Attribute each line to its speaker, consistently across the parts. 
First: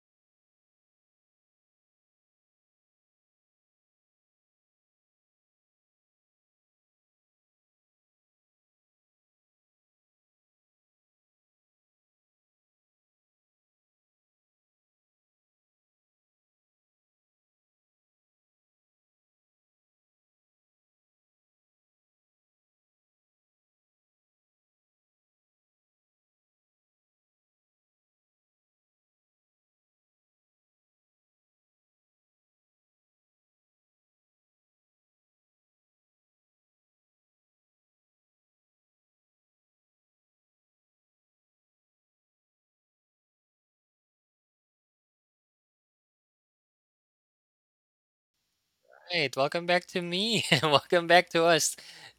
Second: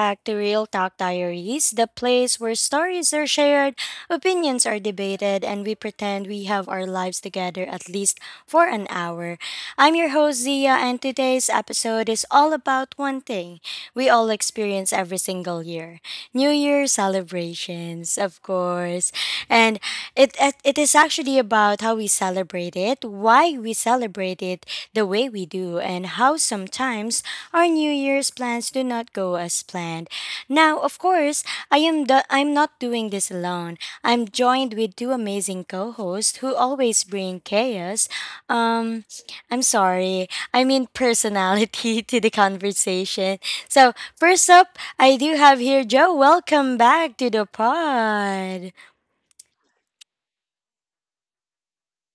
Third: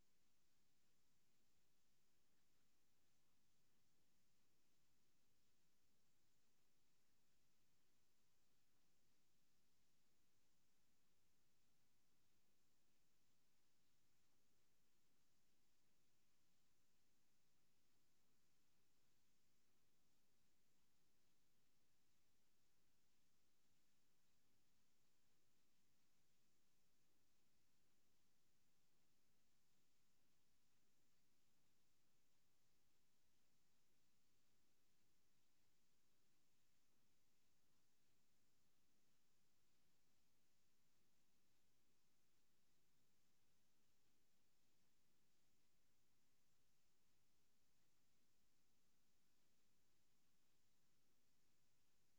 Speaker 1: back to Real Talk Diaries, the place where stories are shared, opinions are debated, and we pretend we have our lives together at least for an hour. I'm your host, Zia, and today's episode is all about one thing we all experience every single year: New Year celebrations, of course. And it is actually about how we celebrate it, why we celebrate it the way we do, and how sometimes our New Year's plans do not go as planned. Now, of course, I'm not doing this alone. I'm joined with two amazing co-hosts who always bring chaos. Um, I'm sorry, I mean personality to the conversation. So first up, I do have here Joe. Welcome back to the pod.
Speaker 2: Right. Welcome back to me and welcome back to us.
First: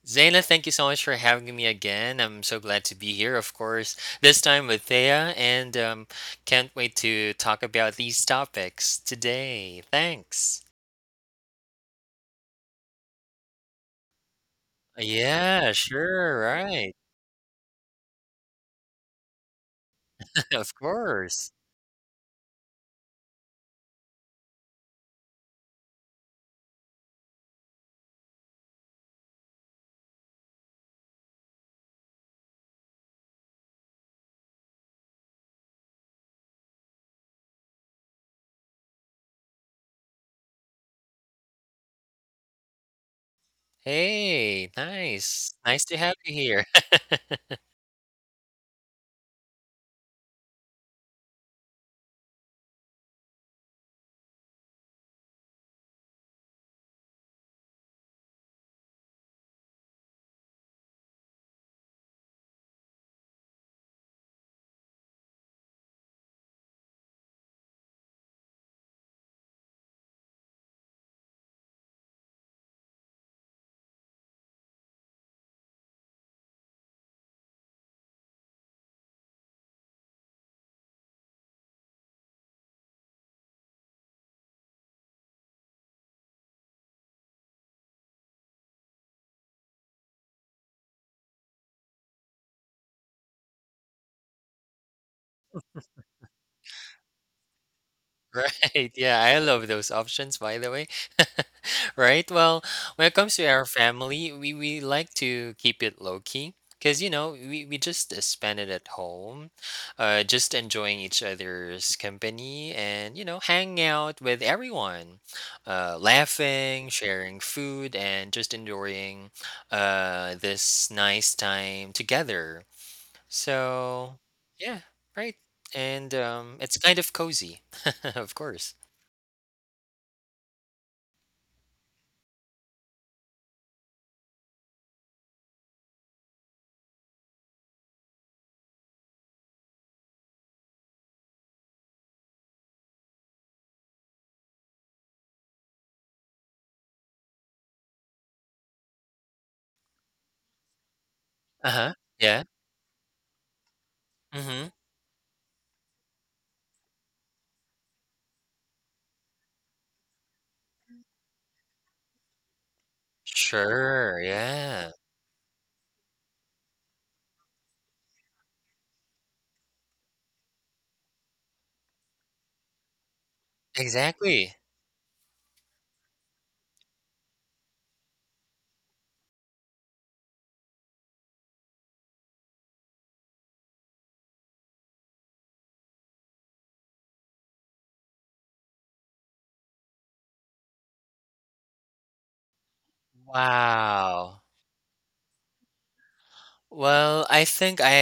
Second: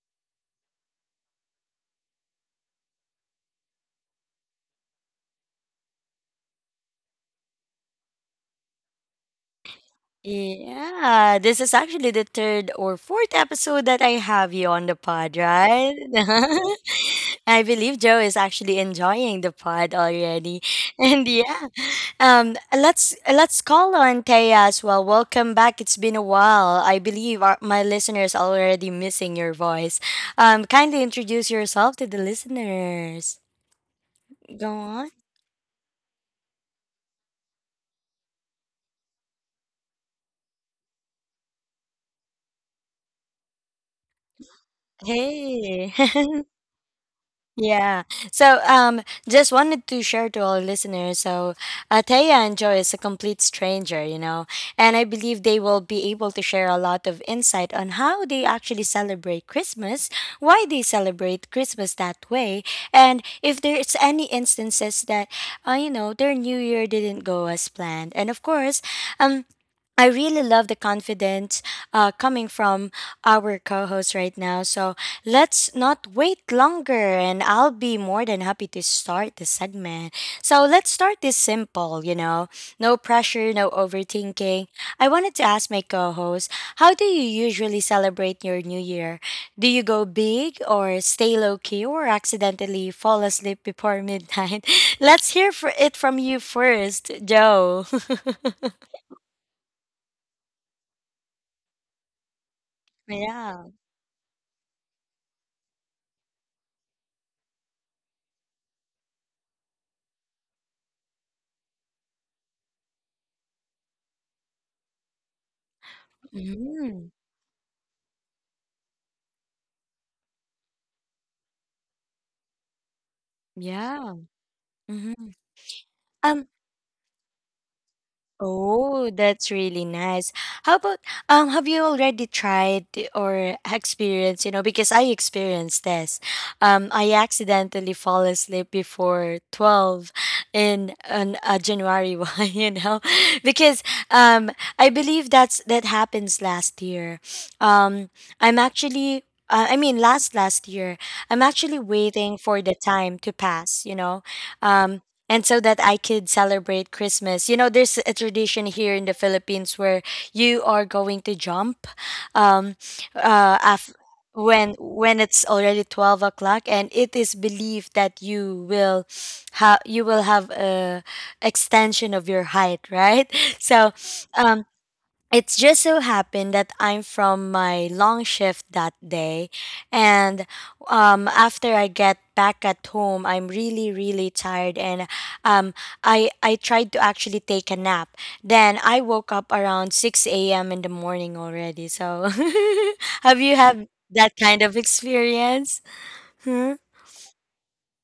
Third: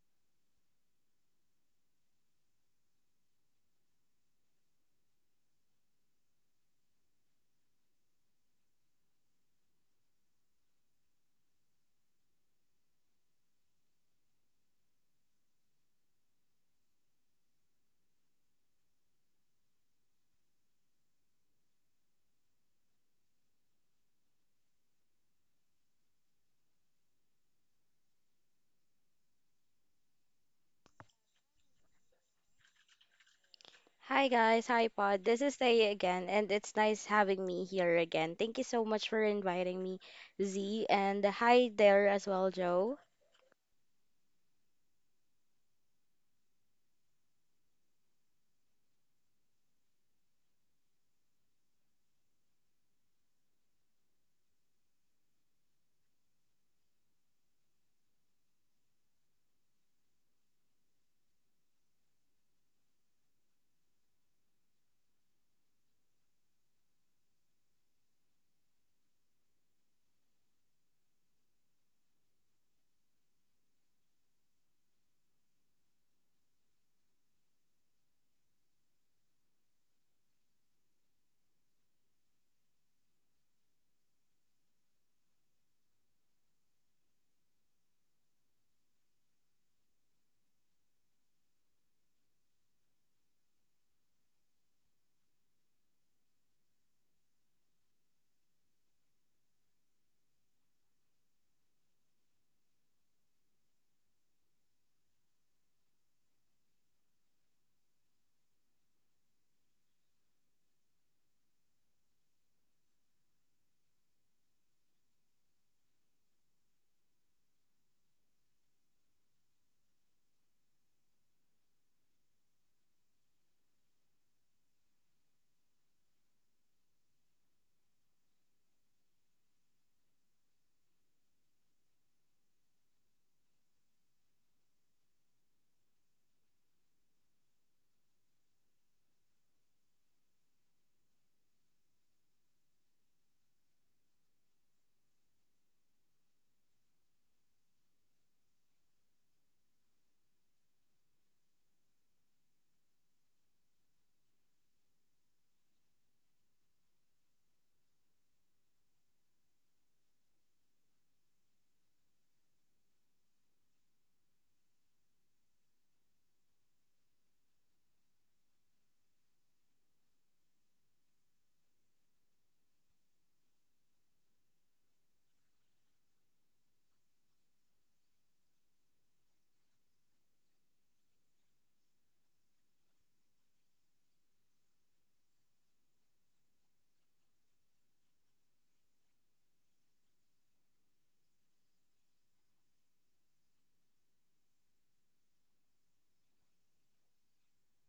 Speaker 2: Zaina, thank you so much for having me again. I'm so glad to be here, of course, this time with Thea, and can't wait to talk about these topics today. Thanks.
Speaker 1: Yeah, this is actually the third or fourth episode that I have you on the pod,
Speaker 2: Yeah,
Speaker 1: right?
Speaker 2: sure, right.
Speaker 1: I believe Joe is actually enjoying the pod already.
Speaker 2: Of
Speaker 1: And
Speaker 2: course.
Speaker 1: let's call on Taya as well. Welcome back. It's been a while. My listeners are already missing your voice. Kindly introduce yourself to the listeners.
Speaker 3: Hi guys,
Speaker 1: Go
Speaker 3: hi
Speaker 1: on.
Speaker 3: Pod. This is Thea again, and it's nice having me here again. Thank you so much for inviting me, Z, and hi there as well, Joe.
Speaker 2: Hey, nice.
Speaker 1: Hey.
Speaker 2: Nice to have you here.
Speaker 1: Yeah. So, um, just wanted to share to all listeners. So, Ateya and Joy is a complete stranger, you know, and I believe they will be able to share a lot of insight on how they actually celebrate Christmas, why they celebrate Christmas that way, and if there's any instances that, you know, their New Year didn't go as planned. And of course, um, I really love the confidence coming from our co host right now. So let's not wait longer, and I'll be more than happy to start the segment. So let's start this simple, you know, no pressure, no overthinking. I wanted to ask my co host, how do you usually celebrate your new year? Do you go big or stay low key or accidentally fall asleep before midnight? Let's hear for it from you first, Joe.
Speaker 2: Right. Yeah, I love those options, by the way. Right. Well, when it comes to
Speaker 1: Yeah.
Speaker 2: our family, we like to keep it low key because, you know, we just spend it at home, just enjoying each other's company and, you know, hanging out with everyone, laughing,
Speaker 1: Mhm.
Speaker 2: sharing food, and just enjoying this nice time together.
Speaker 1: Yeah.
Speaker 2: So, yeah,
Speaker 1: Mhm.
Speaker 2: right. And
Speaker 1: Um.
Speaker 2: it's kind of cozy, of course.
Speaker 1: Oh, that's really nice. How about Have you already tried or experienced? You know, because I experienced this. I accidentally fall asleep before 12 in on a January one. You know, because um, I believe that's that happens last year. Um, I'm actually. I mean, last year, I'm
Speaker 2: Uh
Speaker 1: actually
Speaker 2: huh.
Speaker 1: waiting
Speaker 2: Yeah.
Speaker 1: for the time to pass. You know,
Speaker 2: Mm-hmm.
Speaker 1: um, and so that I could celebrate Christmas. You know, there's a tradition here in the Philippines where you are going to jump um, uh, af-
Speaker 2: Sure.
Speaker 1: when
Speaker 2: Yeah.
Speaker 1: it's already 12 o'clock, and it is believed that you will have a extension of your height, right? So,
Speaker 2: Exactly.
Speaker 1: um, it just so happened that I'm from my long shift that day, and after I get back at home, I'm really tired, and um, I tried to actually take a nap. Then I woke up around six a.m. in the morning already. So, have you had that
Speaker 2: Wow.
Speaker 1: kind of experience? Hmm?
Speaker 2: Well, I think I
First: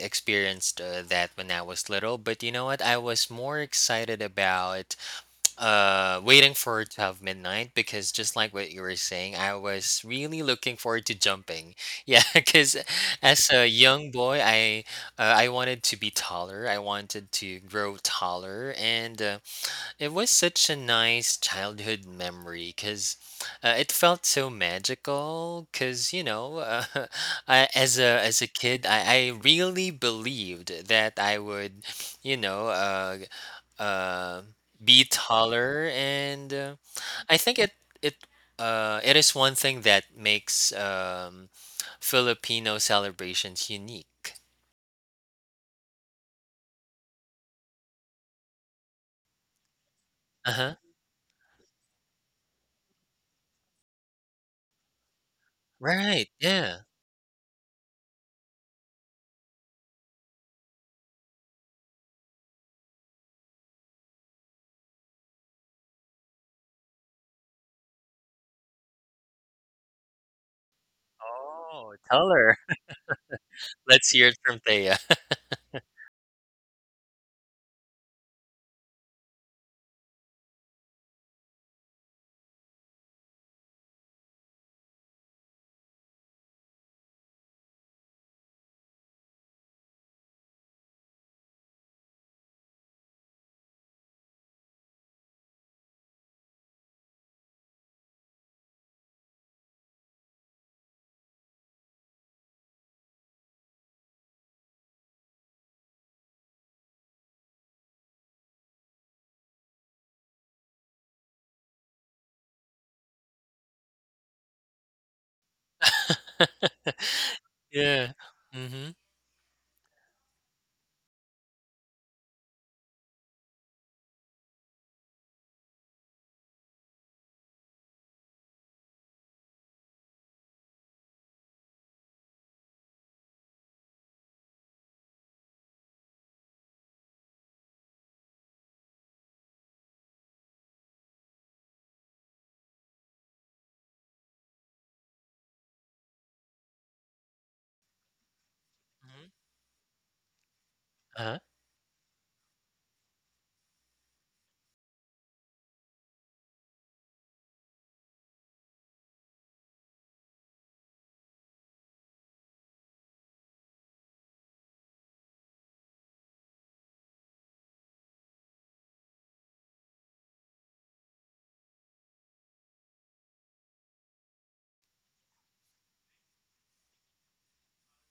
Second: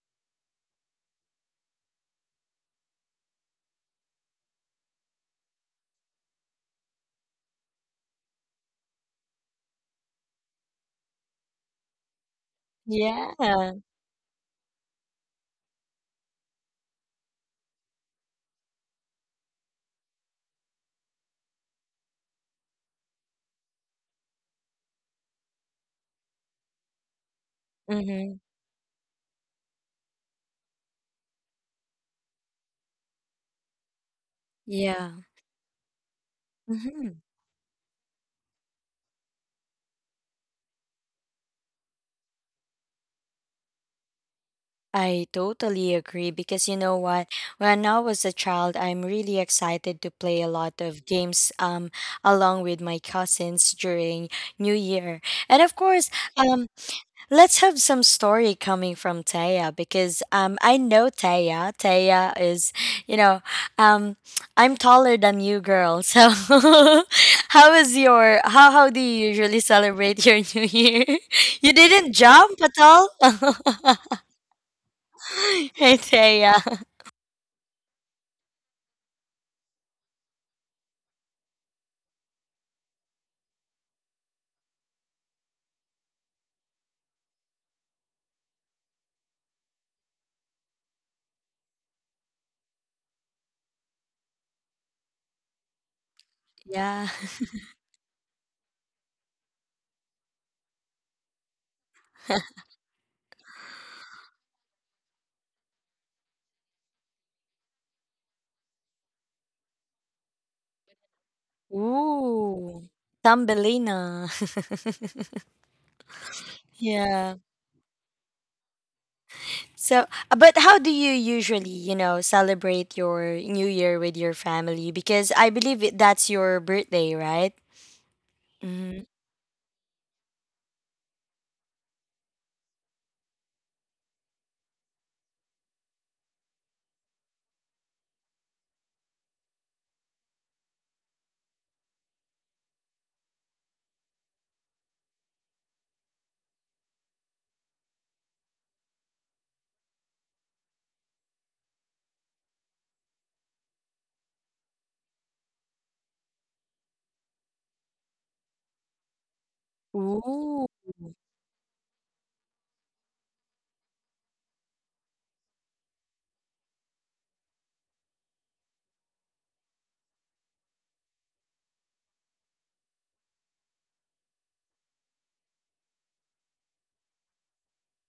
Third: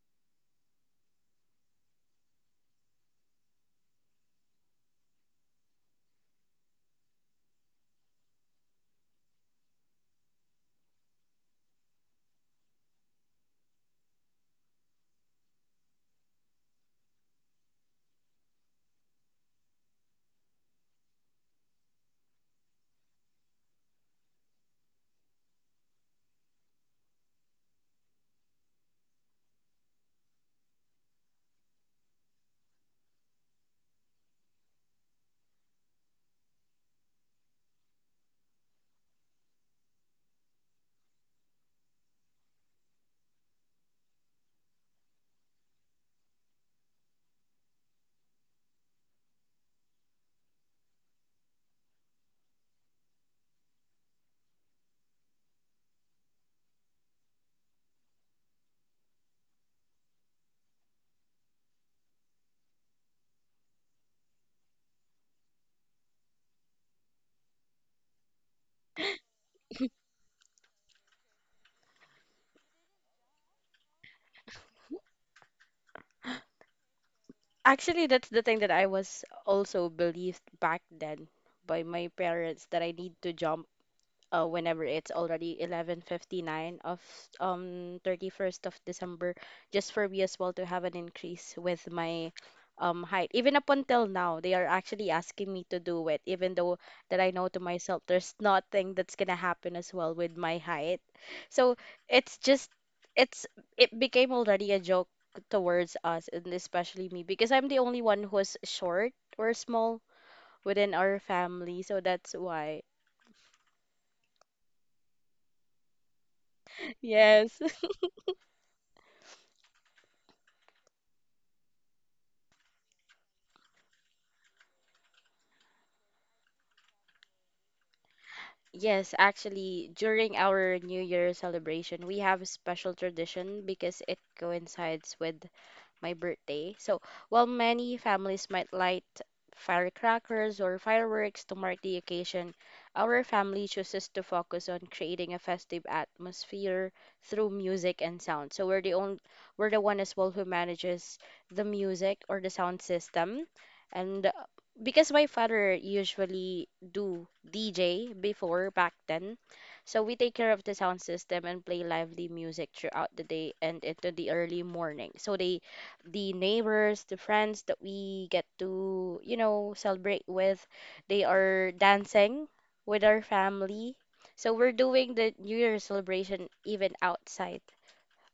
Speaker 2: experienced that when I was little, but you know what? I was more excited about waiting for 12 midnight because just like what you were saying, I was really looking forward to jumping, yeah, because as a
Speaker 1: Yeah.
Speaker 2: young boy, I wanted to be taller. I wanted to grow taller, and it was such a nice childhood memory because it felt so magical. Because you know, I,
Speaker 1: Mm-hmm.
Speaker 2: as a kid, I really believed that I would, you know, uh, be
Speaker 1: Yeah.
Speaker 2: taller, and
Speaker 1: Hmm.
Speaker 2: I think it it is one thing that makes Filipino celebrations unique.
Speaker 1: I totally agree because you know what? When I was a child, I'm really excited to play a
Speaker 2: Uh huh.
Speaker 1: lot of games along with my cousins during New Year. And of course,
Speaker 2: Right.
Speaker 1: um
Speaker 2: Yeah.
Speaker 1: let's have some story coming from Taya because I know Taya. You know, um I'm taller than you girl. So how is your how do you usually celebrate your New Year? You
Speaker 2: Oh,
Speaker 1: didn't
Speaker 2: taller.
Speaker 1: jump at all?
Speaker 2: Let's hear it from Thea.
Speaker 1: It's a, uh,
Speaker 3: Actually, that's the thing that I was also believed back then by my parents that I need to jump whenever it's already 11:59 of 31st of December, just for me as well to have an increase with my height. Even up until now, they are actually asking me to do it, even though that
Speaker 1: yeah.
Speaker 3: I know to myself there's nothing that's gonna happen as well with my height. So it's just it's it became already a joke towards us and especially me because I'm the only one who's short or small within our family, so that's why.
Speaker 1: Ooh, Thumbelina. Yeah.
Speaker 3: Yes.
Speaker 2: Yeah. Mhm,
Speaker 1: So, but how do you usually, you know, celebrate your New Year with your family? Because I believe that's your birthday, right?
Speaker 3: Yes,
Speaker 1: Mm-hmm.
Speaker 3: actually, during our New Year celebration, we have a special tradition because it coincides with my birthday. So, while many families might light firecrackers or fireworks to mark the occasion, our family chooses to focus on creating a festive atmosphere through music and sound. So,
Speaker 2: mhm.
Speaker 3: we're the one as well who manages the
Speaker 2: Uh-huh.
Speaker 3: music or the sound system. And Because my father usually do DJ before back then, so we take care of the
Speaker 1: Ooh.
Speaker 3: sound system and play lively music throughout the day and into the early morning. So the neighbors, the friends that we get to, celebrate with, they are dancing with our family. So we're doing the New Year celebration even outside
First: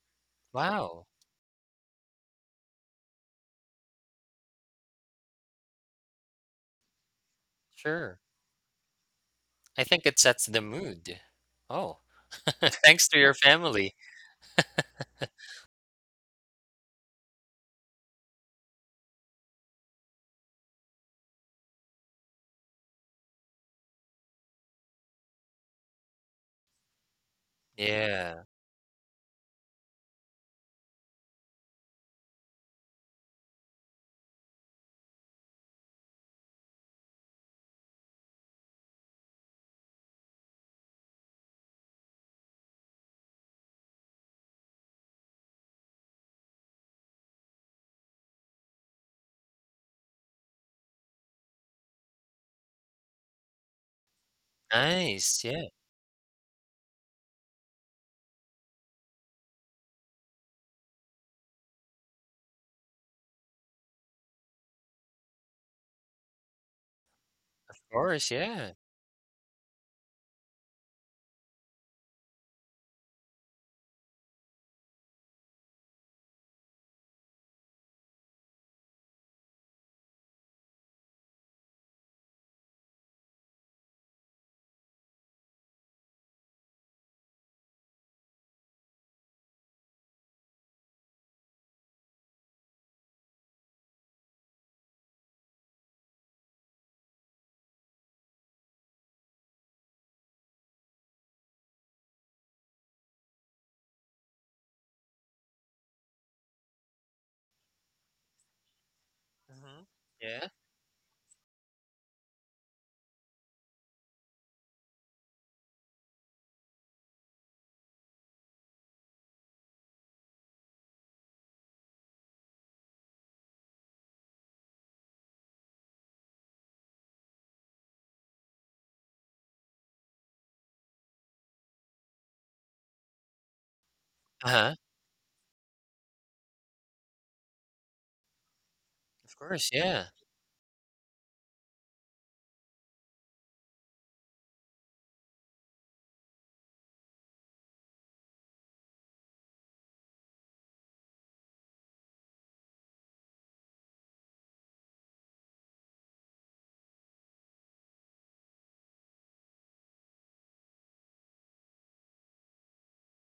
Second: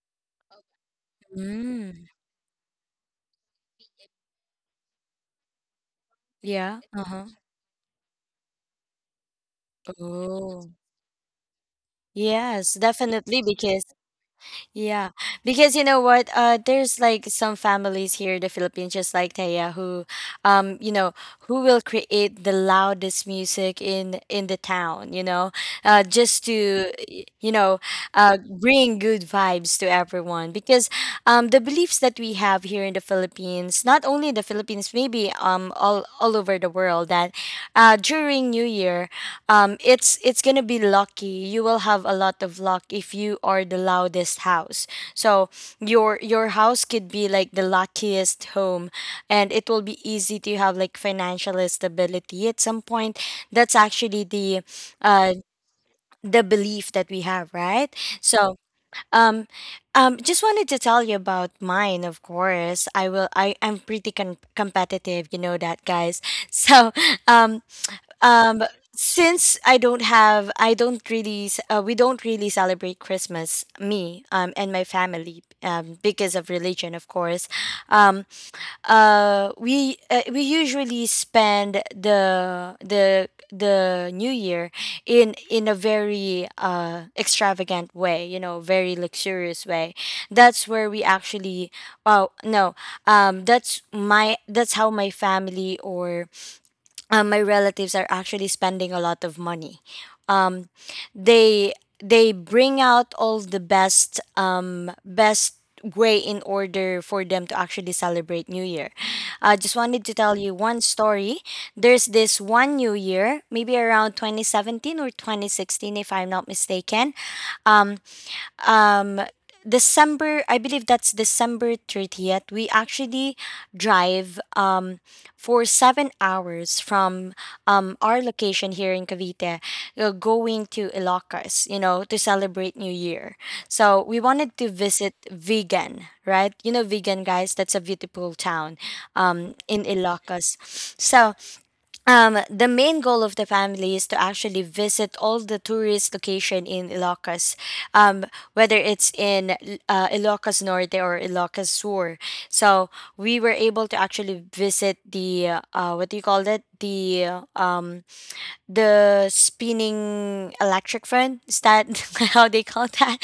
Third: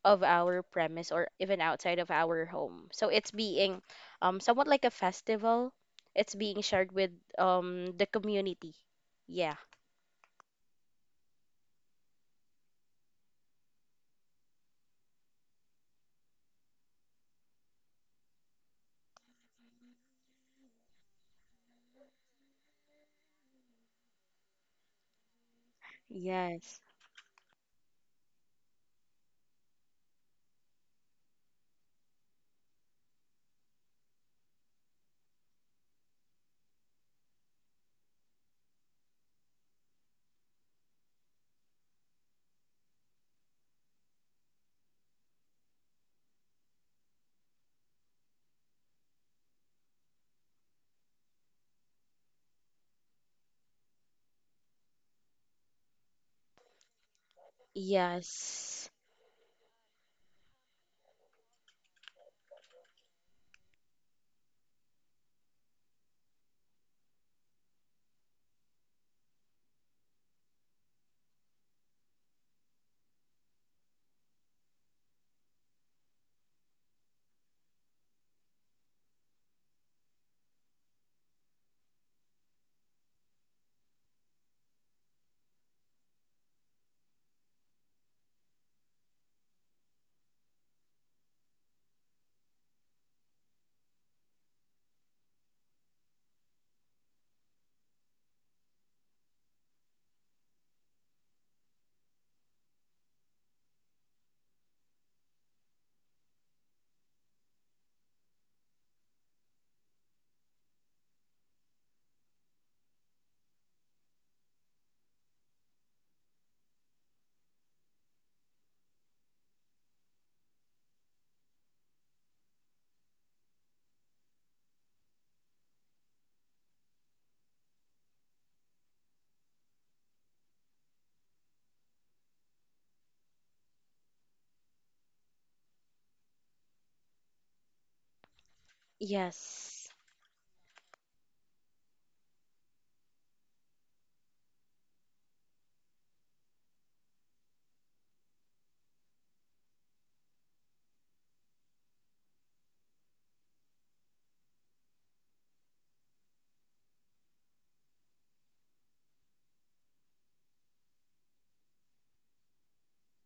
Speaker 3: of our
Speaker 2: Wow.
Speaker 3: premise or even outside
Speaker 1: Mm.
Speaker 3: of our home. So it's being somewhat like a festival. It's being
Speaker 1: Yeah.
Speaker 3: shared with
Speaker 1: Uh-huh.
Speaker 3: the
Speaker 2: Sure.
Speaker 3: community. Yeah.
Speaker 2: I think it sets the
Speaker 1: Oh.
Speaker 2: mood. Oh,
Speaker 1: Yes,
Speaker 2: thanks to your
Speaker 1: definitely. Because
Speaker 2: family.
Speaker 1: yeah, because you know what? There's like some families here in the Philippines, just like Taya, who, you know, who will create the loudest music in the town. You know, just
Speaker 3: Yes.
Speaker 1: to you know,
Speaker 2: Yeah.
Speaker 1: bring good vibes to everyone. Because the beliefs that we have here in the Philippines, not only in the Philippines, maybe all over the world, that during New Year it's gonna be lucky. You will have a lot of luck if you are the loudest house, so your house could be like the luckiest home, and it will be easy to have like financial stability at some point. That's actually uh
Speaker 2: Nice. Yeah.
Speaker 1: the belief that we have, right? So
Speaker 3: Yes.
Speaker 1: um just wanted to tell you about mine. Of course, I will I I'm pretty competitive, you know that guys. So um
Speaker 2: Of course.
Speaker 1: um
Speaker 2: Yeah.
Speaker 1: since I don't really s- we don't really celebrate christmas me and my family, because of religion, of course. um we usually spend the new year in a very extravagant way, you know, very luxurious way. That's where we actually well, no That's my that's how my family or my relatives are actually spending a lot of money. Um, they they bring out all the best best way in order for them to actually celebrate New Year. I just
Speaker 2: Mhm.
Speaker 1: wanted to tell
Speaker 2: Yeah.
Speaker 1: you one story. There's this one New Year, maybe around 2017 or 2016, if I'm not mistaken. Um, um, December, I believe that's December 30th. We actually drive for 7 hours from our location here in Cavite, going to Ilocos, you know, to celebrate New Year. So we wanted to
Speaker 2: Uh-huh.
Speaker 1: visit Vegan, right? You know, Vegan, guys, that's a beautiful town
Speaker 2: Of course.
Speaker 1: in
Speaker 3: Yes.
Speaker 2: Yeah.
Speaker 1: Ilocos. So the main goal of the family is to actually visit all the tourist location in Ilocos, um, whether it's in Ilocos Norte or Ilocos Sur. So we were able to actually visit the what do you call it? The spinning electric fan. Is that how they call that?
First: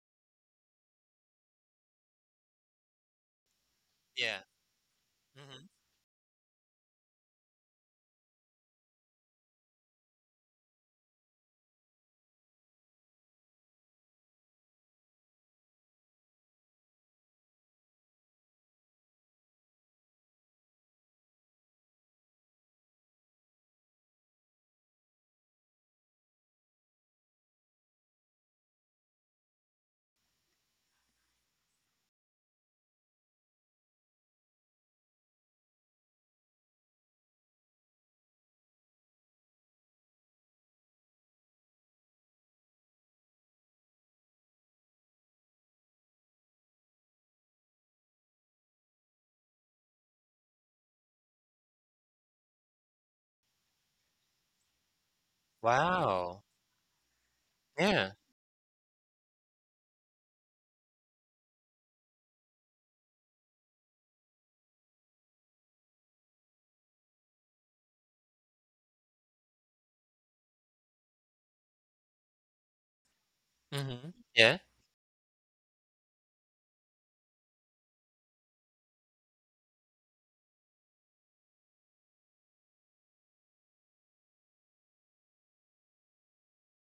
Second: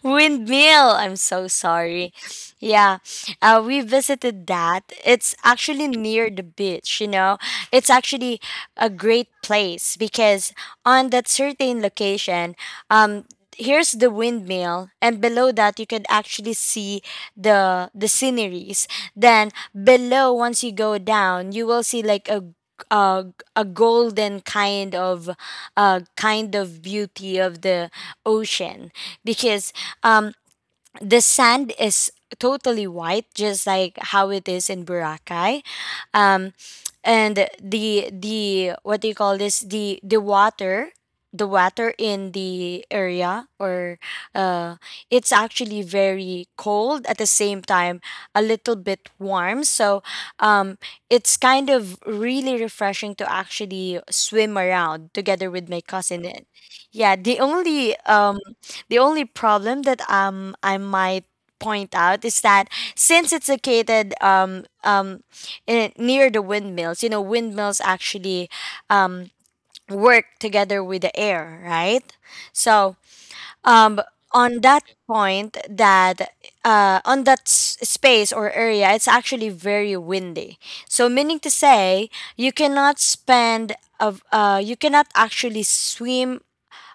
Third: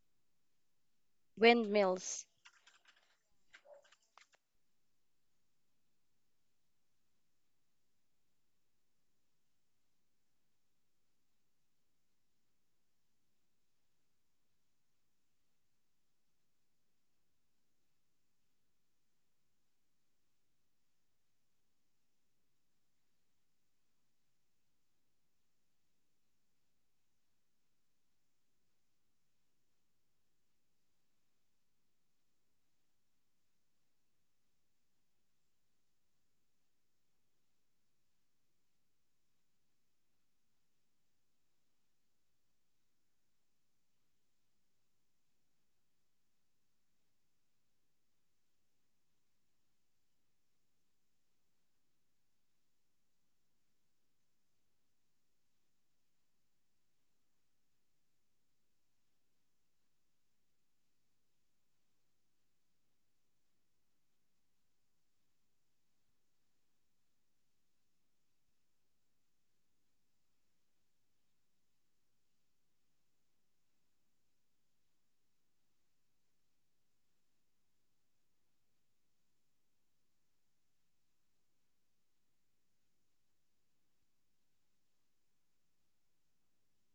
Speaker 1: Windmill. I'm so sorry.
Speaker 3: Windmills.
Speaker 1: Yeah, we
Speaker 2: Yeah.
Speaker 1: visited that. It's
Speaker 2: Mhm.
Speaker 1: actually near the beach, you know. It's actually a great place because on that certain location, um, here's the windmill and below that you can actually see the sceneries. Then below, once you go down, you will see like a, a golden kind of beauty of the ocean, because um the sand is totally white, just like how it is in Boracay. um and the what do you call this the water, the water in the area, or uh it's actually very cold at the same time, a little bit warm. So um it's kind of really refreshing to actually swim around together with my cousin.
Speaker 2: Wow.
Speaker 1: Yeah,
Speaker 2: Yeah.
Speaker 1: the only problem that I might point out is that since it's located near the windmills, you know, windmills actually um work together with the air, right? So um
Speaker 2: Mhm. Yeah.
Speaker 1: on that point that on that space or area, it's actually very windy. So meaning to say, you cannot spend of you cannot actually swim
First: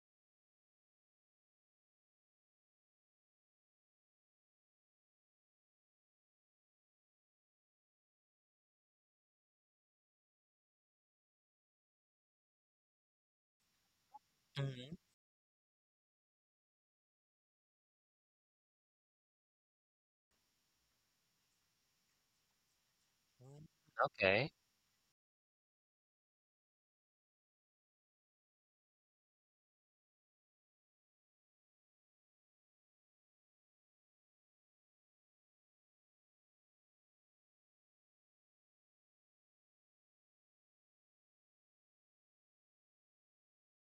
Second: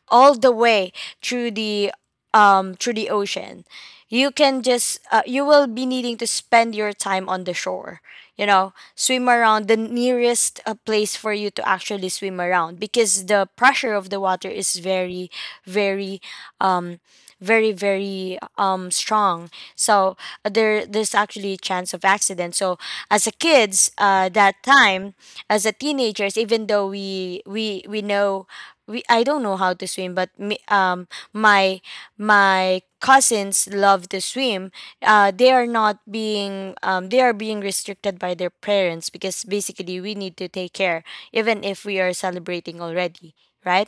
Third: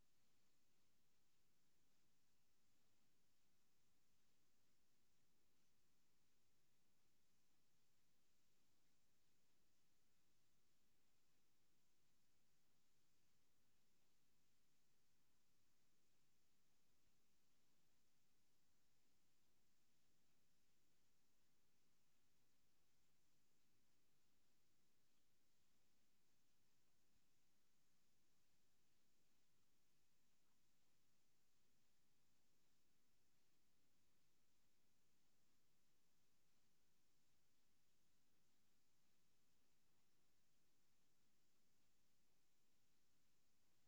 Speaker 1: all the way through the through the ocean. You can just you will be needing to spend your time on the shore, you know, swim around the nearest place for you to actually swim around, because the pressure of the water is
Speaker 2: Mhm.
Speaker 1: very very um very strong. So there's actually a chance of accident. So as a kids
Speaker 2: Okay.
Speaker 1: that time, as a teenagers, even though we know we I don't know how to swim, but me, my cousins love to swim. They are not being They are being restricted by their parents because basically we need to take care even if we are celebrating already, right?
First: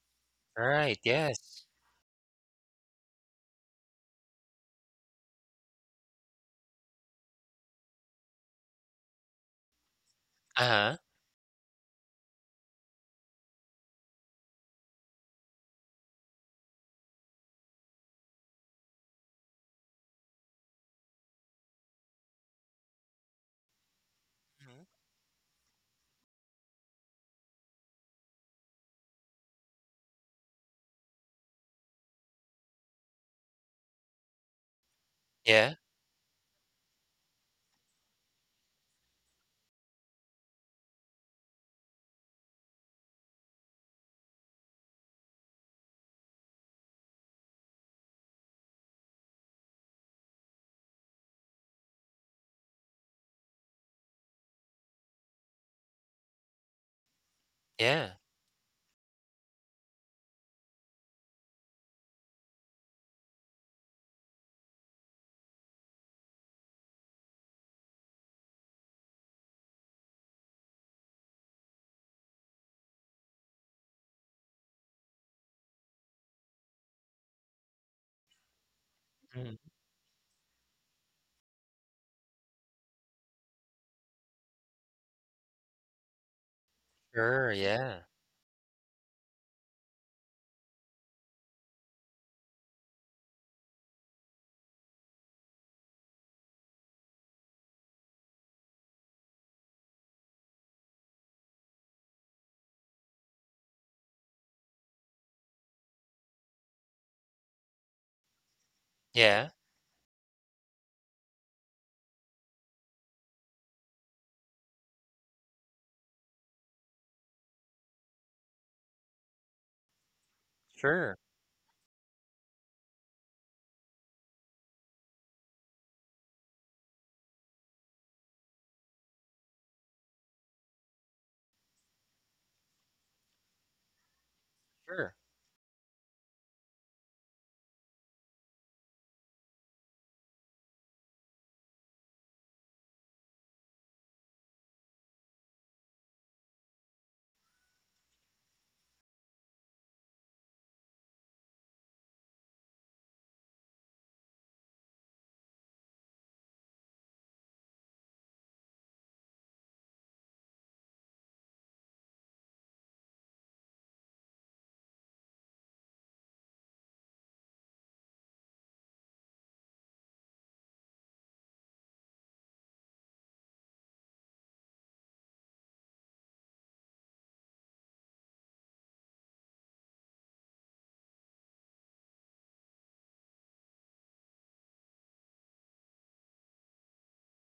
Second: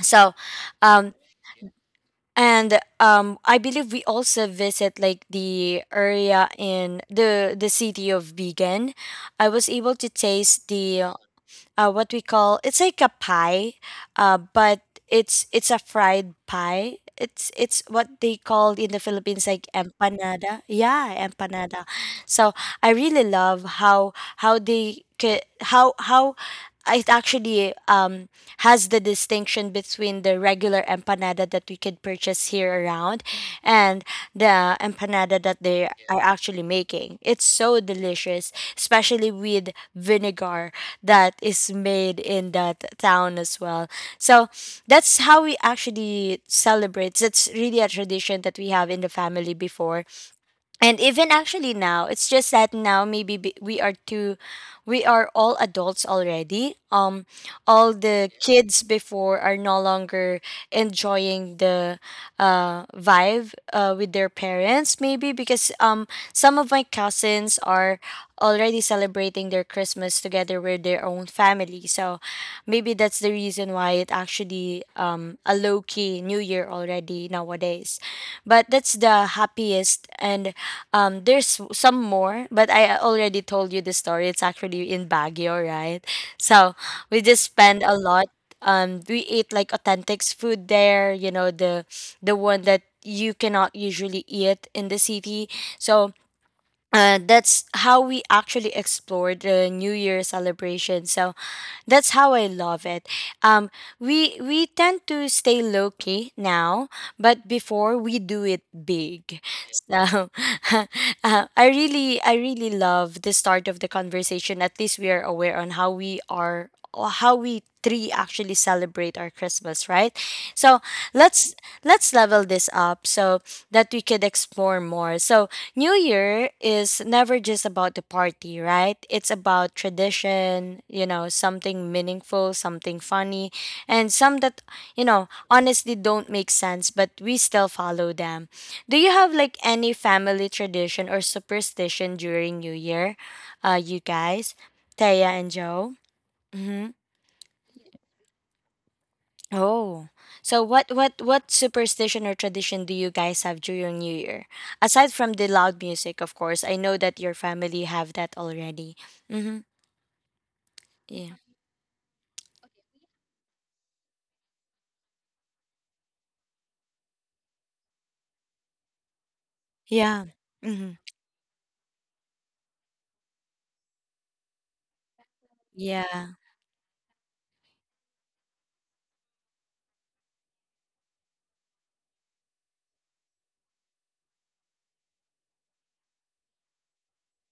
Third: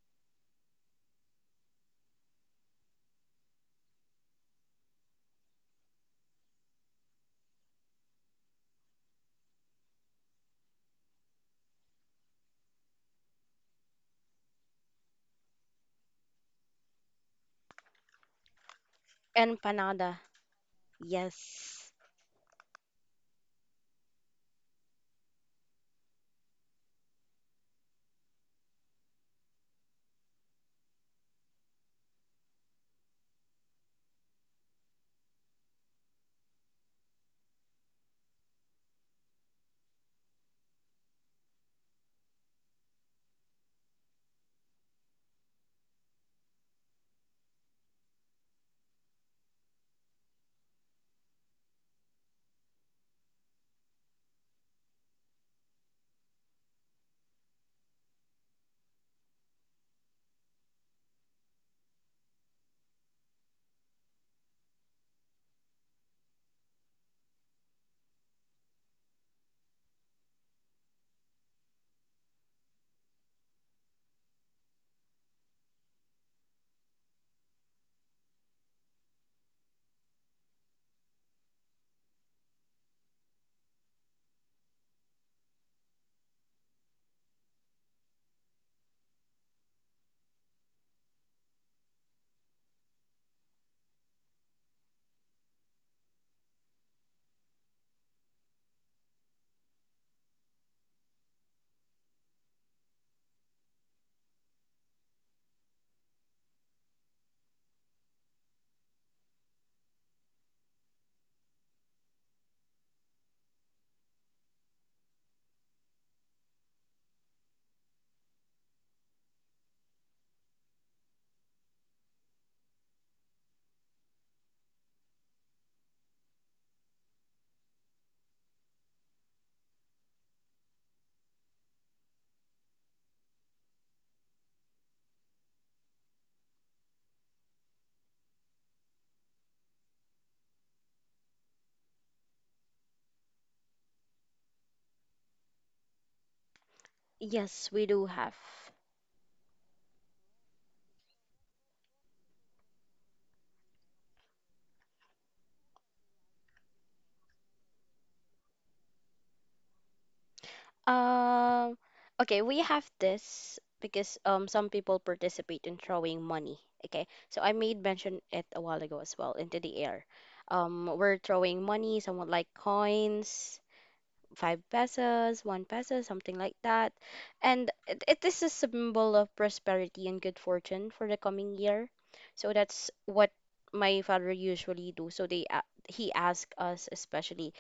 Speaker 1: So,
Speaker 2: Alright.
Speaker 1: um
Speaker 2: Yes.
Speaker 1: and I believe we also visit like the area in the city of Vegan. I was able to taste
Speaker 2: Uh-huh.
Speaker 1: the what we call it's like a pie, but it's a fried pie. It's what they called in the Philippines like
Speaker 3: Empanada.
Speaker 1: empanada. Yeah,
Speaker 3: Yes.
Speaker 1: empanada. So I really love how
Speaker 2: Mhm.
Speaker 1: they ca- how it actually has the distinction between the regular empanada that we could purchase here around and the empanada that
Speaker 2: Yeah.
Speaker 1: they are actually making. It's so delicious, especially with vinegar that is made in that town as well. So that's how we actually celebrate. That's really a tradition that we have in the family before and even actually now. It's just that now maybe we are too we are all adults already. All
Speaker 2: Yeah.
Speaker 1: the kids before are no longer enjoying the vibe with their parents, maybe because some of my cousins are already celebrating their christmas together with their own family. So maybe that's the reason why it actually a low key new year already nowadays. But that's the
Speaker 2: Mhm.
Speaker 1: happiest. And there's some more, but I already told you the story. It's actually in Baguio, right? So we just
Speaker 2: Sure.
Speaker 1: spend a
Speaker 2: Yeah.
Speaker 1: lot. We ate like authentic food there, the one that you cannot usually eat in the city. So that's how we actually explored the New Year celebration. So that's how I love it. Um, we tend to stay low key now, but before we do it big.
Speaker 2: Yeah.
Speaker 1: So I really love the start of the conversation. At least we are aware on how we are, or how we three actually celebrate our Christmas, right? So
Speaker 2: Sure.
Speaker 1: let's let's level this up so that we could explore more. So new year is never just about the party, right? It's about tradition, something meaningful, something funny, and some that
Speaker 2: Sure.
Speaker 1: honestly don't make sense, but we still follow them. Do you have like any family tradition or superstition during new year, you guys, Taya and Joe? Mm-hmm.
Speaker 3: Yes, we do have.
Speaker 1: Oh, so what superstition or tradition do you guys have during New Year? Aside from the loud music, of course. I know that your family have that already. Mm-hmm. Yeah.
Speaker 3: Um, okay, we have this because some people participate in throwing money. Okay, so I made mention it a while ago as well into the air.
Speaker 1: Yeah. Mm-hmm.
Speaker 3: We're throwing money, somewhat like coins, five pesos, one peso,
Speaker 1: Yeah.
Speaker 3: something like that, and it is a symbol of prosperity and good fortune for the coming year. So that's what my father usually do. So he asked us, especially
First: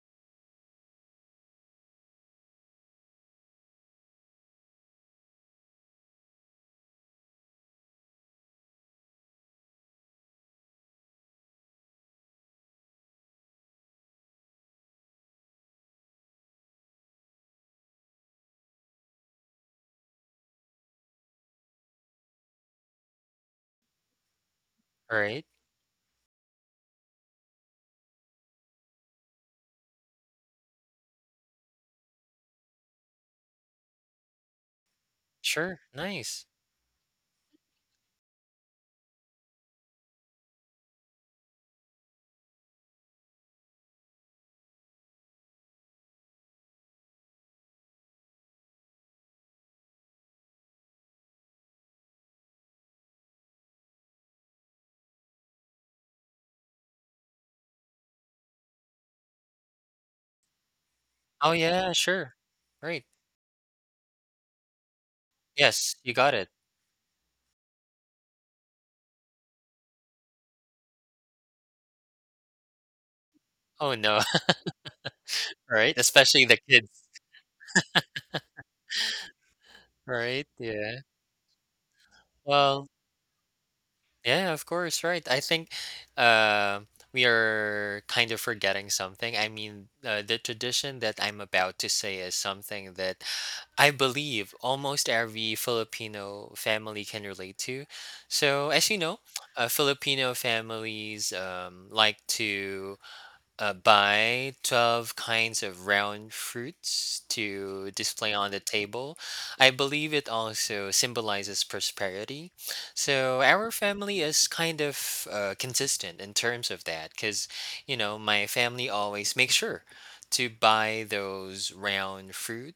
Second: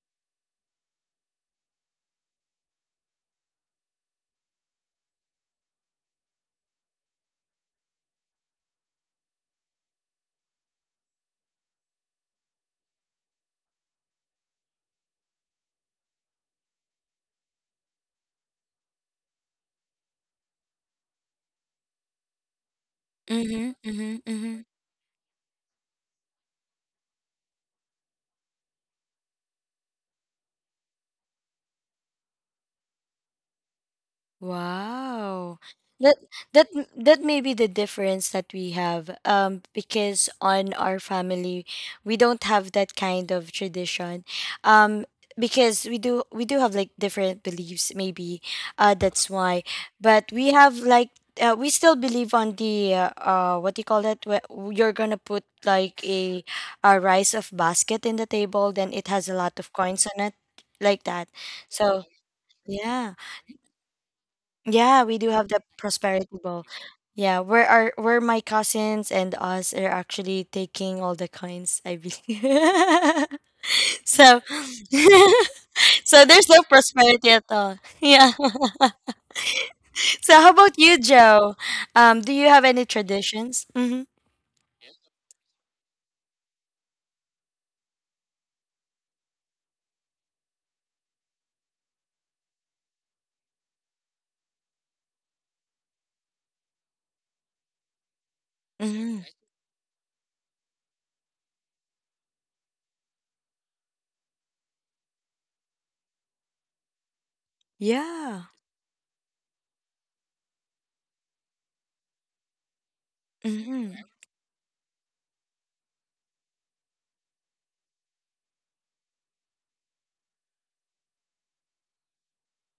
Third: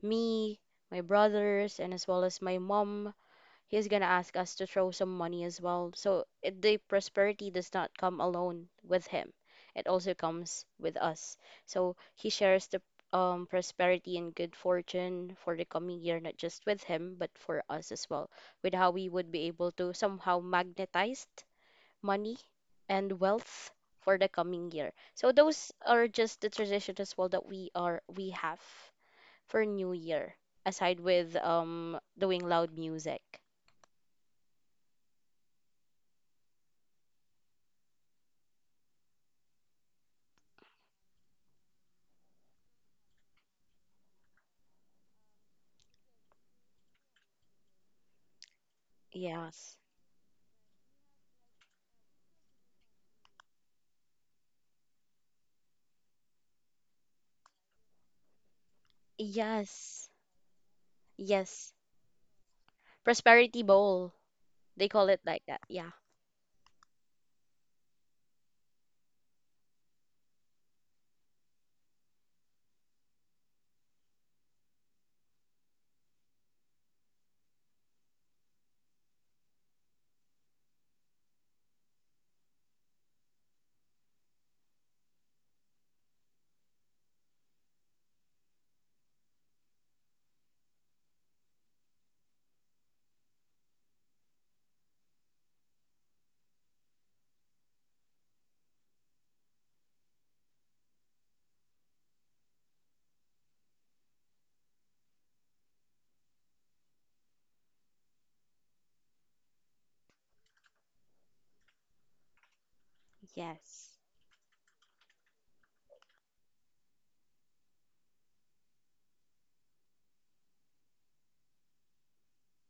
Speaker 3: me, my brothers, and as well as my mom. He's gonna ask us to throw some money as well. So the prosperity does not come alone with him. It also comes with us. So he shares the prosperity and good fortune for the coming year, not just with him, but for us as well, with how we would be able to somehow magnetize money and wealth
Speaker 1: Mm-hmm.
Speaker 3: for the
Speaker 1: Mm-hmm.
Speaker 3: coming year. So
Speaker 2: Alright.
Speaker 3: those are just the tradition as well that we have for New Year, aside with doing loud music.
Speaker 1: Wow.
Speaker 2: Sure.
Speaker 1: That
Speaker 2: Nice.
Speaker 1: that may be the difference that we have, um, because on our family we don't have that kind of tradition, um because we do have like different beliefs maybe, that's why.
Speaker 3: Yes.
Speaker 1: But we have like, we still believe on the what do you call that, where you're gonna put like a rice of basket in the table, then it has a lot of coins
Speaker 3: Yes.
Speaker 1: on it, like that.
Speaker 2: Oh,
Speaker 3: Yes.
Speaker 2: yeah.
Speaker 1: So
Speaker 2: Sure. Right.
Speaker 1: yeah.
Speaker 3: Prosperity Bowl. They
Speaker 1: Yeah, we
Speaker 3: call
Speaker 1: do
Speaker 3: it
Speaker 1: have
Speaker 3: like
Speaker 1: the
Speaker 3: that.
Speaker 2: Yes,
Speaker 3: Yeah.
Speaker 2: you
Speaker 1: prosperity
Speaker 2: got it.
Speaker 1: bowl. Yeah, where are where my cousins and us are actually taking all the coins, I believe.
Speaker 2: Oh, no.
Speaker 1: So
Speaker 2: Right?
Speaker 1: so there's
Speaker 2: Especially the
Speaker 1: no
Speaker 2: kids,
Speaker 1: prosperity at all. Yeah. So how
Speaker 2: right?
Speaker 1: about you,
Speaker 2: Yeah.
Speaker 1: Joe? Do you have any
Speaker 2: Well,
Speaker 1: traditions? Mm-hmm.
Speaker 2: yeah, of course, right. I think uh, we are kind of forgetting something. I mean, the tradition that I'm about to say is something that I believe almost every Filipino family can relate to. So, as you
Speaker 1: Mm-hmm.
Speaker 2: know, Filipino families like to buy 12 kinds of round fruits to display
Speaker 1: Yeah.
Speaker 2: on the table. I believe it also symbolizes prosperity. So our
Speaker 3: Yes.
Speaker 1: Mm-hmm.
Speaker 2: family is kind of consistent in terms of that because, you know, my family always makes sure to buy those round fruit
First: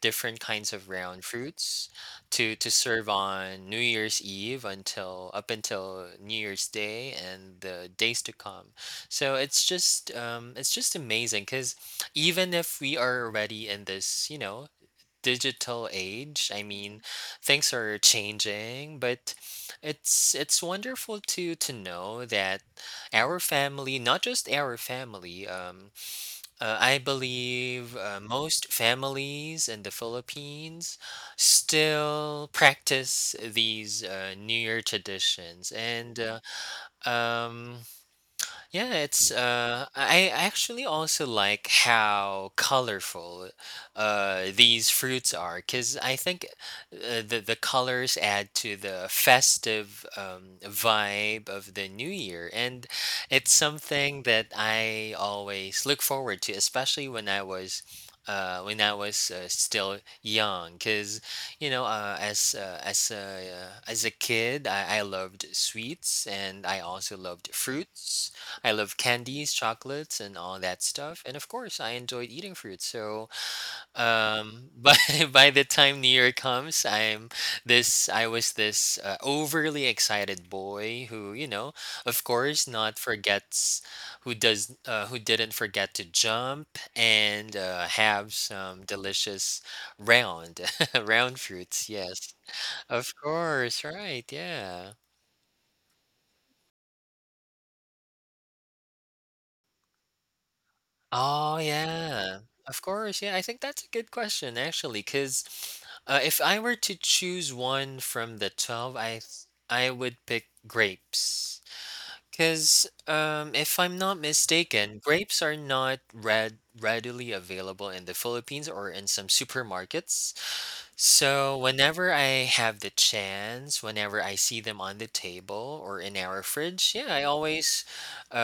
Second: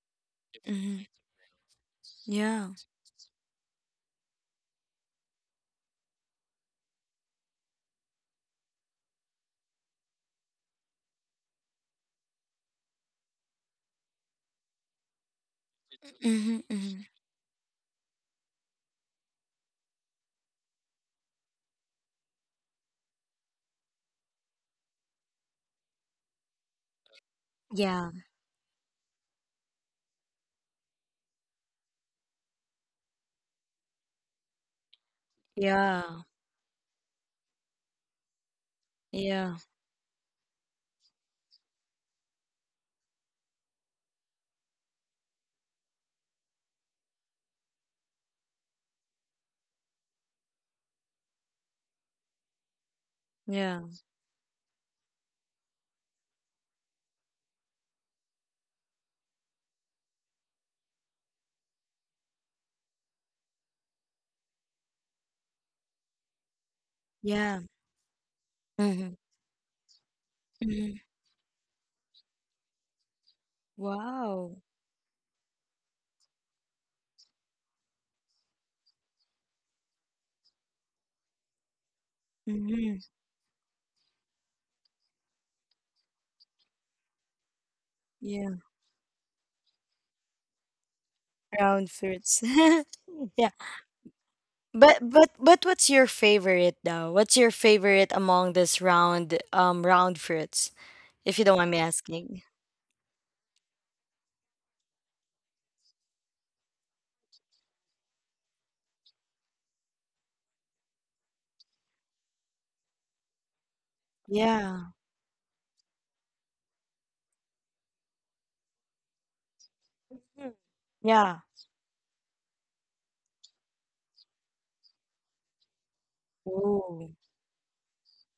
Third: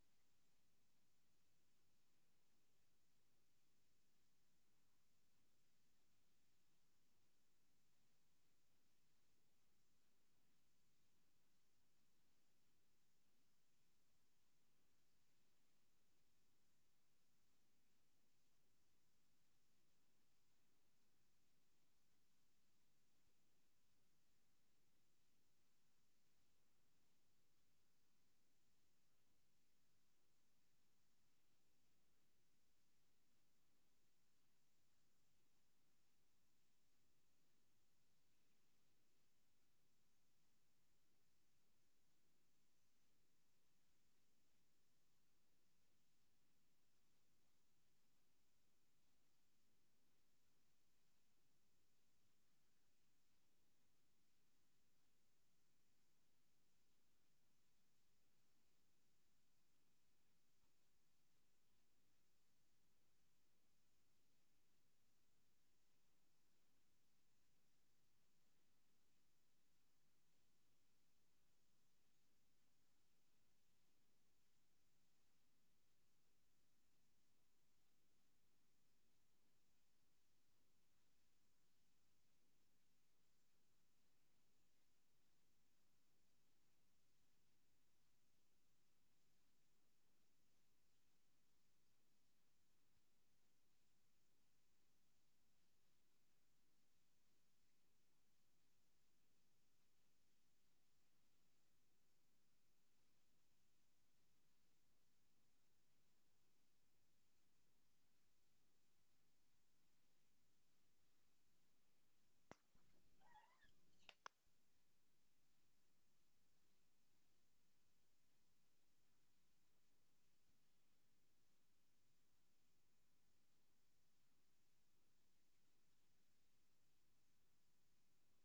Speaker 2: different kinds of
Speaker 1: Mm-hmm.
Speaker 2: round fruits to
Speaker 1: Yeah.
Speaker 2: serve on New Year's Eve until up until New Year's Day and the days to come. So it's just amazing because even if we are already in this, you know, digital age,
Speaker 1: Mm-hmm.
Speaker 2: I
Speaker 1: Mm-hmm.
Speaker 2: mean, things are changing, but it's wonderful to know that our family, not just our family, I believe
Speaker 1: Yeah.
Speaker 2: most families in the Philippines still practice these New Year traditions. And
Speaker 1: Yeah.
Speaker 2: um, yeah, it's
Speaker 1: Yeah.
Speaker 2: I actually also like how colorful these fruits are, 'cause I think the colors add to the festive vibe of the new year, and it's
Speaker 1: Yeah.
Speaker 2: something that I always look forward to, especially when I was still young, because you know, as a kid, I loved sweets and I also loved
Speaker 1: Yeah.
Speaker 2: fruits. I love
Speaker 1: Mm-hmm.
Speaker 2: candies, chocolates, and all that
Speaker 1: Mm-hmm.
Speaker 2: stuff. And of course, I enjoyed eating fruit. So,
Speaker 1: Wow.
Speaker 2: um, by by the time New Year comes, I was this overly excited boy who, you know, of course,
Speaker 1: Mm-hmm.
Speaker 2: not forgets who does who didn't forget to jump and have
Speaker 1: Yeah.
Speaker 2: some delicious round round fruits.
Speaker 1: Ground
Speaker 2: Yes,
Speaker 1: fruits.
Speaker 2: of
Speaker 1: Yeah.
Speaker 2: course, right? Yeah.
Speaker 1: But what's your favorite though? What's your favorite among this round round fruits, if you don't
Speaker 2: Oh,
Speaker 1: mind me
Speaker 2: yeah.
Speaker 1: asking?
Speaker 2: Of course. Yeah, I think that's a good question, actually, because if I were to choose one from the 12, I would pick grapes. Because if I'm not
Speaker 1: Yeah.
Speaker 2: mistaken, grapes are not red readily available in the Philippines or in some supermarkets.
Speaker 1: Mhm. Yeah.
Speaker 2: So, whenever I have the chance, whenever I see them on the table or in our fridge, yeah,
Speaker 1: Ooh.
Speaker 2: uh,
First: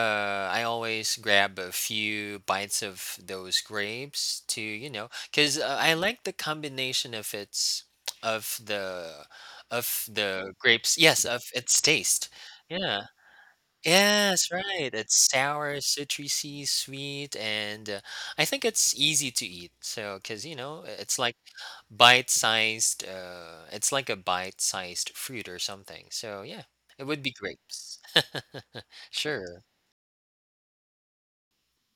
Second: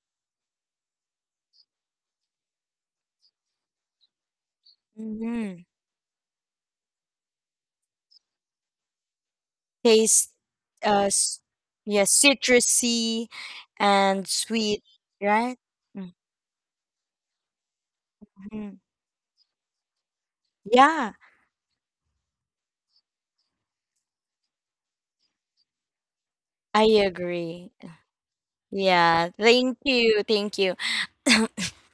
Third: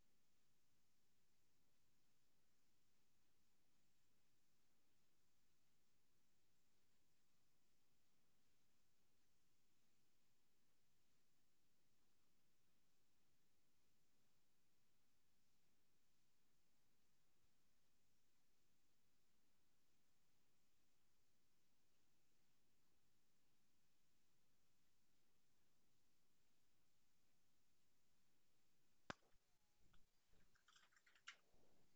Speaker 2: I always grab a few bites of those grapes to, you know, because
Speaker 1: Mm-hmm.
Speaker 2: I like the combination of of the,
Speaker 1: Taste
Speaker 2: the grapes.
Speaker 1: uh
Speaker 2: Yes,
Speaker 1: s-
Speaker 2: of its
Speaker 1: yeah,
Speaker 2: taste. Yeah.
Speaker 1: citrusy and
Speaker 2: Yes,
Speaker 1: sweet,
Speaker 2: right. It's
Speaker 1: right?
Speaker 2: sour, citrusy, sweet, and I think
Speaker 1: Mm-hmm.
Speaker 2: it's easy to eat. So, because you know,
Speaker 1: Yeah,
Speaker 2: it's like bite-sized. It's like a bite-sized fruit or something. So yeah,
Speaker 1: I
Speaker 2: it would be
Speaker 1: agree.
Speaker 2: grapes.
Speaker 1: Yeah,
Speaker 2: Sure.
Speaker 1: thank you. Thank you.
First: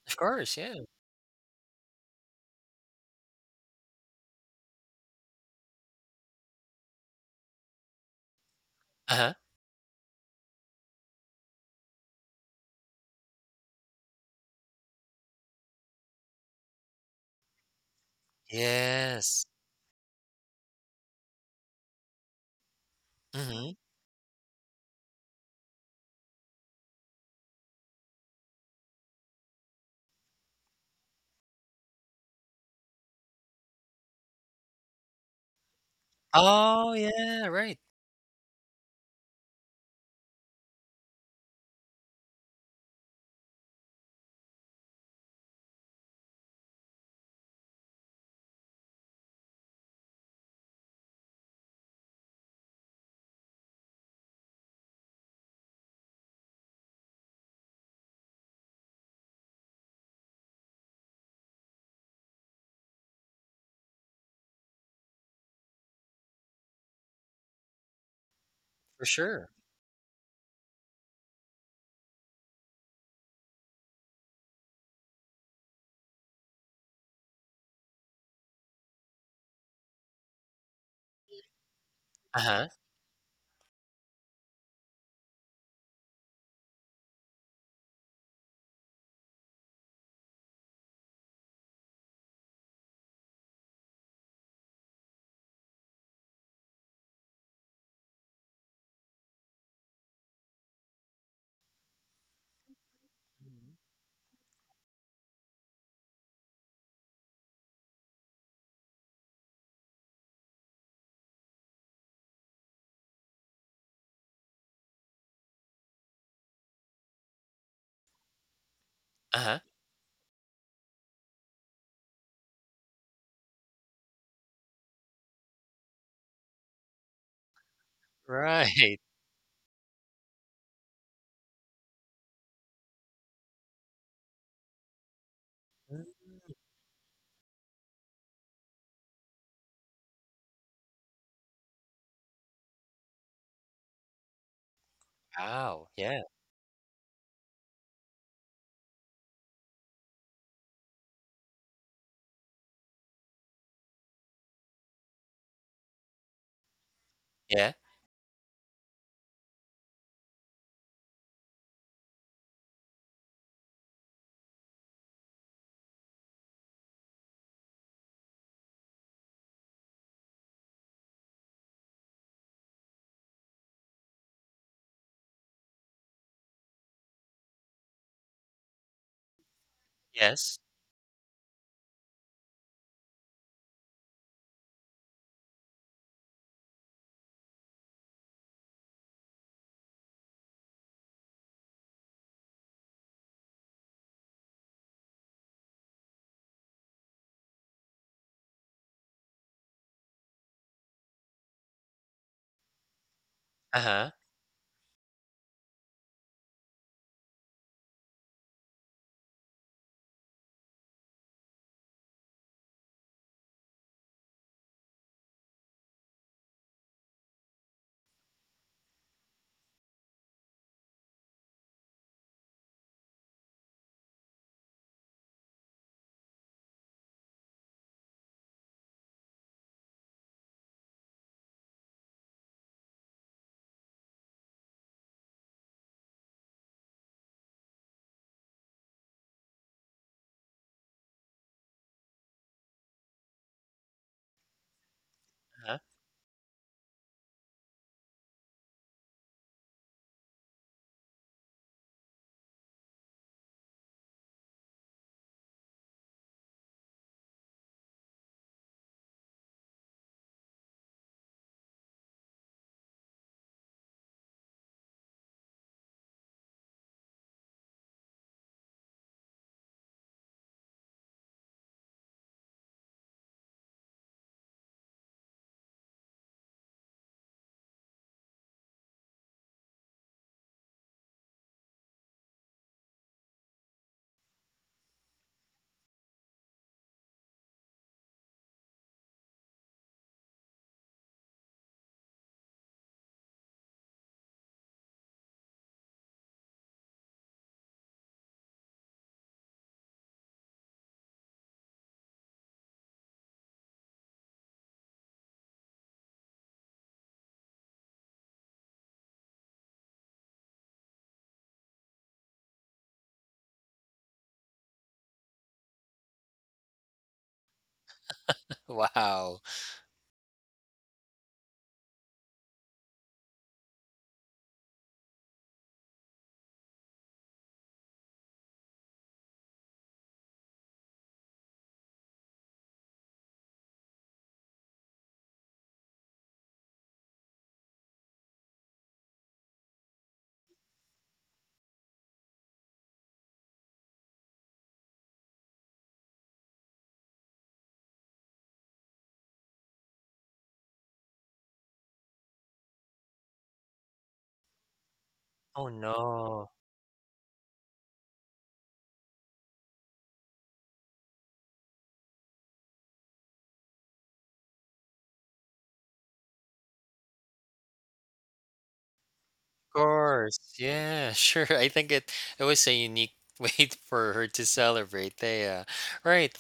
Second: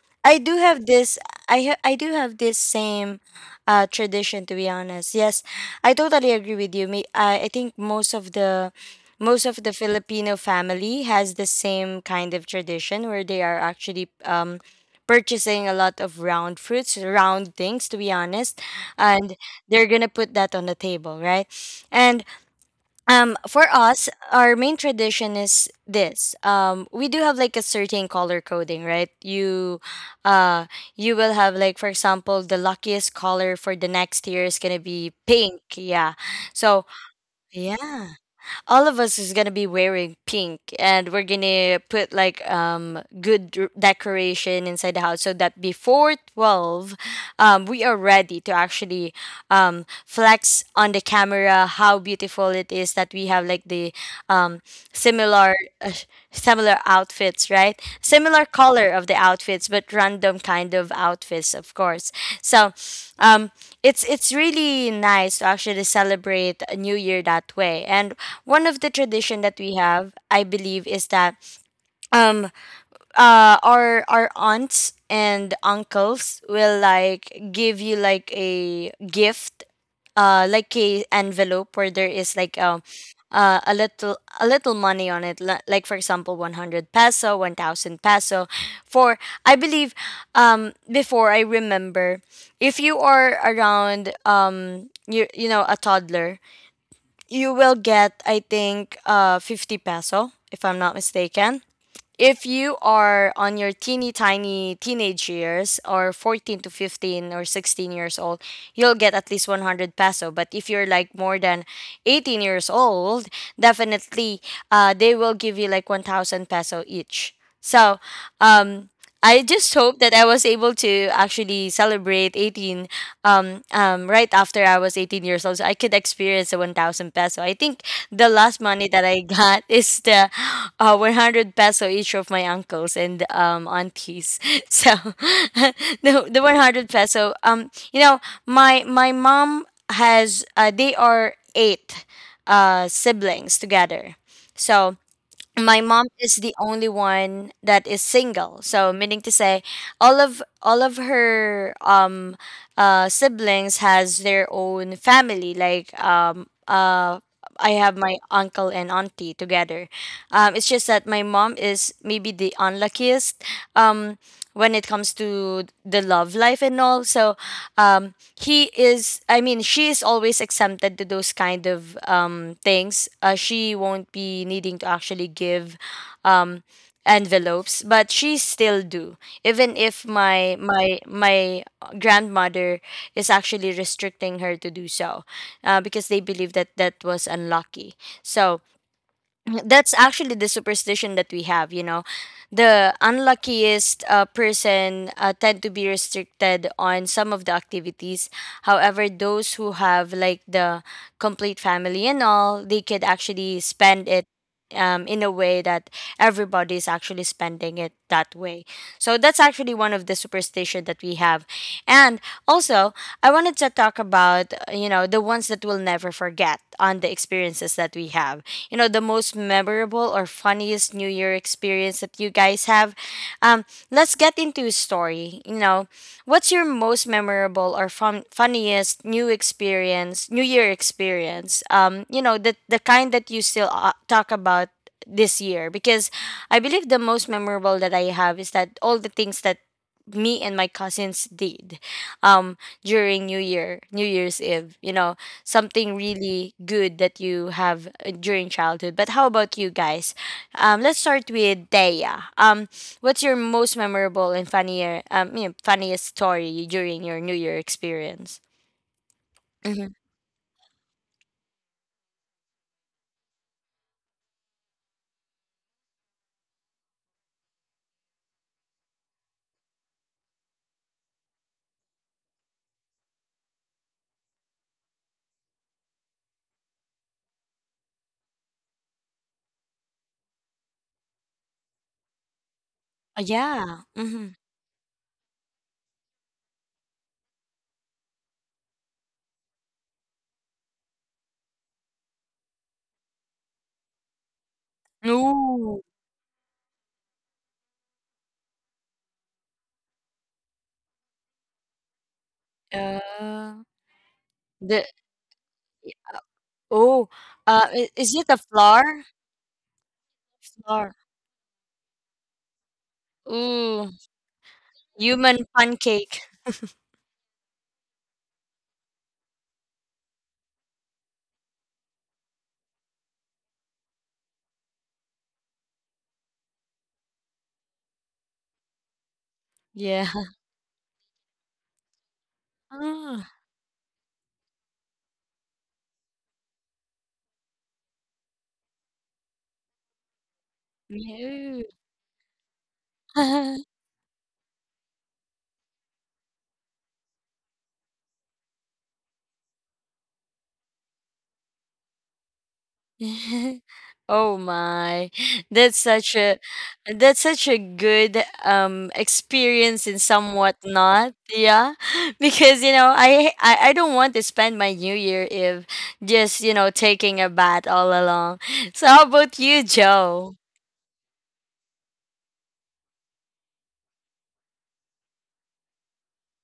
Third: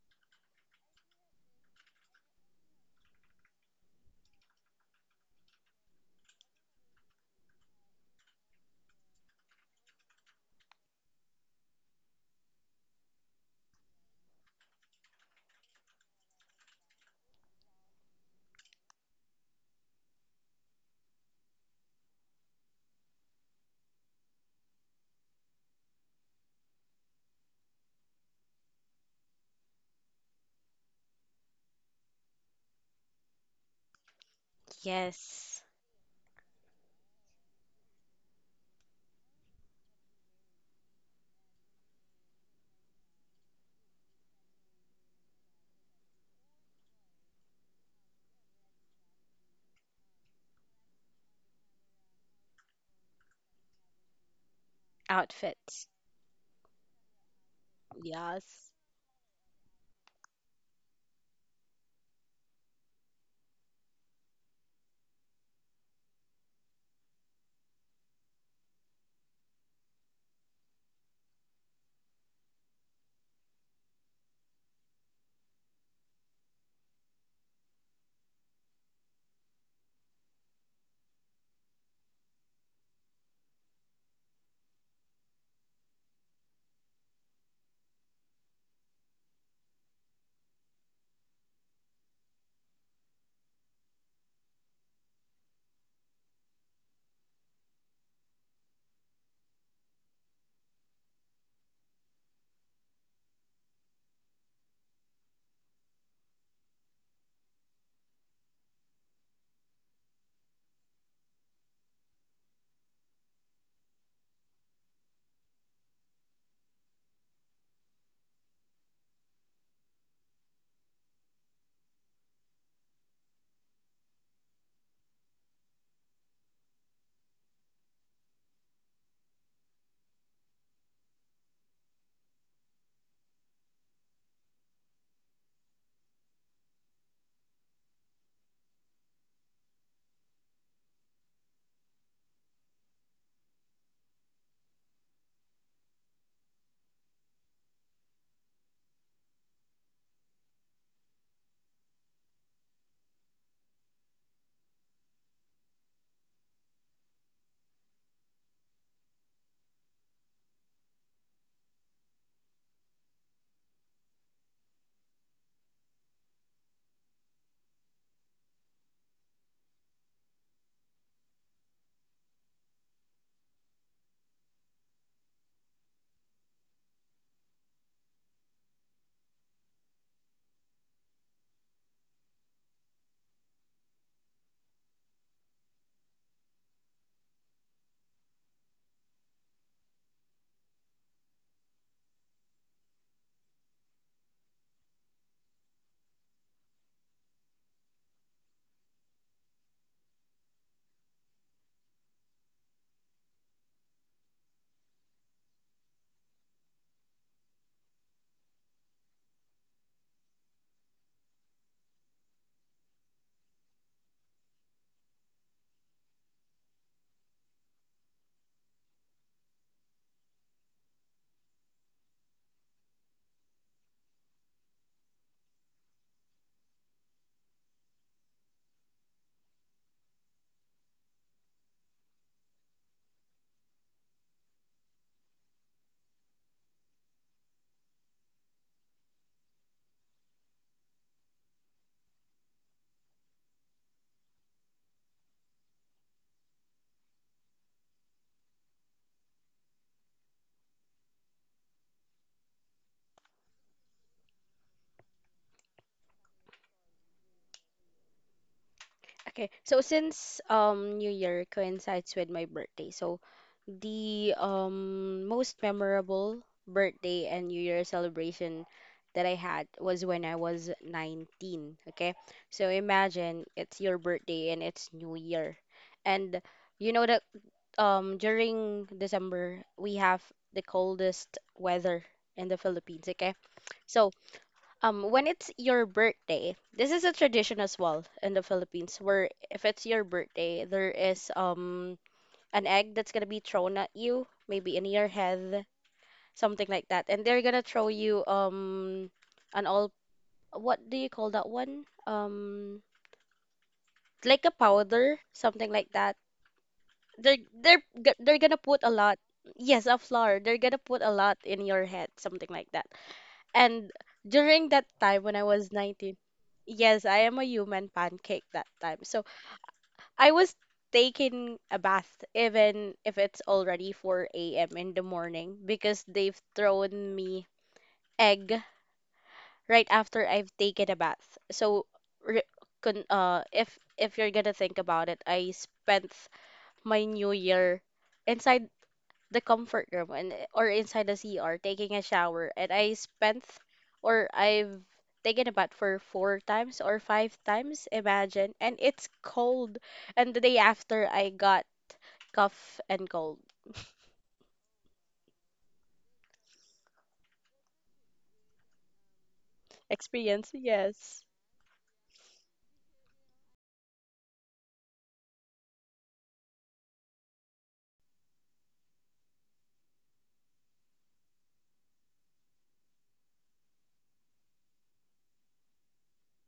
Speaker 2: Of
Speaker 1: I
Speaker 2: course,
Speaker 1: do
Speaker 2: yeah.
Speaker 1: have this. I do have this same tradition. To be honest, yes, I totally agree with you. Me, I think most of the
Speaker 2: Uh-huh.
Speaker 1: most of the Filipino family has the same kind of tradition where they are actually, purchasing a lot of round fruits, round things. To be honest. And
Speaker 2: Yes.
Speaker 1: they're gonna put that on the table, right? And, for
Speaker 2: Mhm.
Speaker 1: us, our main tradition is this. We do have like a certain color coding, right? Uh, you will have like, for example, the luckiest color for the next year is gonna be pink.
Speaker 3: Yes.
Speaker 1: Yeah. So
Speaker 2: Oh, yeah, right.
Speaker 1: yeah, all of us is gonna be wearing pink, and we're gonna put like good decoration inside the house so that before 12, we are ready to actually flex on the camera how beautiful it is that we have like the um similar uh,
Speaker 3: Outfits.
Speaker 1: similar outfits, right? Similar
Speaker 3: Yes.
Speaker 1: color of the outfits, but random kind of outfits, of course. So um it's really nice to actually celebrate a new year that way. And one of the
Speaker 2: For
Speaker 1: tradition
Speaker 2: sure.
Speaker 1: that we have, I believe, is that um our aunts and uncles will like give you like a gift, like a envelope where there is like
Speaker 2: Uh-huh.
Speaker 1: a little money on it, like, for example, 100 peso, 1,000 peso. For, I believe, before, I remember, if you are around, you you know a toddler, you will get, I think, 50 peso, if I'm not mistaken. If you are on your teeny tiny teenage years, or 14 to 15 or 16 years old, you'll get at least 100 peso. But if you're like more than 18 years old, definitely, they will give you like 1,000 peso each. So um I
Speaker 2: Uh-huh.
Speaker 1: just hope that I was able to actually celebrate 18, right after I was 18 years old, so I could experience the 1,000 peso. I think the last money
Speaker 2: Right.
Speaker 1: that I got is the 100 peso each of my uncles and, aunties. So
Speaker 2: Mm.
Speaker 1: the 100 peso. Um, you know, my mom has, they are 8 siblings together. So my
Speaker 2: Wow.
Speaker 1: mom
Speaker 2: Yeah.
Speaker 1: is the only one that is single, so meaning to say, all of her siblings has their own family. Like, I
Speaker 2: Yeah.
Speaker 1: have my uncle and auntie together. It's just that my mom is maybe the unluckiest, um, when it comes to the love life and all. So, um, he is. I mean, she is always exempted to those kind of, things. She won't be needing to actually give, Um, envelopes. But she still do, even if my
Speaker 2: Yes.
Speaker 1: my my grandmother is actually restricting her to do so, because they believe that that was unlucky. So that's actually the superstition that we have, you know. The unluckiest, person tend to be restricted on some of the activities. However, those who have like the complete family and all, they could actually
Speaker 2: Uh
Speaker 1: spend
Speaker 2: huh.
Speaker 1: it, in a way that everybody's actually spending it that way. So that's actually one of the superstition that we have. And also, I wanted to talk about, you know, the ones that we'll never forget on the experiences that we have. You know, the most memorable or funniest New Year experience that you guys have. Um, let's get into a story. You know, what's your most memorable or funniest new experience, New Year experience? You know, the kind that you still talk about this year. Because I believe the most memorable that I have is that all the things that me and my cousins did um during new year, new year's eve, you know,
Speaker 2: Uh-huh. Uh-huh.
Speaker 1: something really good that you have during childhood. But how about you guys? Let's start with Daya. What's your most memorable and funnier, you know, funniest story during your New Year experience?
Speaker 3: Okay. So
Speaker 1: Mm-hmm.
Speaker 3: since New Year coincides with my birthday, so the most memorable birthday and New Year celebration that I had was when I was 19, okay? So imagine it's your birthday and it's New Year. And you know that during December we have the coldest weather in the Philippines, okay?
Speaker 1: Yeah.
Speaker 3: So
Speaker 1: Mm-hmm.
Speaker 3: when it's your birthday, this is a tradition as well in the Philippines where if it's your birthday, there is an egg that's gonna be thrown at you, maybe in your head,
Speaker 1: No.
Speaker 3: something like that. And they're gonna throw you an all, what do you call that one?
Speaker 1: Uh,
Speaker 3: Like a
Speaker 1: the
Speaker 3: powder, something like that.
Speaker 1: Oh,
Speaker 3: They're they're
Speaker 1: I-
Speaker 3: g-
Speaker 1: is it
Speaker 3: they're
Speaker 1: a
Speaker 3: gonna put a
Speaker 1: flour?
Speaker 3: lot. Yes, a flour. They're gonna
Speaker 1: Flour.
Speaker 3: put a lot in your head, something like that. And
Speaker 1: Ooh,
Speaker 3: during that time when I
Speaker 1: human
Speaker 3: was 19,
Speaker 1: pancake.
Speaker 3: yes, I am a human pancake that time. So
Speaker 2: Wow.
Speaker 3: I was taking a bath even if it's already 4 a.m. in the morning because they've thrown me egg right
Speaker 1: Yeah.
Speaker 3: after I've taken a bath. So re-
Speaker 1: Ah,
Speaker 3: if you're gonna think about it, I spent my new year inside the comfort room and or inside the CR
Speaker 1: yeah.
Speaker 3: taking a shower and I spent or I've taken a bath for four times or five times, imagine. And it's cold and the day after I got cough and cold.
Speaker 1: Oh my.
Speaker 2: Oh
Speaker 1: That's such a,
Speaker 2: no.
Speaker 1: that's such a good experience and
Speaker 3: Experience,
Speaker 1: somewhat not.
Speaker 3: yes.
Speaker 1: Yeah. Because you know, I don't want to spend my new year if just, you know, taking a bath all along. So how about you,
Speaker 2: Of
Speaker 1: Joe?
Speaker 2: course. Yeah, sure. I think it was a unique way for her to celebrate. They right.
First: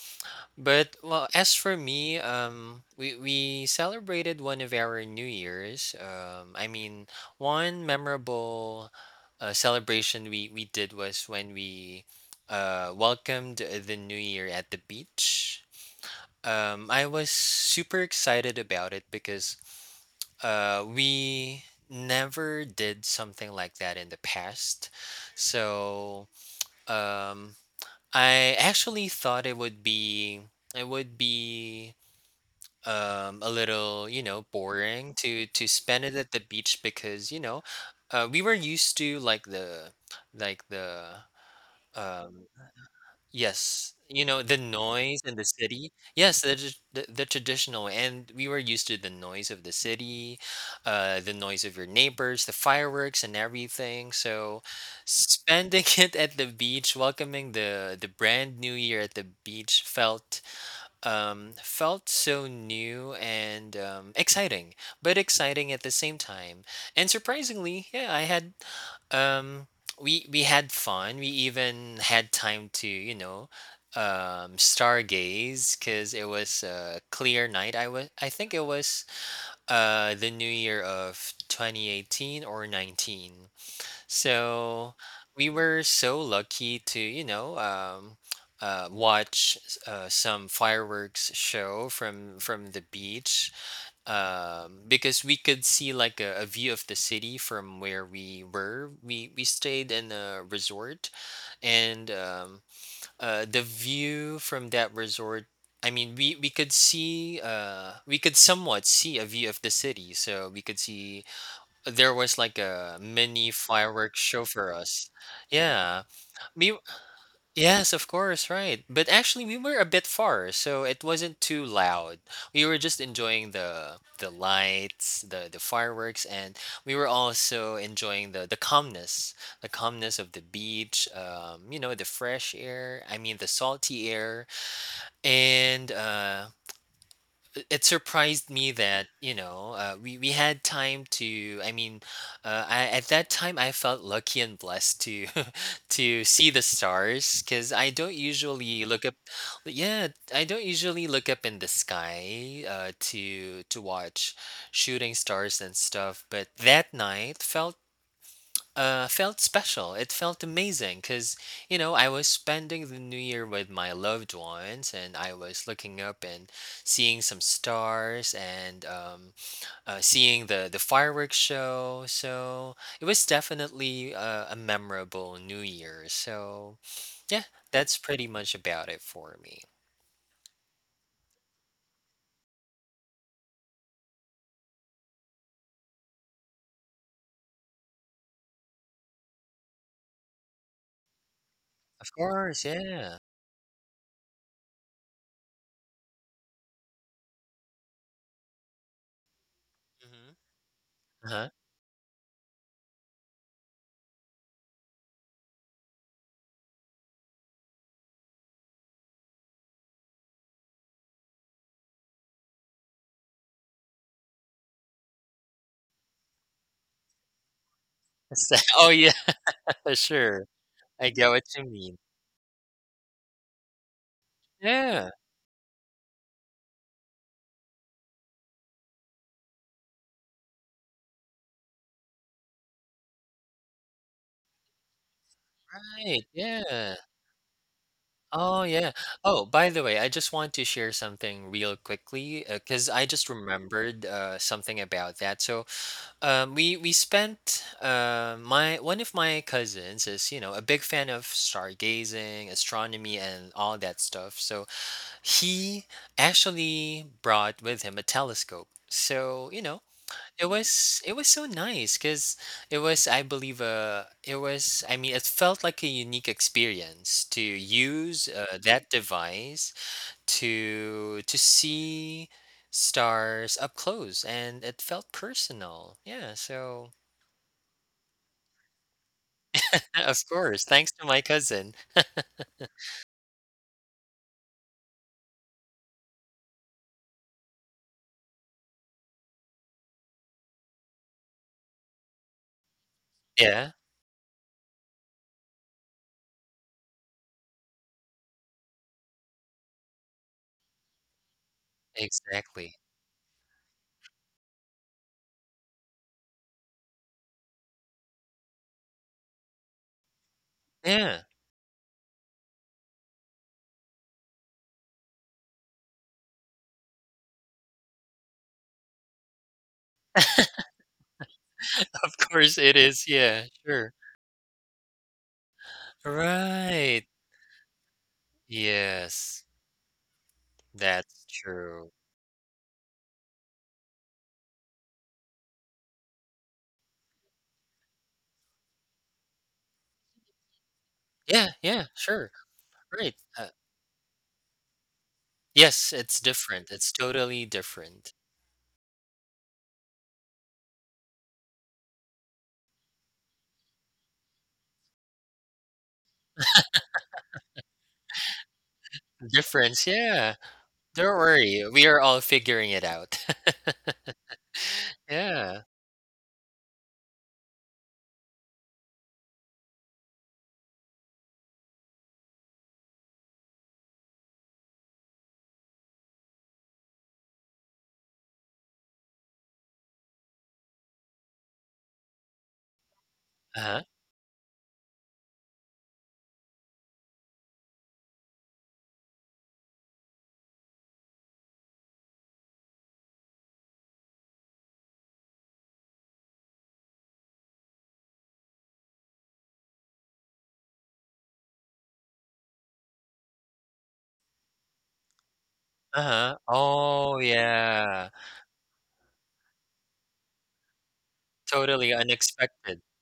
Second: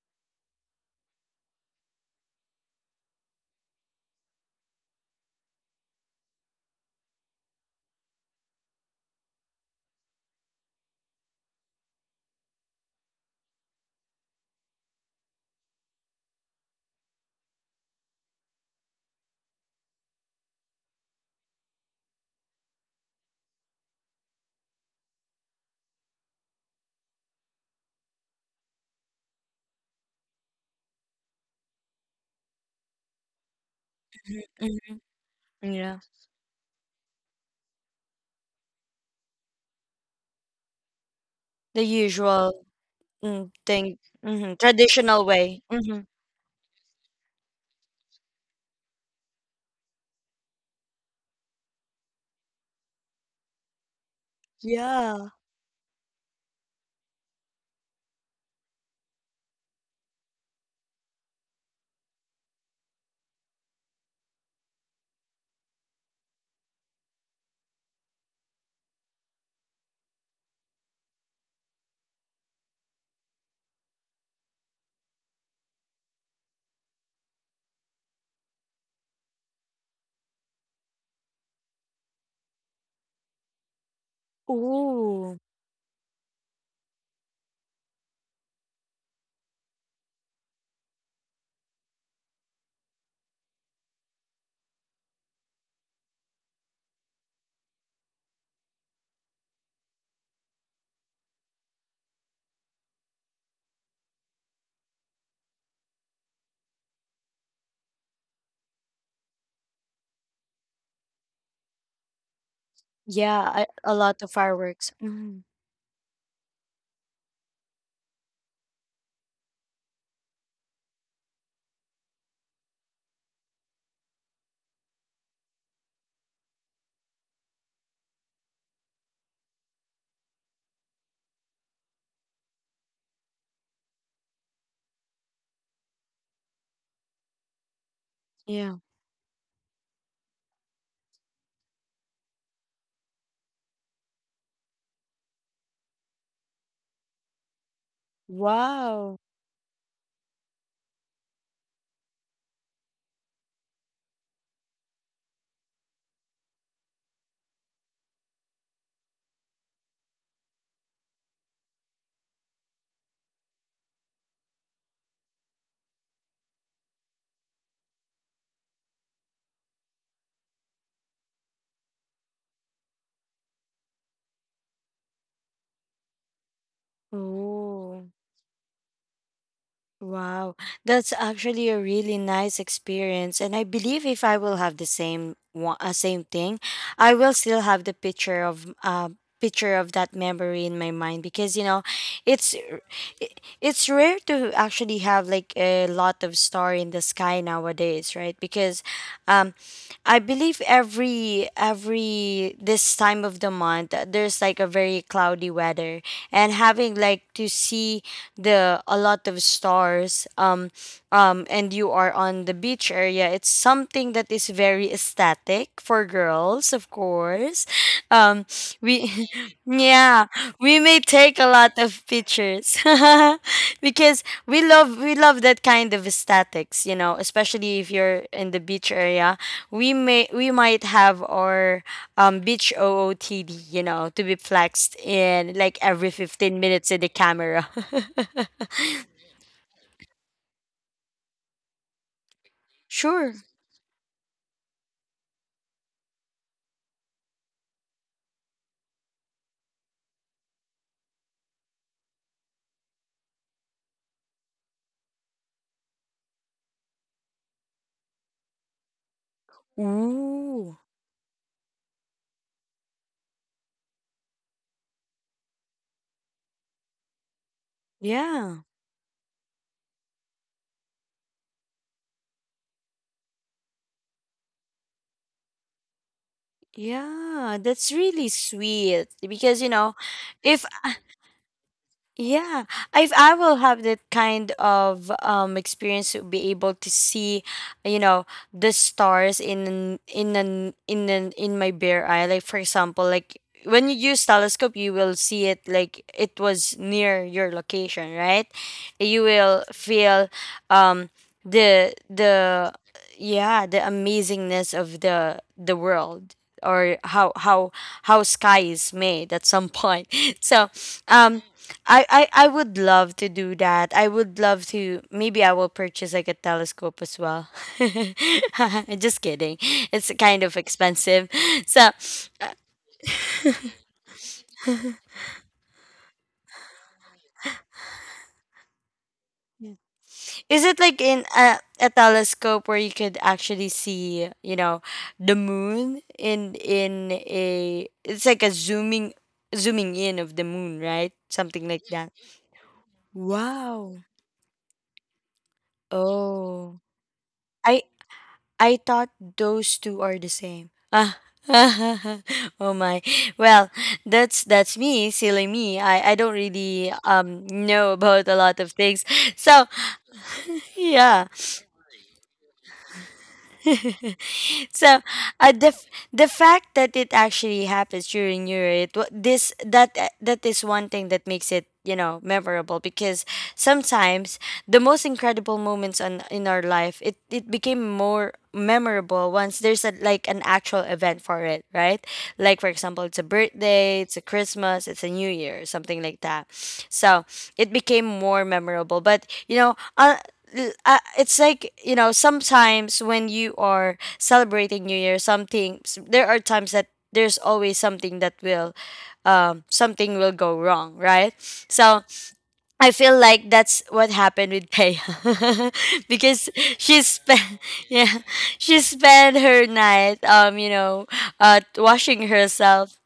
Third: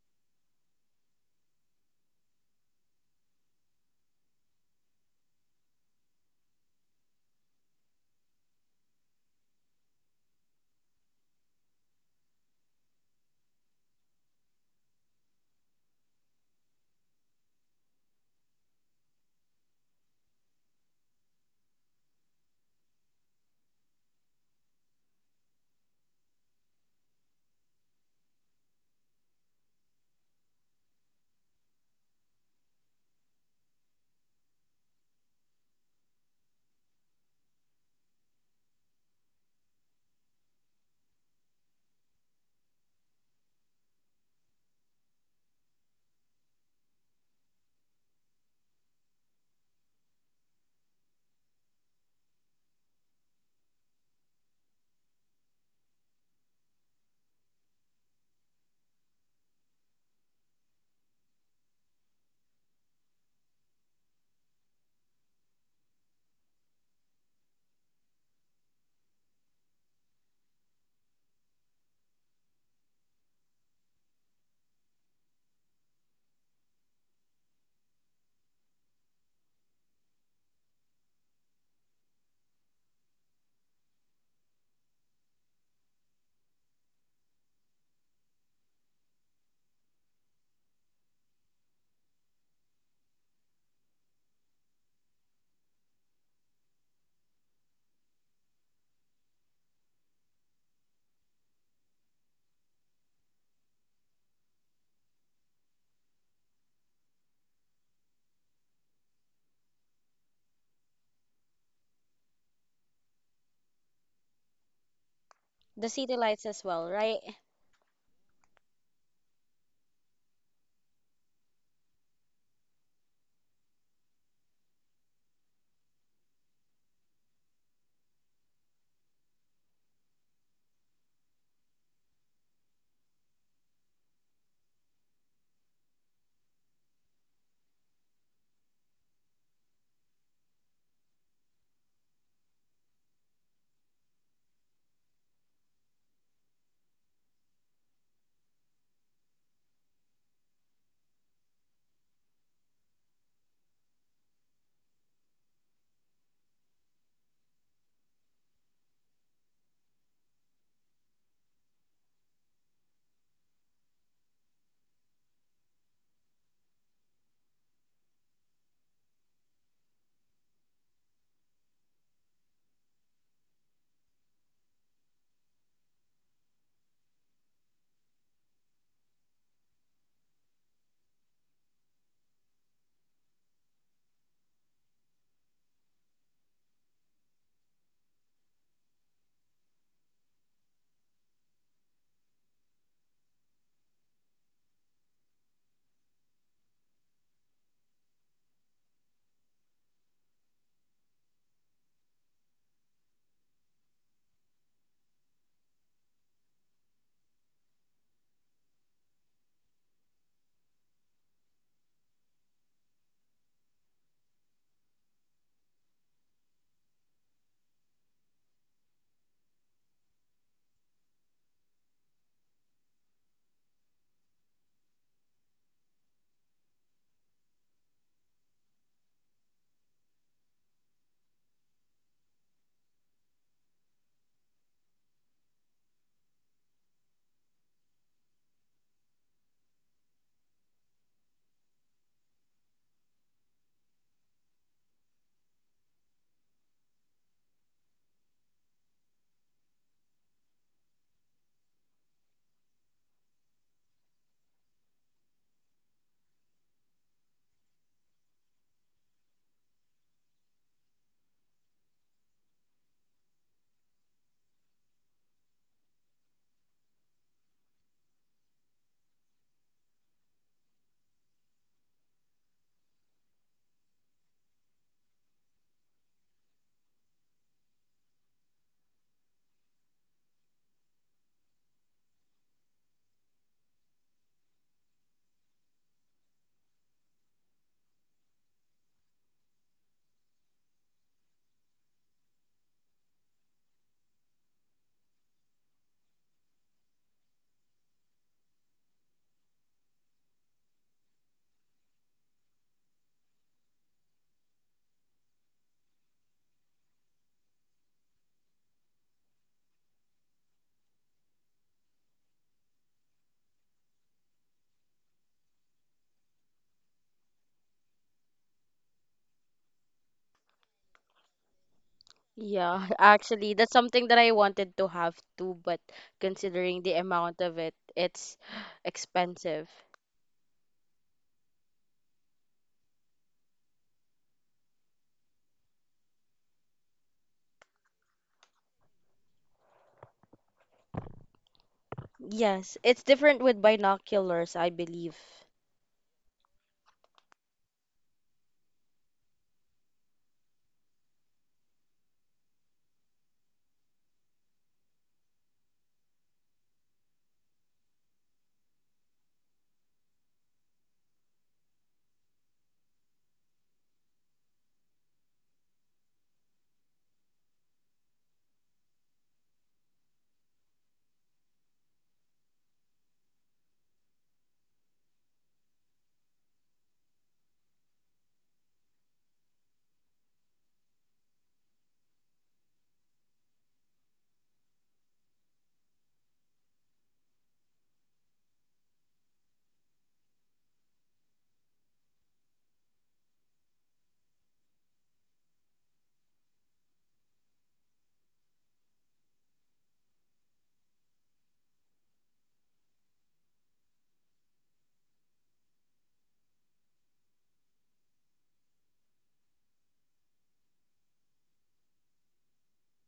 Speaker 2: But well, as for me, we celebrated one of our New Year's. I mean, one memorable celebration we did was when we welcomed the New Year at the beach. I was super excited about it because we never did something like that in the past. So um, I actually thought it would be it would be a little, you know,
Speaker 1: Mhm.
Speaker 2: boring to
Speaker 1: Yeah.
Speaker 2: spend it at the beach because you know, we were used to like the
Speaker 1: The
Speaker 2: um,
Speaker 1: usual
Speaker 2: yes,
Speaker 1: thing.
Speaker 2: you know,
Speaker 1: Hmm.
Speaker 2: the noise
Speaker 1: Traditional
Speaker 2: in the
Speaker 1: way.
Speaker 2: city.
Speaker 1: Hmm.
Speaker 2: Yes, the the traditional, and we were used to the noise of the city, the noise of your neighbors, the fireworks and everything. So,
Speaker 1: Yeah.
Speaker 2: spending it at the beach, welcoming the brand new year at the beach felt felt so new and exciting, but exciting at the same time. And surprisingly, yeah, I had um, we had fun. We even had time to, you know, stargaze because it was a clear night. I think it was the new year of 2018 or 19. So
Speaker 1: Ooh.
Speaker 2: we were so lucky to, you know, watch some fireworks show from the beach, because we could see like a view of the city from where we were. We stayed in a resort, and the view from that resort. I mean, we could see, we could somewhat see a view of the city. So we could see there was like a
Speaker 1: Yeah,
Speaker 2: mini
Speaker 1: I, a
Speaker 2: fireworks
Speaker 1: lot of
Speaker 2: show for
Speaker 1: fireworks.
Speaker 2: us.
Speaker 1: Mhm.
Speaker 3: The
Speaker 2: Yeah.
Speaker 3: city lights as
Speaker 2: We
Speaker 3: well, right?
Speaker 2: yes, of course, right. But actually we were a bit far, so it wasn't too loud. We were just enjoying the lights, the fireworks, and we were also enjoying the calmness, the calmness of the beach, you know, the fresh air, I mean the salty air, and it surprised me
Speaker 1: Yeah.
Speaker 2: that, you know, we had time to, I mean, I, at that time, I felt lucky and blessed to to see the stars because I don't usually look up.
Speaker 1: Wow.
Speaker 2: Yeah, I don't usually look up in the sky, to watch shooting stars and stuff, but that night felt felt special. It felt amazing because, you know, I was spending the new year with my loved ones, and I was looking up and seeing some stars, and seeing the fireworks show. So it was definitely a memorable new year. So yeah, that's
Speaker 1: Oh,
Speaker 2: pretty much about it for me.
Speaker 1: wow. That's actually a really nice experience. And I believe if I will have the same one, same thing, I will still have the picture of, picture of that memory in my mind. Because you know,
Speaker 2: Of
Speaker 1: it's
Speaker 2: course,
Speaker 1: r-
Speaker 2: yeah.
Speaker 1: i- it's rare to actually have like a lot of star in the sky nowadays, right? Because um I
Speaker 2: Hmm.
Speaker 1: believe
Speaker 2: Uh-huh.
Speaker 1: every this time of the month, there's like a very cloudy weather, and having like to see the a lot of stars, and you are on the beach area, it's something that is very aesthetic for girls, of course. um
Speaker 2: Oh, yeah.
Speaker 1: we yeah,
Speaker 2: Sure,
Speaker 1: we may
Speaker 2: I get
Speaker 1: take
Speaker 2: what
Speaker 1: a
Speaker 2: you
Speaker 1: lot
Speaker 2: mean.
Speaker 1: of pictures because we love
Speaker 2: Yeah,
Speaker 1: we love that kind of aesthetics, you know, especially if you're in the beach area. We may, we might have our beach OOTD, you know, to be flexed in like every
Speaker 2: right,
Speaker 1: 15 minutes
Speaker 2: yeah.
Speaker 1: in the camera.
Speaker 2: Oh, yeah. Oh, by the way, I just want to share something real quickly because I just
Speaker 1: Sure.
Speaker 2: remembered something about that. So, we spent my one of my cousins is, you know, a big fan of stargazing, astronomy, and all that stuff. So he actually brought with him a telescope. So, you know, it
Speaker 1: Ooh.
Speaker 2: was it was so nice because it was I believe it was, I mean, it felt like a unique experience to use
Speaker 1: Yeah.
Speaker 2: that device to see stars up close, and it felt personal. Yeah, so
Speaker 1: Yeah, that's really sweet. Because you know,
Speaker 2: of
Speaker 1: if,
Speaker 2: course, thanks to my cousin.
Speaker 1: yeah, if I will have that kind of experience to be able to see, you know, the stars in an, in my bare eye. Like for example, like
Speaker 2: Yeah,
Speaker 1: when you use telescope, you will see it like it was near your location, right? You will feel um the,
Speaker 2: exactly.
Speaker 1: yeah, the amazingness of the world, or how sky is made at some point. So
Speaker 2: Yeah,
Speaker 1: um I would love to do that. I would love to. Maybe I will purchase like a telescope as well. Just kidding. It's kind of expensive. So,
Speaker 2: of
Speaker 1: uh,
Speaker 2: course it
Speaker 3: Yeah,
Speaker 2: is. Yeah,
Speaker 3: actually, that's
Speaker 2: sure.
Speaker 3: something that I wanted to have too, but considering the
Speaker 2: Right.
Speaker 3: amount of it, it's
Speaker 2: Yes,
Speaker 3: expensive.
Speaker 1: is it like in
Speaker 2: that's
Speaker 1: a
Speaker 2: true.
Speaker 1: telescope where you could actually see, you know, the moon in a, it's like a zooming, in of the moon, right?
Speaker 2: Yeah,
Speaker 1: Something like
Speaker 2: yeah,
Speaker 1: that.
Speaker 2: sure.
Speaker 3: Yes, it's
Speaker 2: Right.
Speaker 3: different with
Speaker 1: Wow.
Speaker 3: binoculars, I believe.
Speaker 2: Yes, it's different.
Speaker 1: Oh.
Speaker 2: It's totally
Speaker 1: I
Speaker 2: different.
Speaker 1: I thought those two are the same. Ah. Oh my. Well, that's me, silly me. I don't really know about a lot of things. So,
Speaker 2: Difference, yeah. Don't
Speaker 1: yeah.
Speaker 2: worry, we are all figuring it out.
Speaker 1: So uh,
Speaker 2: Yeah.
Speaker 1: the f- the fact that it actually happens during your it wa- this that that is one thing that makes it, you know, memorable. Because sometimes the most incredible moments on in our life, it became more memorable once there's a like an actual event for it, right? Like for example, it's a
Speaker 2: Uh-huh,
Speaker 1: birthday, it's a Christmas, it's a New Year, something like that. So it became more memorable. But you know, it's like, you know, sometimes when you are celebrating New Year, there are times that there's always something that will something will go wrong, right? So I feel like that's what happened with Pay.
Speaker 2: uh-huh.
Speaker 1: Because she
Speaker 2: Oh,
Speaker 1: spent,
Speaker 2: yeah.
Speaker 1: yeah, she spent her night
Speaker 2: Totally
Speaker 1: washing
Speaker 2: unexpected.
Speaker 1: herself.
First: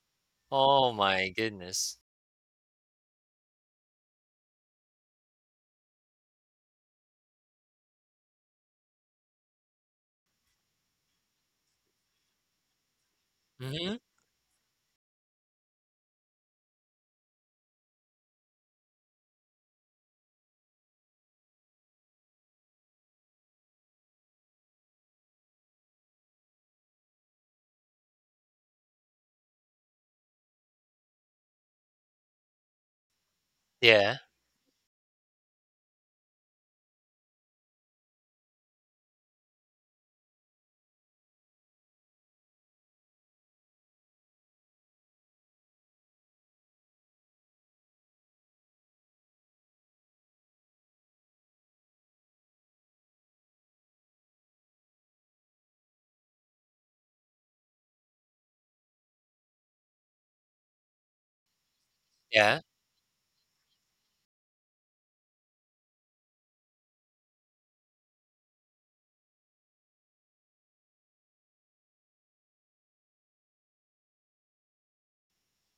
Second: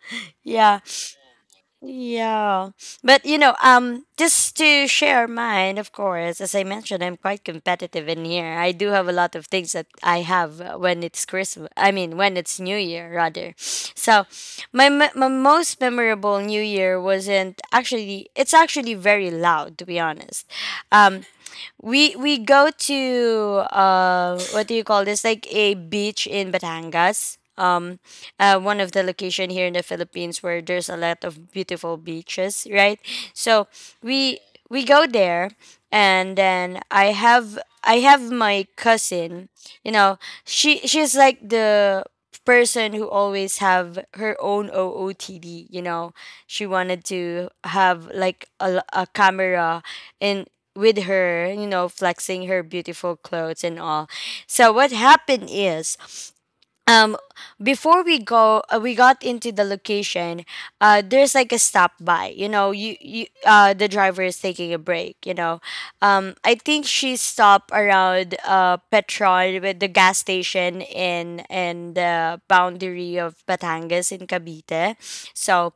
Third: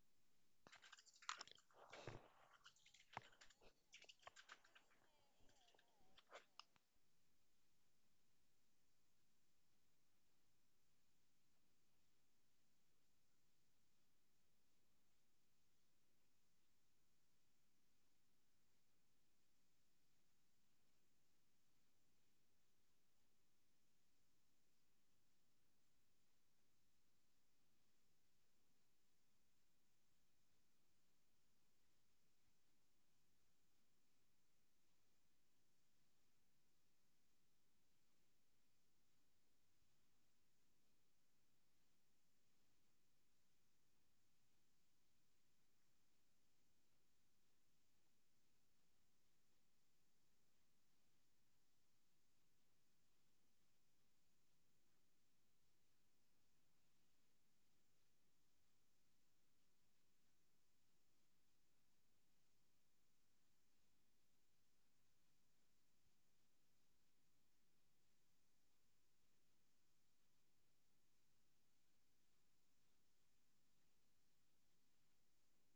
Speaker 1: Yeah,
Speaker 2: Oh my goodness.
Speaker 1: yeah. But you know, just to share mine, of course, as I mentioned, I'm quite competitive in here. I do have a lot of things that I have, when it's Christmas. I mean, when it's New Year rather.
Speaker 2: Mhm.
Speaker 1: So, my most memorable New Year wasn't actually it's actually very loud, to be honest. Um we go to, what do you call this? Like a beach in Batangas. One of the location here in the Philippines, where there's a lot of beautiful beaches, right? So
Speaker 2: Yeah,
Speaker 1: we we go there, and then I have my cousin. You know, she's like the person who always have her own OOTD. You know, she wanted to have like a camera, in with her, you know, flexing her beautiful clothes and all. So what happened is, um, before we go, we got into the location. There's like a stop by. You
Speaker 2: yeah.
Speaker 1: know, you the driver is taking a break. You know, I think she stopped around Petron, with the gas station in the boundary of Batangas in Cavite. So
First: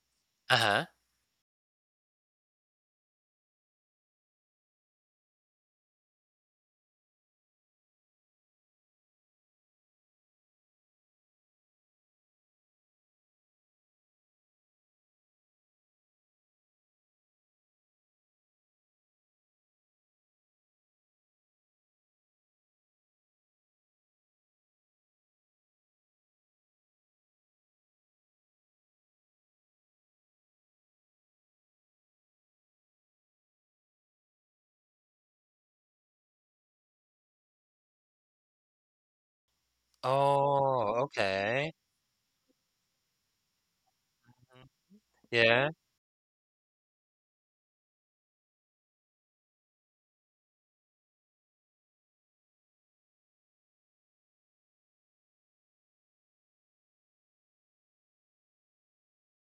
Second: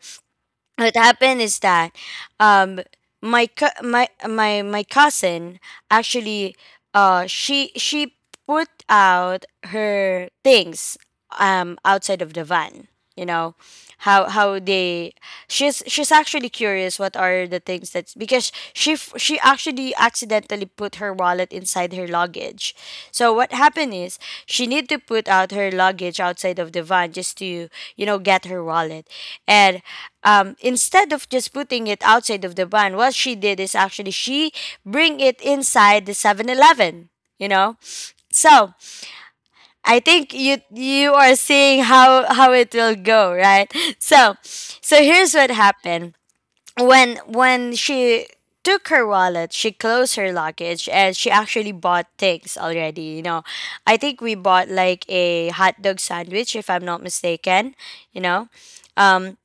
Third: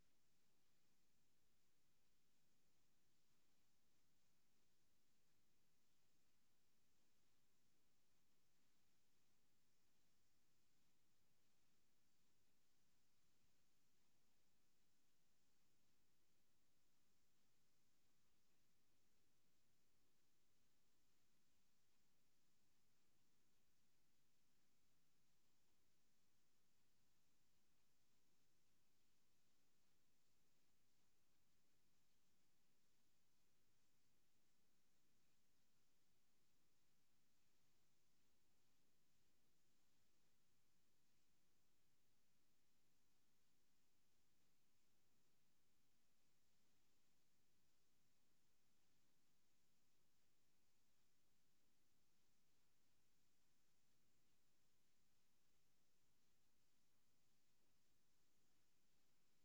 Speaker 2: Uh-huh.
Speaker 1: what happened is that, um my co- my cousin actually, she put out her things outside of the van. You know, how they she's actually curious what are the things that's, because she actually accidentally put her wallet inside her luggage. So what happened is, she need to put out her luggage outside of the van, just to, you know, get her wallet. And, instead of just putting it outside of the van, what she did is actually she bring it inside the 7-Eleven. You know, so I think you
Speaker 2: Oh,
Speaker 1: you are
Speaker 2: okay.
Speaker 1: seeing how it will go, right? So so here's what
Speaker 2: Yeah,
Speaker 1: happened. When she took her wallet, she closed her luggage, and she actually bought things already, you know. I think we bought like a hot dog sandwich, if I'm not mistaken, you know. Um,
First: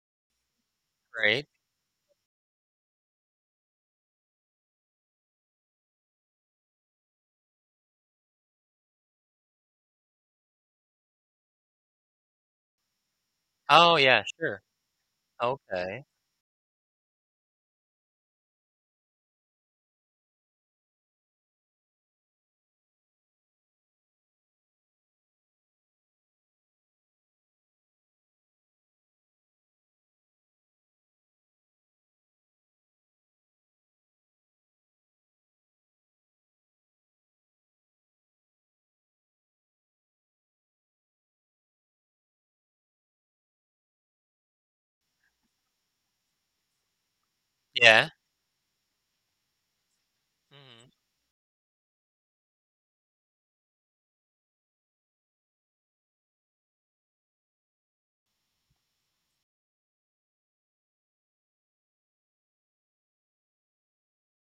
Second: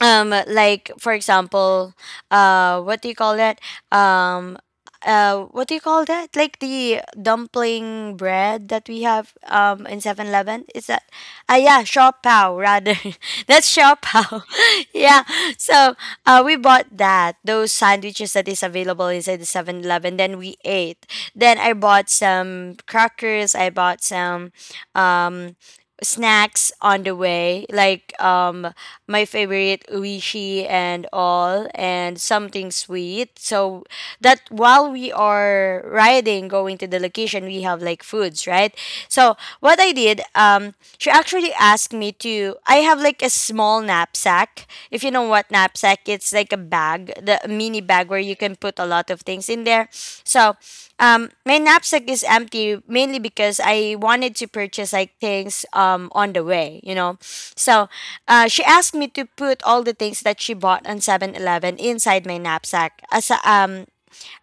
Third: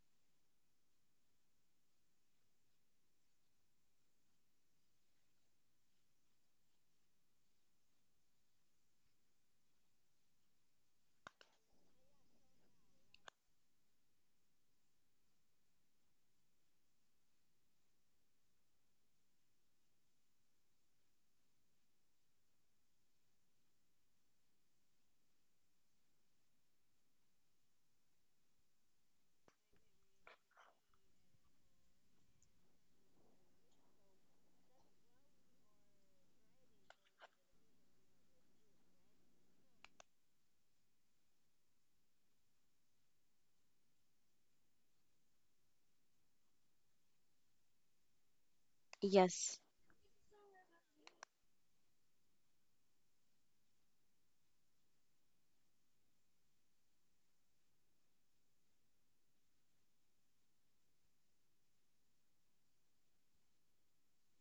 Speaker 1: like for
Speaker 2: great.
Speaker 1: example, what do you call that, um what do you call that, like the dumpling bread that we have in 7-Eleven? Is that, yeah, shaw pao rather. That's shaw
Speaker 2: Oh, yeah,
Speaker 1: pao.
Speaker 2: sure.
Speaker 1: Yeah. So,
Speaker 2: Okay.
Speaker 1: we bought that those sandwiches that is available inside the 7-Eleven. Then we ate, then I bought some crackers, I bought some um snacks on the way, like, my favorite uishi and all, and something sweet. So, that while we are riding, going to the location, we have like foods, right? So what I did, she actually asked me to. I have like a small knapsack. If you know what knapsack, it's like a bag, the a mini bag
Speaker 2: Yeah.
Speaker 1: where you can put a lot of things
Speaker 3: Yes.
Speaker 1: in there. So,
Speaker 2: Mhm.
Speaker 1: my knapsack is empty, mainly because I wanted to purchase like things, on the way, you know. So, she asked me to put all the things that she bought on 7-Eleven inside my knapsack. As,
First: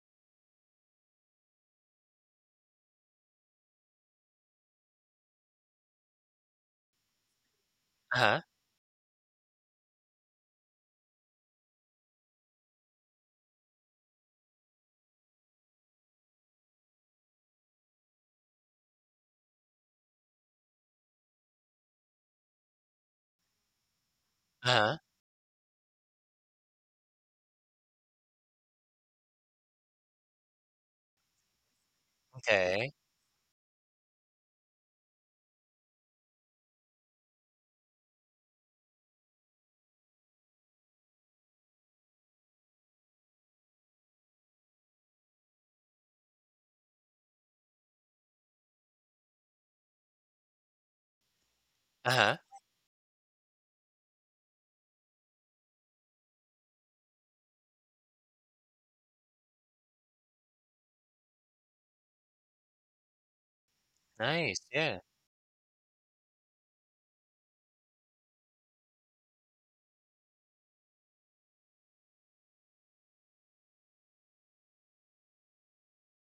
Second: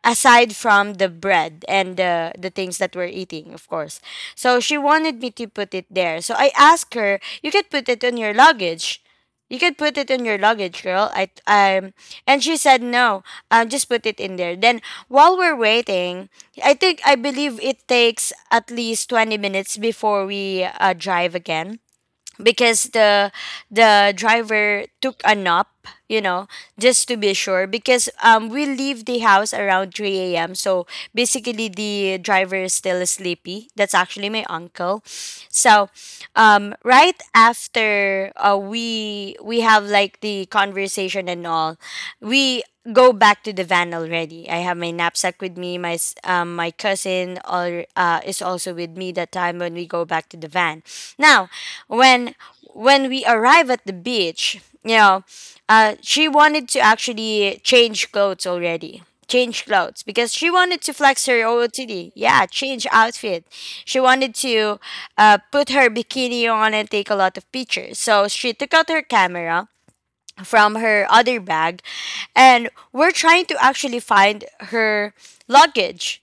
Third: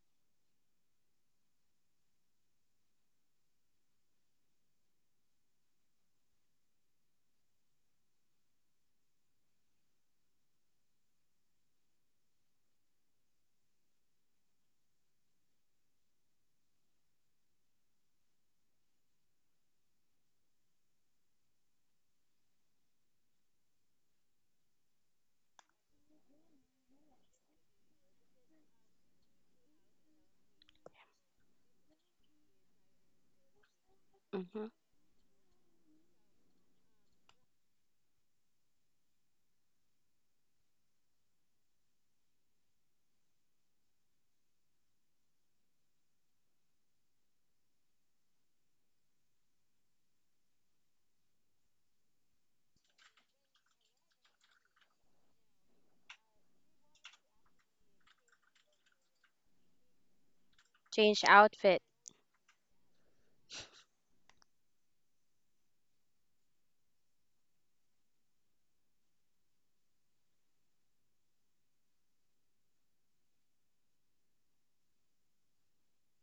Speaker 1: aside from the bread and the things that we're eating, of course. So she wanted me to put it there. So I asked her, "You could put it on your
Speaker 2: Uh-huh,
Speaker 1: luggage. You could put it in your luggage, girl." I And she said no. Just put it in there. Then, while we're waiting, I believe it takes at least 20 minutes before we, drive again. Because the driver
Speaker 2: uh-huh.
Speaker 1: took a nap, you know, just to be sure. Because we leave the house around 3 a.m. so basically the driver is
Speaker 2: Okay.
Speaker 1: still sleepy. That's actually my
Speaker 3: Mm-hmm.
Speaker 1: uncle. So, right after, we have like the conversation and all, we go back to the van already. I have my knapsack with me, my cousin is also with me that time, when we go back to the van. Now, when
Speaker 2: Uh-huh.
Speaker 1: when we arrive at the beach, you know, she wanted to actually change clothes already. Change clothes because she wanted to
Speaker 3: Change
Speaker 1: flex her
Speaker 3: outfit.
Speaker 1: OOTD. Yeah, change outfit. She wanted
Speaker 2: Nice,
Speaker 1: to,
Speaker 2: yeah.
Speaker 1: put her bikini on and take a lot of pictures. So she took out her camera from her other bag, and we're trying to actually find her luggage.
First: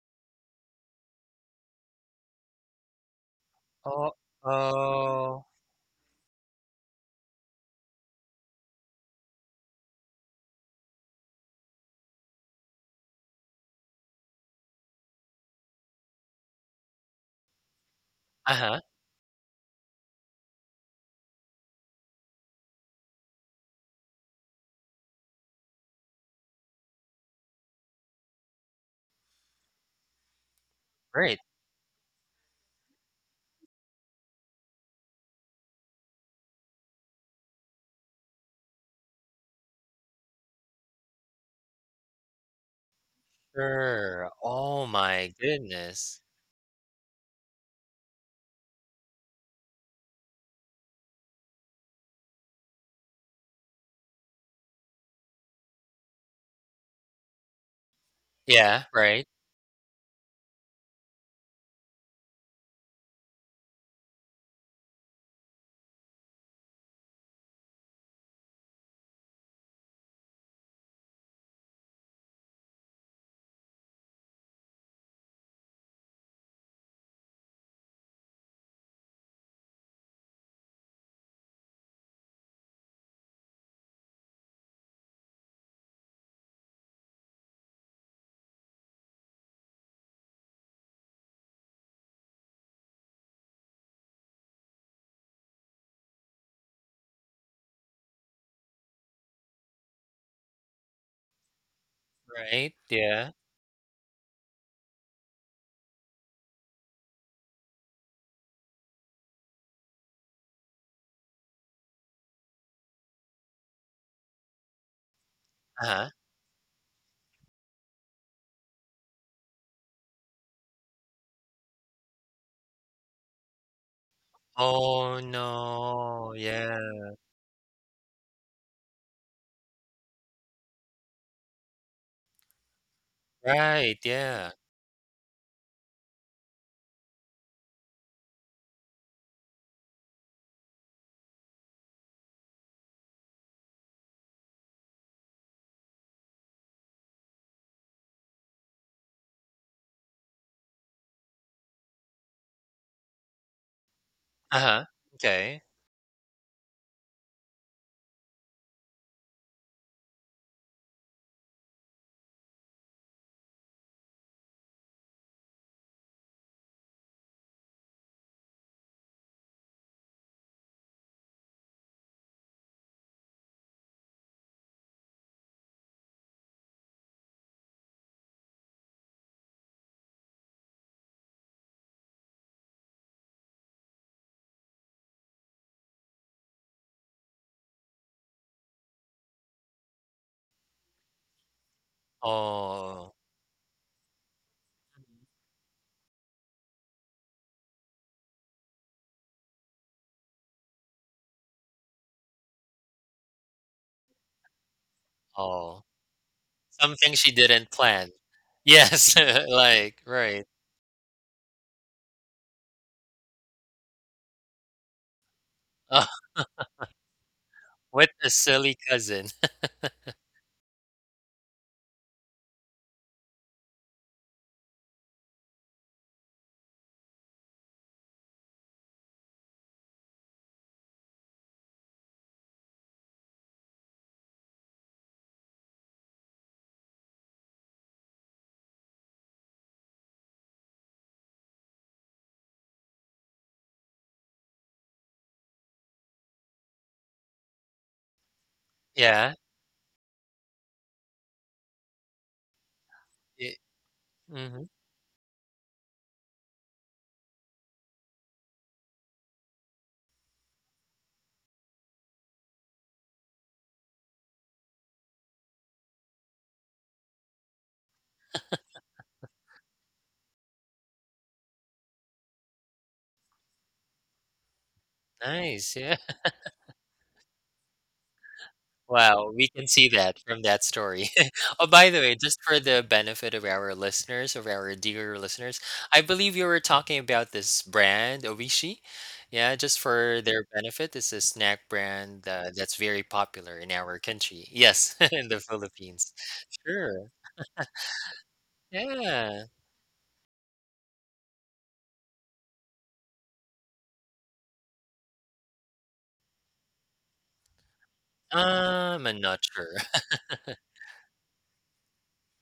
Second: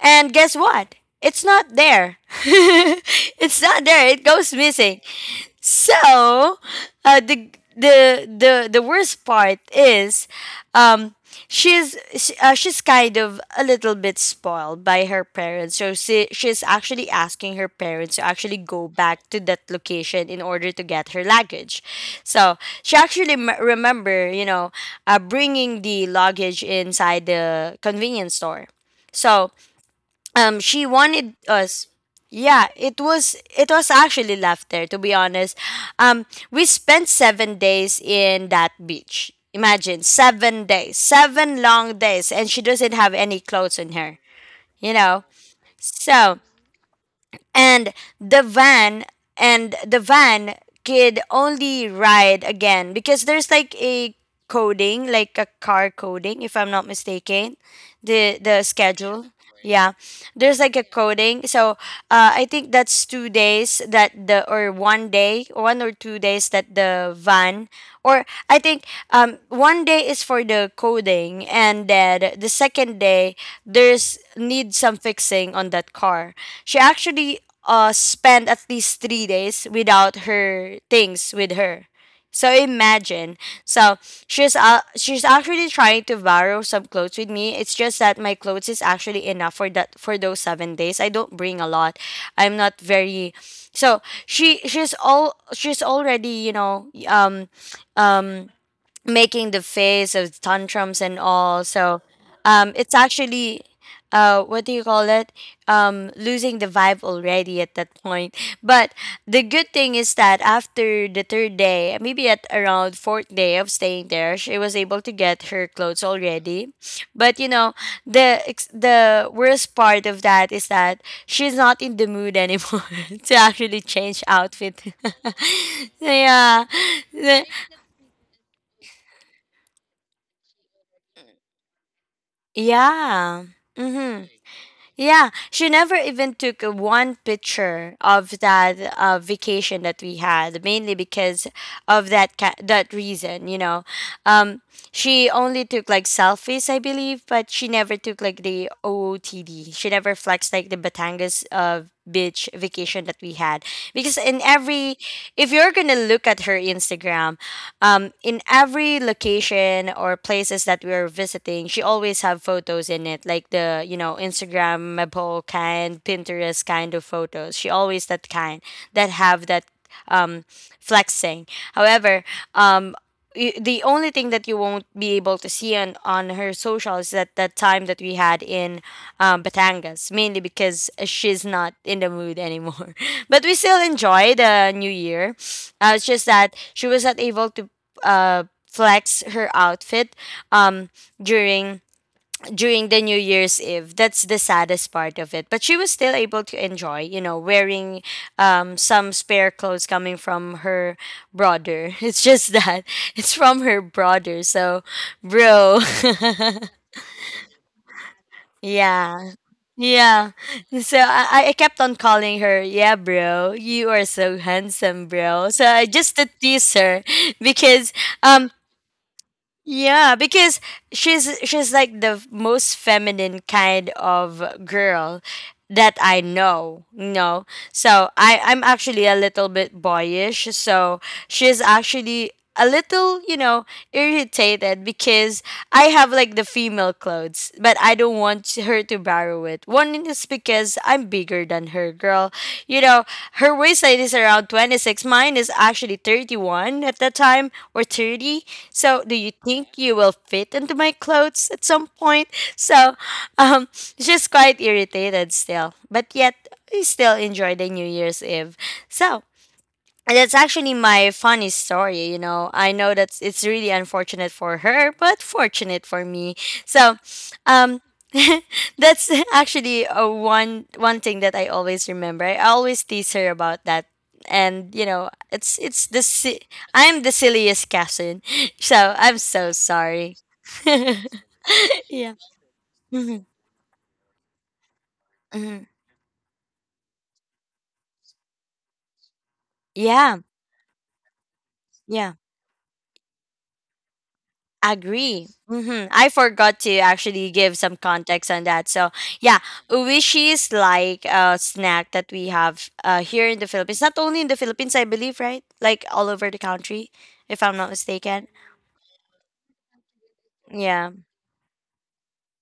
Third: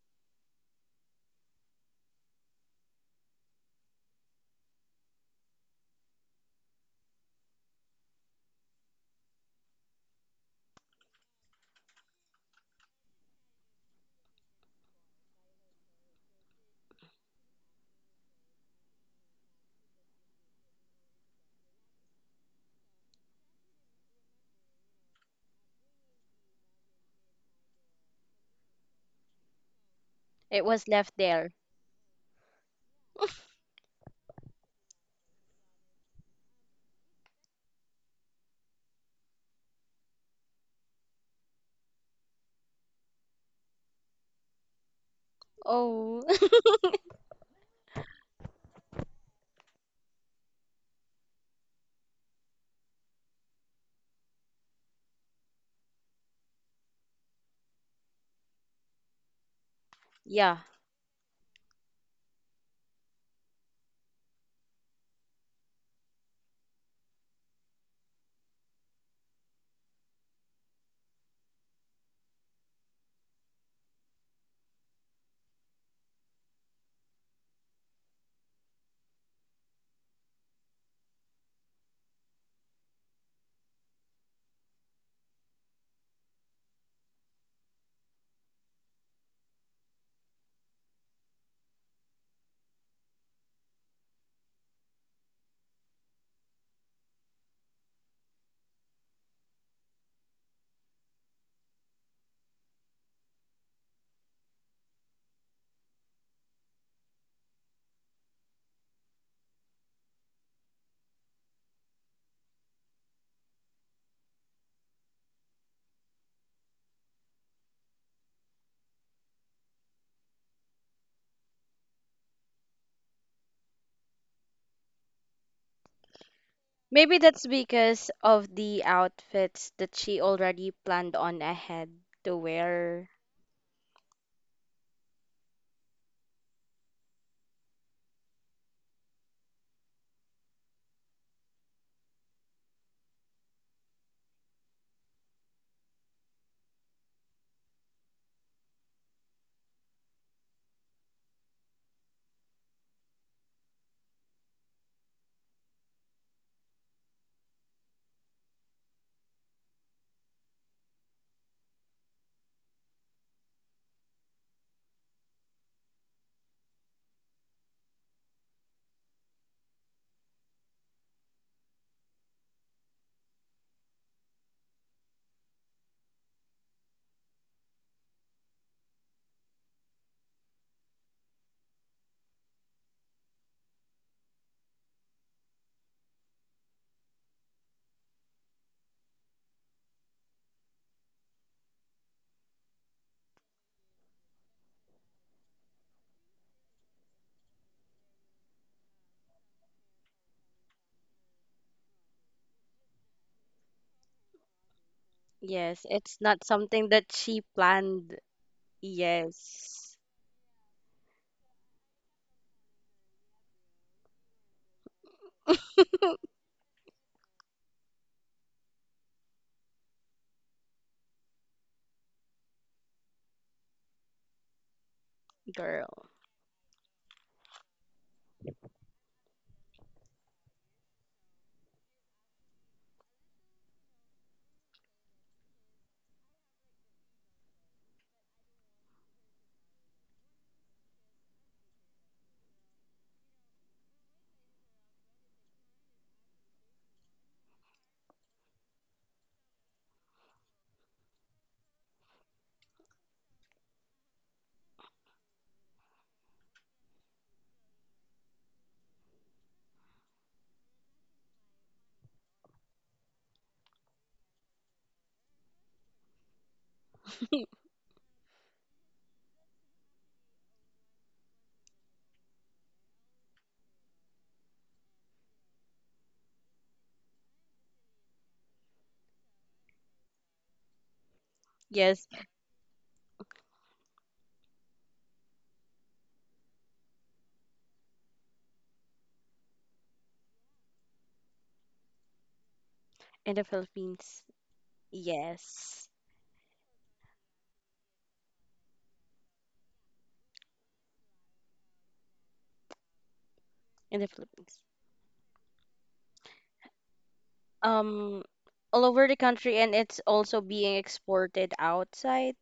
Speaker 1: And guess what? It's not there. It's not there.
Speaker 2: Oh,
Speaker 1: It goes missing.
Speaker 2: oh.
Speaker 1: So, uh, the the worst part is, um, she's kind of a little bit spoiled by her parents. So, she's actually asking her parents to actually
Speaker 2: Uh-huh.
Speaker 1: go back to that location in order to get her luggage. So she actually, remember, you know, bringing the luggage inside the convenience store. So,
Speaker 3: It
Speaker 1: she
Speaker 3: was left
Speaker 1: wanted
Speaker 2: Great.
Speaker 3: there.
Speaker 1: us. Yeah, it was, actually laughter, to be honest. um we spent 7 days in that beach. Imagine, 7 days, seven long days, and she doesn't have any clothes on her,
Speaker 2: Sure. Oh
Speaker 1: you know.
Speaker 2: my goodness.
Speaker 3: Oh.
Speaker 1: So, and the van and the van could only ride again, because there's like a coding, like a car coding, if I'm not mistaken, the
Speaker 2: Yeah, right,
Speaker 1: schedule. Yeah,
Speaker 3: Yeah.
Speaker 1: there's like a coding. So, I think that's 2 days that the or one day, one or two days that the van, or I think one day is for the coding, and then the second day, there's need some fixing on that car. She actually, spent at least 3 days without her things with her. So, imagine. So she's actually trying to borrow some clothes with me. It's just that my clothes is actually enough for that for those 7 days. I don't bring a lot. I'm not very. So she's already, you know, um making the face of tantrums and all. So,
Speaker 2: right,
Speaker 1: it's
Speaker 2: yeah,
Speaker 1: actually, what do you call it? Losing the vibe already at that point. But the good thing is that, after the third day, maybe at around fourth day of staying there, she was able to get her clothes
Speaker 2: uh-huh.
Speaker 1: already. But you know, the worst part of that is that she's not in the mood anymore to actually change outfit.
Speaker 2: Oh no,
Speaker 1: Yeah.
Speaker 2: yeah,
Speaker 3: Maybe that's because of the outfits that she already planned on ahead to wear.
Speaker 1: Yeah.
Speaker 2: right,
Speaker 1: Mm-hmm.
Speaker 2: yeah,
Speaker 1: Yeah. She never even took a one picture of that, vacation that we had, mainly because of that reason, you know. Um, she only took like selfies, I believe, but she never took like the OOTD. She never flexed like the Batangas, beach vacation that we had. Because in
Speaker 2: uh-huh,
Speaker 1: every — if
Speaker 2: okay.
Speaker 1: you're gonna look at her Instagram, in every location or places that we are visiting, she always have photos in it, like the Instagrammable kind, Pinterest kind of photos. She always that kind that have that, um, flexing. However, um, the only thing that you won't be able to see on, her social is that that time that we had in, Batangas, mainly because she's not in the mood anymore. But we still enjoy the New Year. It's just that she was not able to, uh, flex her outfit, um, during the
Speaker 2: Oh,
Speaker 1: New Year's Eve. That's the saddest part of it. But she was still able to enjoy, you know, wearing, some spare clothes coming from her brother. It's just that it's from her brother. So, bro.
Speaker 2: oh,
Speaker 3: Yes, it's not something that
Speaker 2: something she
Speaker 3: she
Speaker 2: didn't plan.
Speaker 3: planned.
Speaker 2: Yes,
Speaker 1: Yeah.
Speaker 3: Yes.
Speaker 2: like,
Speaker 1: Yeah.
Speaker 2: right.
Speaker 1: So, I kept on calling her, yeah, bro, you are so handsome, bro. So I
Speaker 2: Oh,
Speaker 1: just to tease her because
Speaker 2: what a
Speaker 1: um
Speaker 2: silly cousin.
Speaker 1: yeah, because she's like the, most feminine kind of girl that
Speaker 3: Girl.
Speaker 1: I know, you know. So, I'm actually a little bit boyish. So she's actually a little, you know, irritated, because I have like the female clothes, but I don't want her to borrow it. One is because I'm bigger than her, girl. You know, her waist height is around 26. Mine is actually 31 at that time, or 30. So do you
Speaker 2: Yeah,
Speaker 1: think you will fit into my clothes at some point? So
Speaker 2: it
Speaker 1: um she's quite
Speaker 2: mhm,
Speaker 1: irritated still but yet we still enjoy the new year's eve. so and that's actually my funny story, you know. I know that it's really unfortunate for her but fortunate for me. so um that's actually a one one thing that I always remember. I always tease her about that. And you know, it's
Speaker 2: nice,
Speaker 1: it's
Speaker 2: yeah.
Speaker 1: the I'm the silliest cousin so I'm
Speaker 2: Wow, we
Speaker 1: so
Speaker 2: can see that
Speaker 1: sorry.
Speaker 2: from that story. Oh, by the
Speaker 3: Yes,
Speaker 2: way,
Speaker 1: Yeah.
Speaker 2: just for the
Speaker 1: Mhm,
Speaker 2: benefit of our listeners, of our dear listeners,
Speaker 1: mhm.
Speaker 2: I believe you were talking about this brand, Oishi. Yeah, just
Speaker 1: Yeah.
Speaker 2: for their benefit, it's a snack
Speaker 1: Yeah.
Speaker 2: brand that's very
Speaker 3: in the
Speaker 2: popular in our
Speaker 3: Philippines.
Speaker 2: country. Yes, in
Speaker 1: Agree.
Speaker 2: the
Speaker 3: Yes,
Speaker 1: I
Speaker 2: Philippines.
Speaker 1: forgot to
Speaker 2: Sure.
Speaker 1: actually give some context on that. So yeah,
Speaker 2: Yeah.
Speaker 1: uwishi is like a snack that we have here in the Philippines. Not
Speaker 3: in the
Speaker 1: only in the
Speaker 3: Philippines.
Speaker 1: Philippines, I believe, right? Like all over the country, if I'm not
Speaker 3: Um,
Speaker 1: mistaken.
Speaker 3: all over the
Speaker 2: I'm not
Speaker 3: country,
Speaker 2: sure.
Speaker 3: and it's also being
Speaker 1: Yeah.
Speaker 3: exported outside,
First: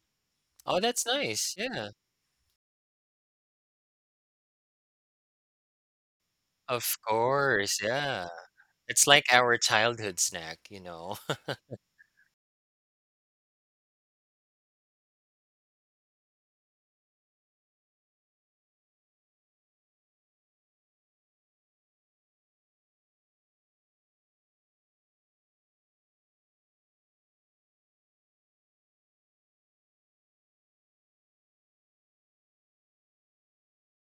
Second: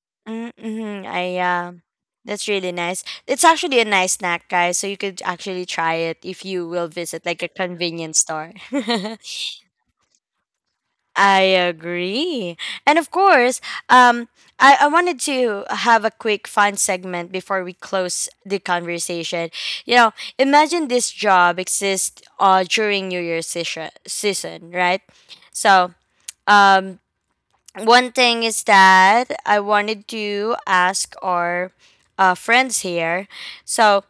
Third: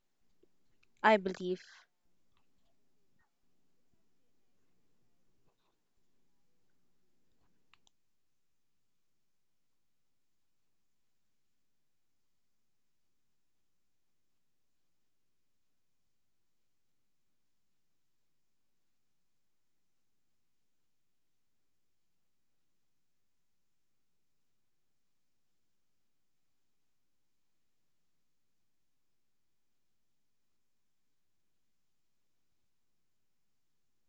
Speaker 2: Oh, that's
Speaker 1: Mm-hmm.
Speaker 3: I
Speaker 1: I
Speaker 2: nice.
Speaker 3: believe.
Speaker 2: Yeah.
Speaker 1: That's really nice. It's actually a nice snack, guys. So you could actually try it if you will
Speaker 2: Of
Speaker 1: visit like a
Speaker 2: course.
Speaker 1: convenience
Speaker 2: Yeah.
Speaker 1: store.
Speaker 2: It's like our childhood snack,
Speaker 1: I agree. And of course, um, I wanted to have a quick fun segment before we close the conversation. You know, imagine this job exists during New Year's season, season, right? So, um, One thing is that I wanted to ask our friends here. So,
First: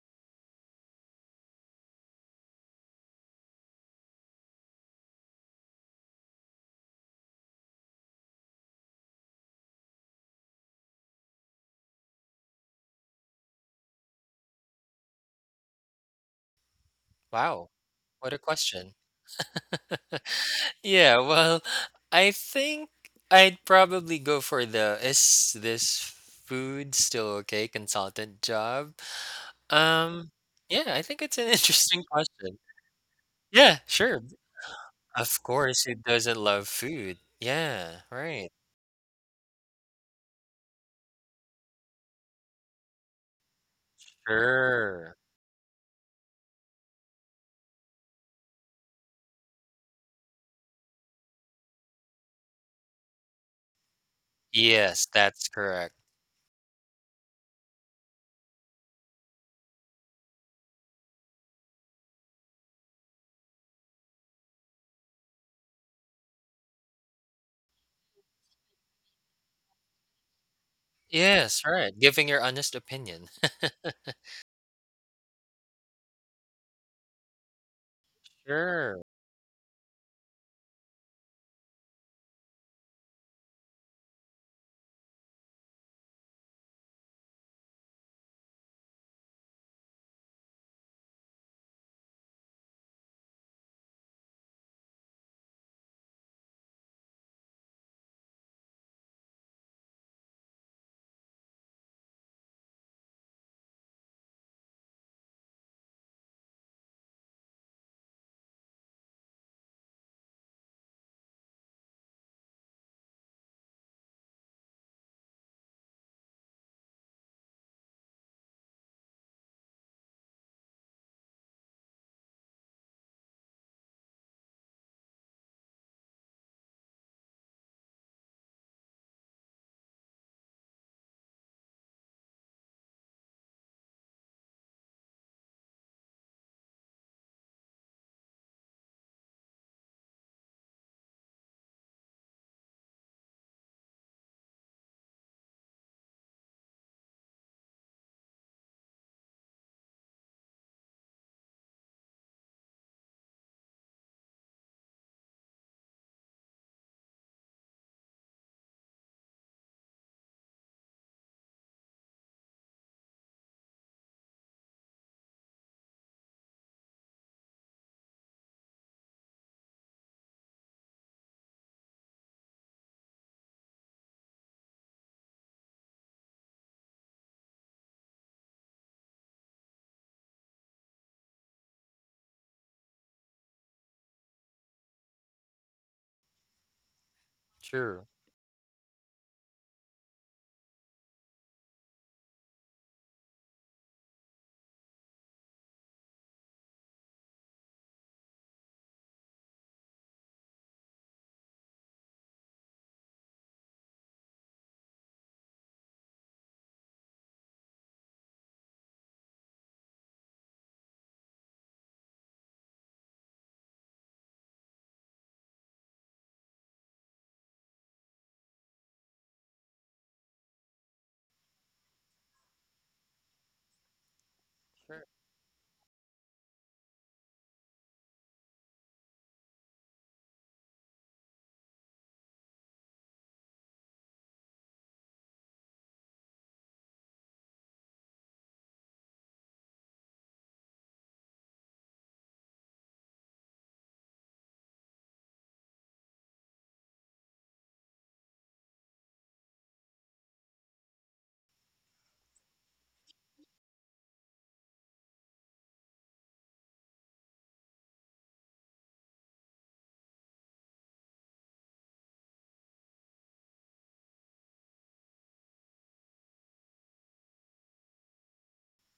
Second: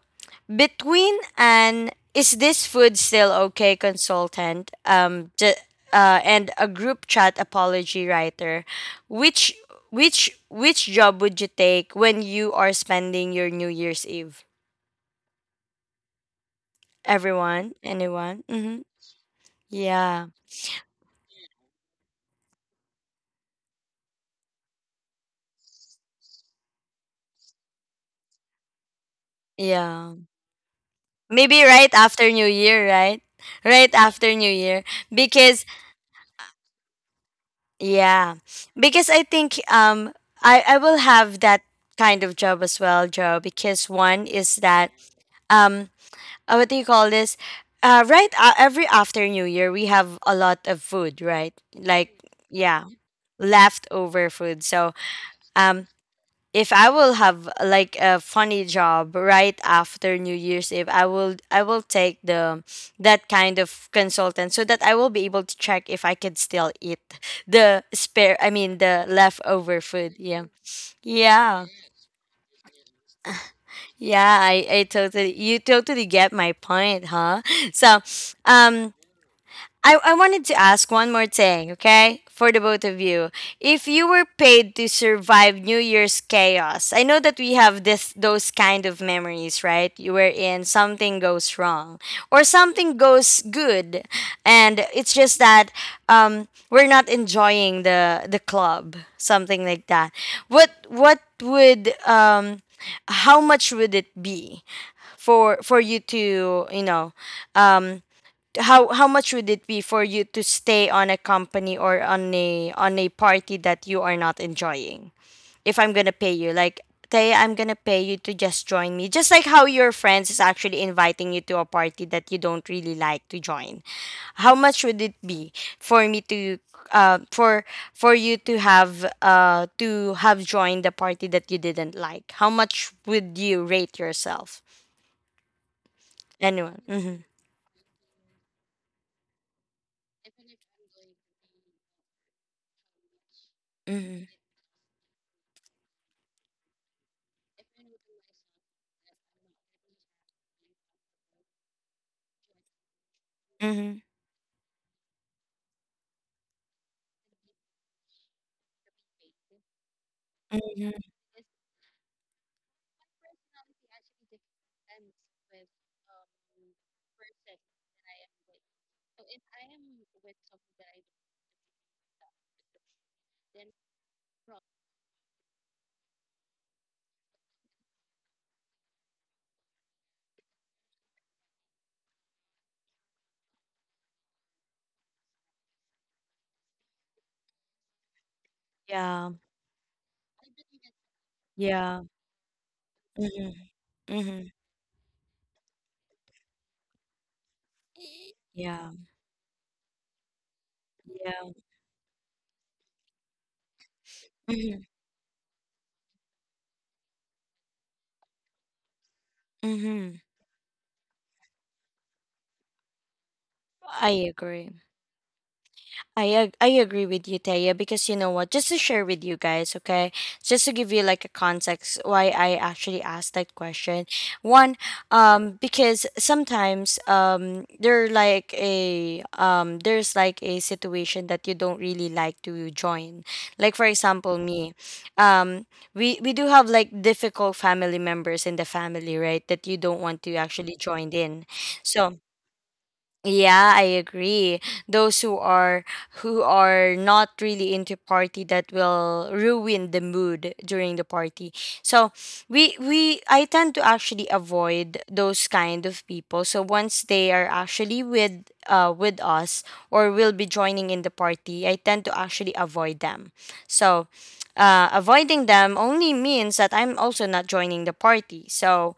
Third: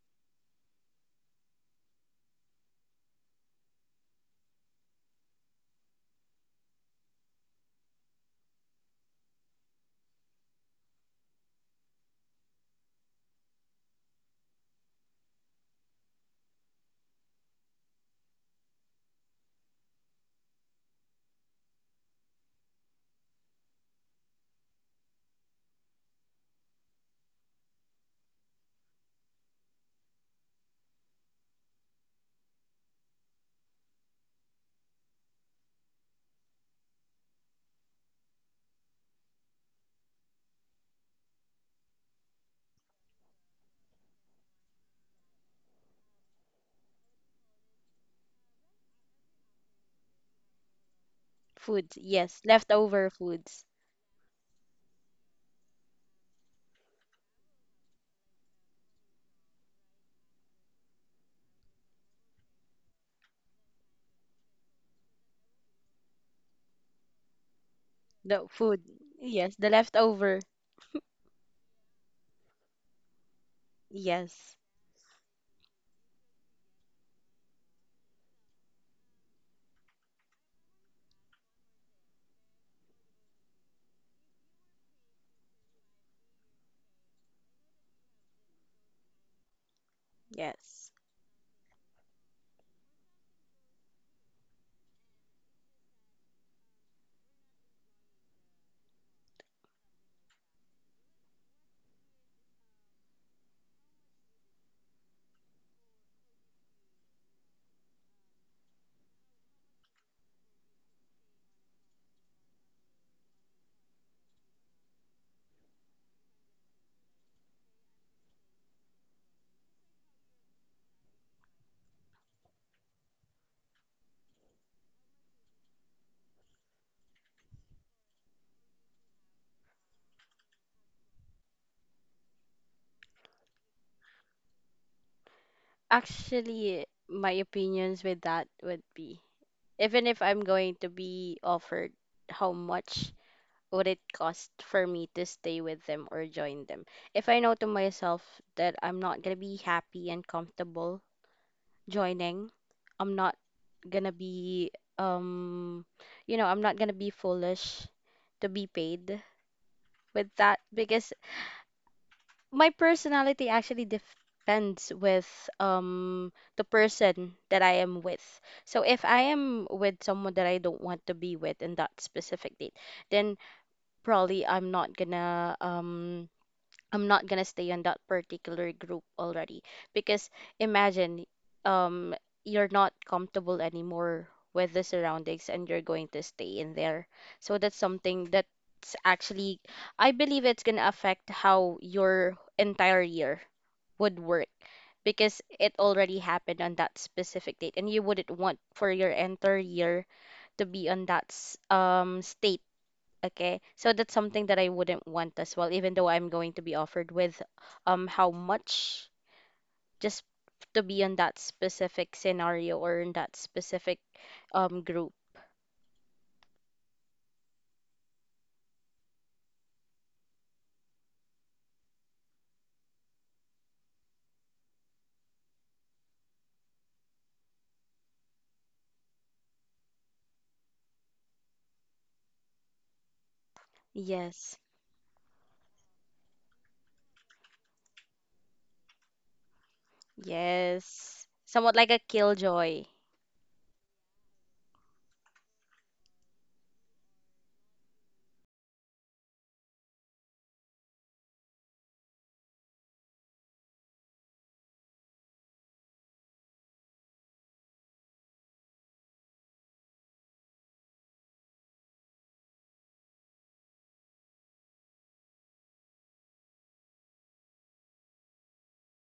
Speaker 1: between an is this food still okay consultant and a group chat apology writer, which which job would you take when you are spending your new year's eve?
Speaker 2: Wow.
Speaker 1: Everyone?
Speaker 2: What a
Speaker 1: Anyone? Mm-hmm.
Speaker 2: question.
Speaker 1: Yeah.
Speaker 2: Yeah, well, I think I'd probably go for the is this food still okay consultant job.
Speaker 1: Yeah.
Speaker 2: Um, yeah, I think it's an
Speaker 1: Maybe right
Speaker 2: interesting
Speaker 1: after new
Speaker 2: question.
Speaker 1: year, right?
Speaker 2: Yeah,
Speaker 1: Right
Speaker 2: sure.
Speaker 1: after new year
Speaker 2: Of
Speaker 1: because
Speaker 2: course, who doesn't love food? Yeah,
Speaker 1: yeah,
Speaker 2: right.
Speaker 1: because I think I will have that kind of job as well, Joe, because one is that
Speaker 2: Sure.
Speaker 1: um what do you call this, right every after new year we have a lot of food, right?
Speaker 3: Food,
Speaker 1: Like
Speaker 3: yes,
Speaker 1: yeah,
Speaker 3: leftover foods.
Speaker 1: leftover food. so
Speaker 2: Yes, that's
Speaker 1: um
Speaker 2: correct.
Speaker 1: if I will have like a funny job right after new year's eve, I will take the that kind of consultant so that I will be able to check if I could still eat the spare
Speaker 3: The
Speaker 1: I mean
Speaker 3: food,
Speaker 1: the
Speaker 3: yes, the
Speaker 1: leftover food.
Speaker 3: leftover.
Speaker 1: Yeah.
Speaker 2: Yes,
Speaker 1: Yeah.
Speaker 2: right. Giving your honest opinion.
Speaker 1: Yeah.
Speaker 3: Yes,
Speaker 1: I totally, you totally get my point, huh? So um
Speaker 2: Sure.
Speaker 1: I wanted to ask one more thing, okay? For the both of you. If you were paid to survive New Year's chaos, I know that we have this those kind of memories, right? You were in
Speaker 3: yes.
Speaker 1: something goes wrong or something goes good, and it's just that we're not enjoying the club, something like that. What would how much would it be for you to, you know, um how much would it be for you to stay on a company or on a party that you are not enjoying if I'm gonna pay you like, Tay, I'm gonna pay you to just join me. Just like how your friends is actually inviting you to a party that you don't really like to join. How much would it be for me to uh for for you to have joined the party that you didn't like? How much would you rate yourself? Anyone?
Speaker 3: Actually,
Speaker 1: Mm-hmm.
Speaker 3: my opinions with that would be, even if I'm going to be offered, how much would it
Speaker 1: Mm-hmm.
Speaker 3: cost for me to stay with them or join them? If I know to myself that I'm not gonna be happy and comfortable joining, I'm not
Speaker 1: Mm-hmm.
Speaker 3: gonna be um you know, I'm not gonna be foolish to be paid with that because
Speaker 1: Mm-hmm.
Speaker 3: my personality actually depends with the person that I am with. So if I am with someone that I don't want to be with in that specific date, then probably I'm not gonna stay on that particular group already because imagine um you're not comfortable anymore with the surroundings and you're going to stay in there. So that's
Speaker 2: True.
Speaker 3: something that's
Speaker 1: Yeah.
Speaker 3: actually, I believe, it's gonna affect how
Speaker 1: Yeah.
Speaker 3: your entire year
Speaker 1: Mhm.
Speaker 3: would work
Speaker 1: Mhm.
Speaker 3: because it already happened on that specific date and you wouldn't want for
Speaker 1: Yeah.
Speaker 3: your entire year to be on that
Speaker 1: Yeah.
Speaker 3: state. Okay, so that's something that I
Speaker 1: Mhm.
Speaker 3: wouldn't want as well, even though I'm going to be offered with how much just
Speaker 1: Mhm.
Speaker 3: to be on that specific scenario or in that specific
Speaker 1: I agree.
Speaker 3: group.
Speaker 1: I agree with you, Taya, because you know what? Just to share with you guys, okay? Just to give you like a context why I actually asked that question. One, because sometimes there's like a situation that you don't really like to join. Like for example,
Speaker 3: Yes.
Speaker 1: me, um, we do have like difficult family members in the family, right? That you don't want to actually join
Speaker 3: Yes.
Speaker 1: in.
Speaker 3: Somewhat like a
Speaker 1: So
Speaker 3: killjoy.
Speaker 1: yeah, I agree. Those who are not really into party that will ruin the mood during the party. So we I tend to actually avoid those kind of people. So once they are actually with us or will be joining in the party, I tend to actually avoid them. So avoiding them only means that I'm also not joining the party. So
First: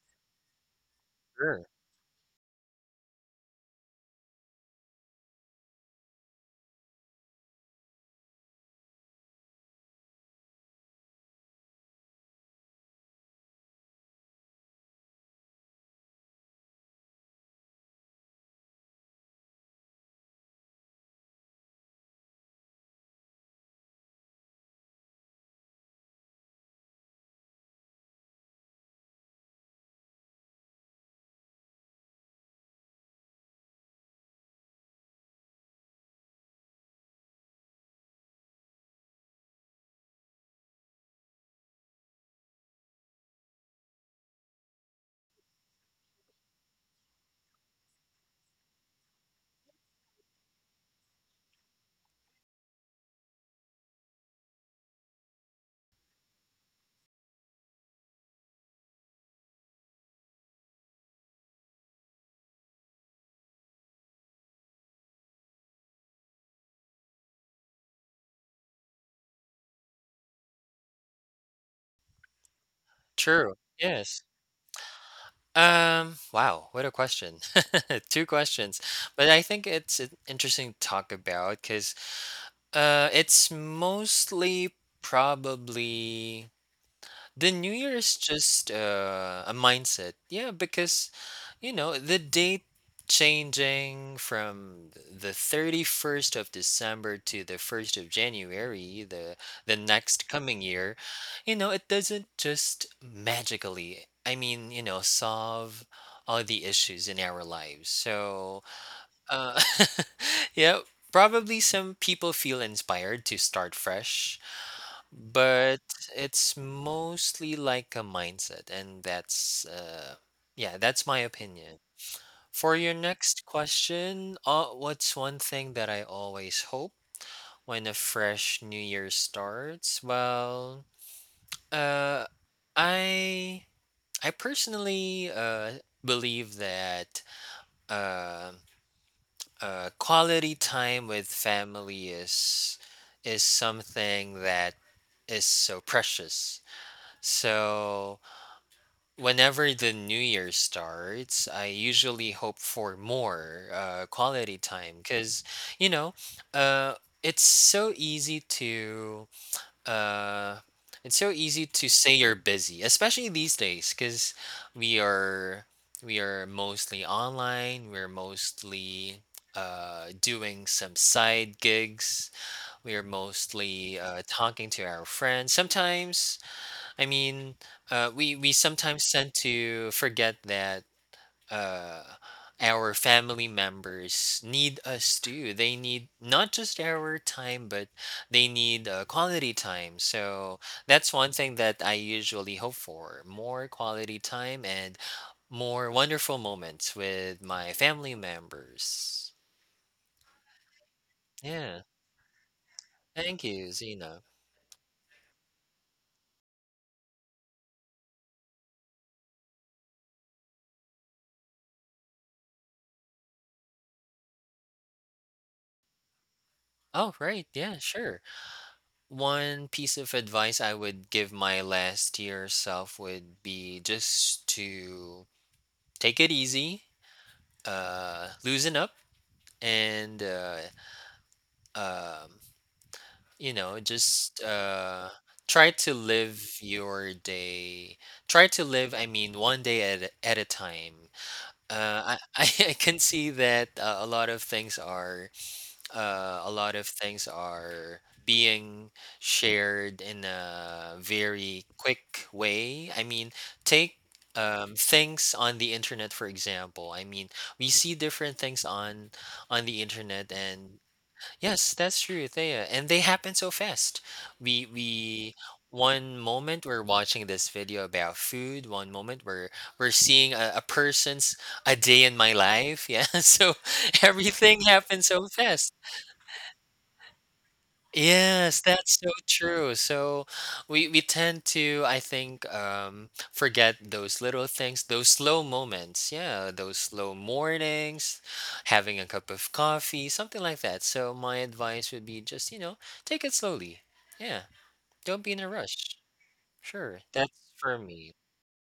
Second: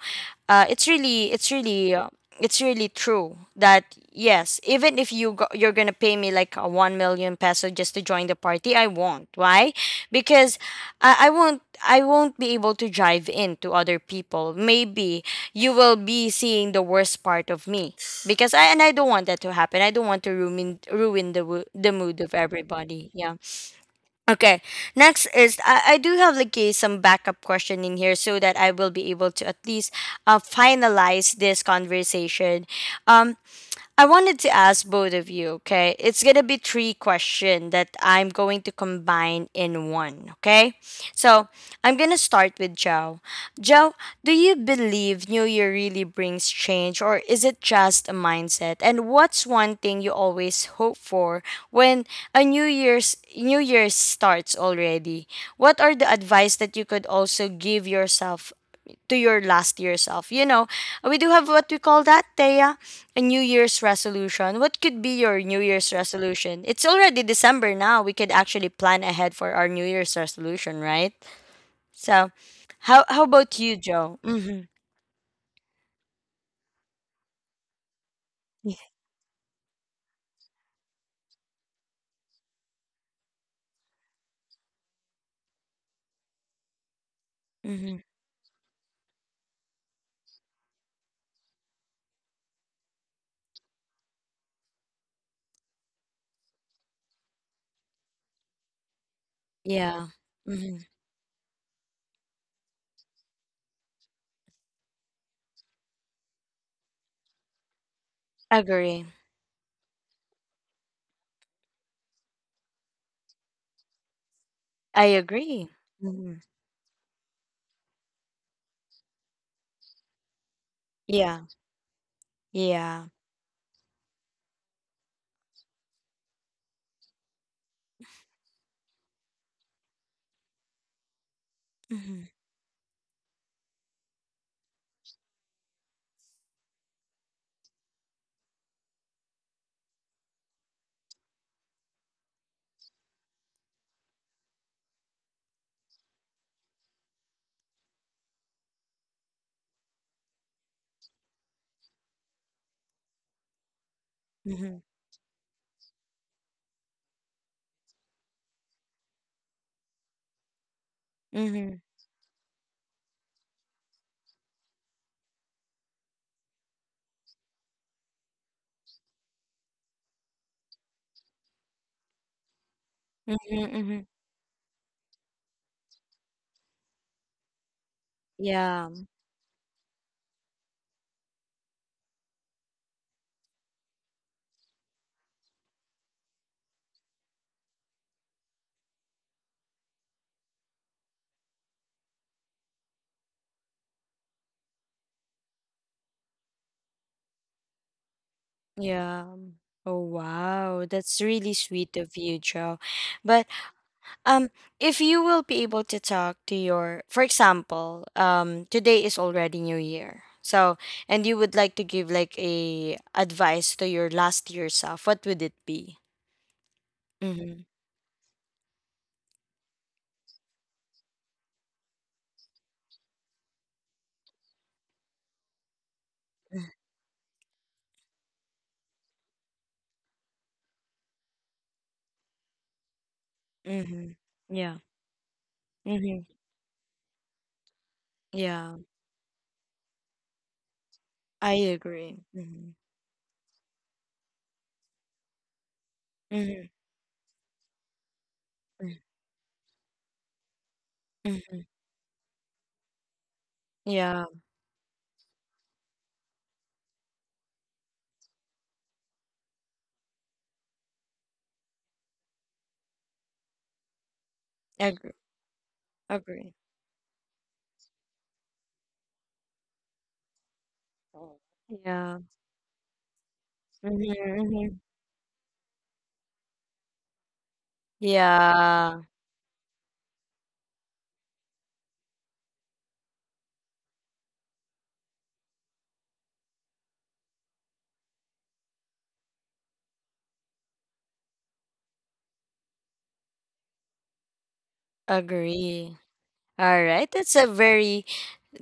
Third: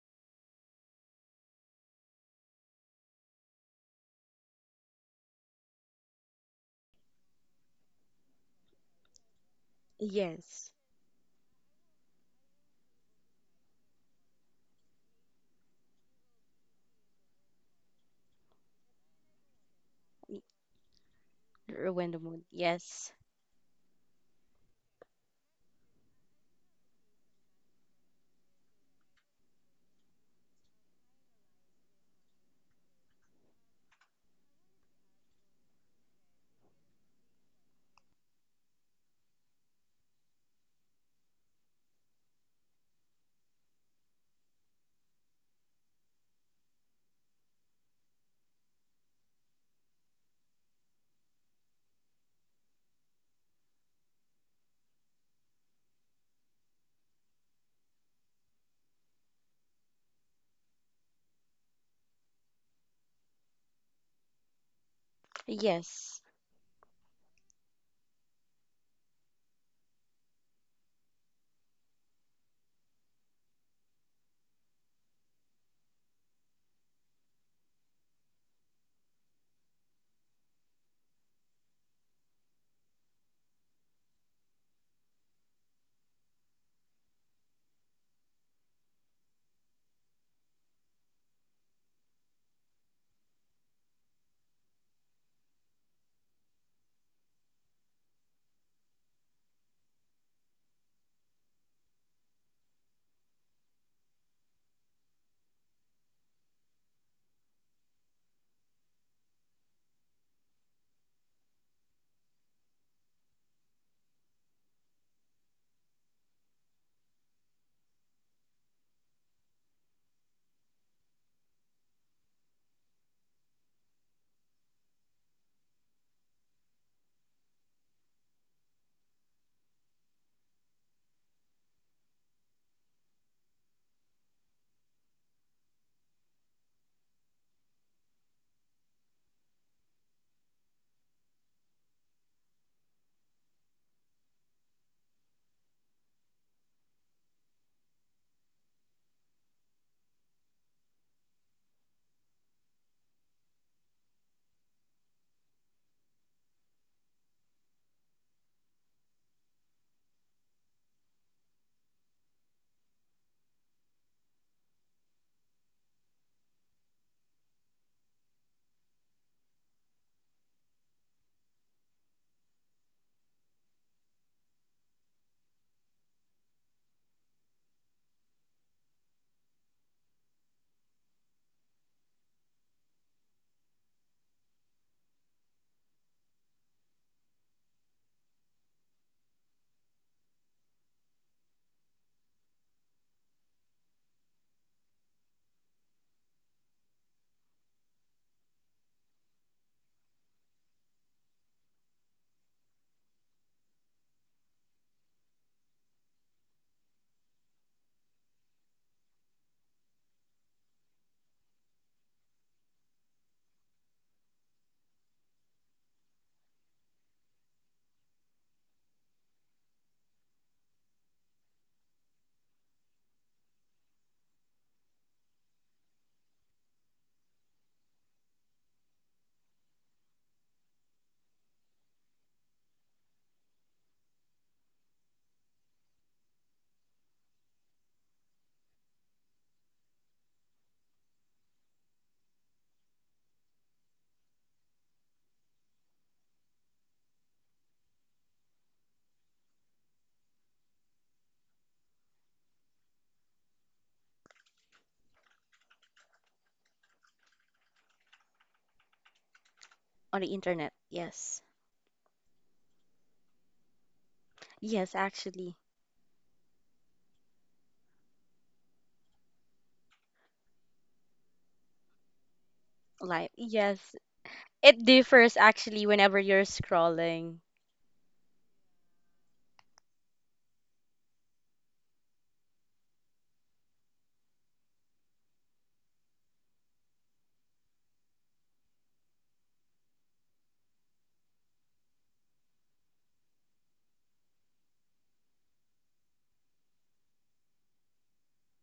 Speaker 1: uh, it's really it's
Speaker 2: Sure.
Speaker 1: really uh, it's really true that yes, even if you go, you're gonna pay me like a 1 million peso just to join the party, I won't. Why? Because
Speaker 3: Yes.
Speaker 1: I, I won't I won't be able to drive in to other people. Maybe you will be seeing the worst part of me because I don't want that to happen. I don't want to
Speaker 3: Y-
Speaker 1: ruin the
Speaker 3: Ruin the
Speaker 1: mood of
Speaker 3: mood.
Speaker 1: everybody.
Speaker 3: Yes.
Speaker 1: Yeah. Okay. Next is, I do have like a, some backup question in here so that I will be able to at least finalize this conversation. Um, I wanted to ask both of you, okay? It's going to be three questions that I'm going to combine in one, okay? So I'm going to start with Joe. Joe, do you believe New Year really brings change or is it just a mindset? And what's one thing you always hope for when a New Year starts already? What are the advice that you could also give yourself to your last year self? You know, we do have what we call that, Thea, a New Year's resolution. What could be your New Year's
Speaker 3: Yes.
Speaker 1: resolution? It's already December now. We could actually plan ahead for our New Year's resolution, right? So, how about
Speaker 2: True.
Speaker 1: you, Joe?
Speaker 2: Yes.
Speaker 1: Mm-hmm.
Speaker 2: Wow, what a question. Two
Speaker 1: Yeah.
Speaker 2: questions. But I think it's an interesting to talk about because it's mostly probably the New Year
Speaker 1: Mm-hmm.
Speaker 2: is just a mindset. Yeah, because, you know, the date changing from the 31st of December to the 1st of January, the
Speaker 1: Yeah.
Speaker 2: next coming
Speaker 1: Mm-hmm.
Speaker 2: year, you know, it doesn't just magically, I mean, you know, solve all the issues in our lives. So,
Speaker 1: Agree.
Speaker 2: uh, yeah, probably some people feel inspired to start fresh
Speaker 1: I agree.
Speaker 2: but
Speaker 1: Mm-hmm.
Speaker 2: it's mostly like a mindset, and that's yeah, that's my
Speaker 1: Yeah.
Speaker 2: opinion for your
Speaker 1: Yeah.
Speaker 2: next question. What's one thing that I always hope when a fresh new year starts? well uh
Speaker 1: Mm-hmm.
Speaker 2: i i personally believe that uh, quality time with family is something that is so precious. So whenever the new year starts, I usually hope for more quality
Speaker 1: Mm-hmm.
Speaker 2: time because, you know, uh, it's so easy to uh, it's so easy
Speaker 1: Mm-hmm.
Speaker 2: to say you're busy, especially these days because we are we are mostly online. We're mostly doing some side gigs. We are
Speaker 1: Mm-hmm.
Speaker 2: mostly
Speaker 1: Mm-hmm.
Speaker 2: talking to our friends. Sometimes I mean, we
Speaker 1: Yeah.
Speaker 2: sometimes tend to forget that uh, our family members need us too. They need not just our time, but they need quality time. So that's one thing that I usually hope for: more quality time and more wonderful moments with my family
Speaker 1: Yeah.
Speaker 2: members.
Speaker 1: Oh wow, that's really
Speaker 2: Yeah,
Speaker 1: sweet of you, Joe.
Speaker 2: thank
Speaker 1: But
Speaker 2: you, Zena.
Speaker 1: um, if you will be able to talk to your, for example, today is already New Year. So, and you would like to give like a advice to your last year self, what would it be?
Speaker 2: Oh, right.
Speaker 1: Mm-hmm.
Speaker 2: Yeah, sure. One piece of advice I would give my last year self would be just to take it easy, loosen up, and um, you know,
Speaker 1: Mm-hmm.
Speaker 2: just
Speaker 1: Yeah.
Speaker 2: try to
Speaker 1: Mm-hmm.
Speaker 2: live your day. Try to
Speaker 1: Yeah.
Speaker 2: live, I mean, one day at at a time.
Speaker 1: I
Speaker 2: Uh, I,
Speaker 1: agree.
Speaker 2: I
Speaker 1: Mm-hmm.
Speaker 2: can see that a
Speaker 1: Mm-hmm.
Speaker 2: lot of things are being shared in a
Speaker 1: Mm-hmm.
Speaker 2: very quick way. I mean, take
Speaker 1: Yeah.
Speaker 2: things on the internet, for example. I mean, we see different things on the
Speaker 3: On
Speaker 2: internet,
Speaker 3: the internet.
Speaker 2: and
Speaker 3: Yes.
Speaker 2: yes, that's true, Thea. And they happen so fast. We
Speaker 3: Yes,
Speaker 1: Agree.
Speaker 2: we
Speaker 3: actually.
Speaker 2: one
Speaker 1: Agree.
Speaker 2: moment we're watching this video about food. One moment we're seeing a person's a day in
Speaker 1: Yeah.
Speaker 2: my life. Yeah,
Speaker 3: Live.
Speaker 2: so
Speaker 3: Yes.
Speaker 2: everything
Speaker 1: Mm-hmm.
Speaker 3: It
Speaker 2: happens so
Speaker 3: differs
Speaker 2: fast.
Speaker 3: actually whenever you're scrolling.
Speaker 2: Yes, that's
Speaker 1: Yeah.
Speaker 2: so true. So we tend to, I think, forget those little things, those slow moments. Yeah, those slow mornings, having a cup of coffee, something like that. So my advice would be just, you know, take it slowly. Yeah, don't be in a rush.
Speaker 1: Agree. All
Speaker 2: Sure,
Speaker 1: right,
Speaker 2: that's
Speaker 1: that's a
Speaker 2: for
Speaker 1: very
Speaker 2: me.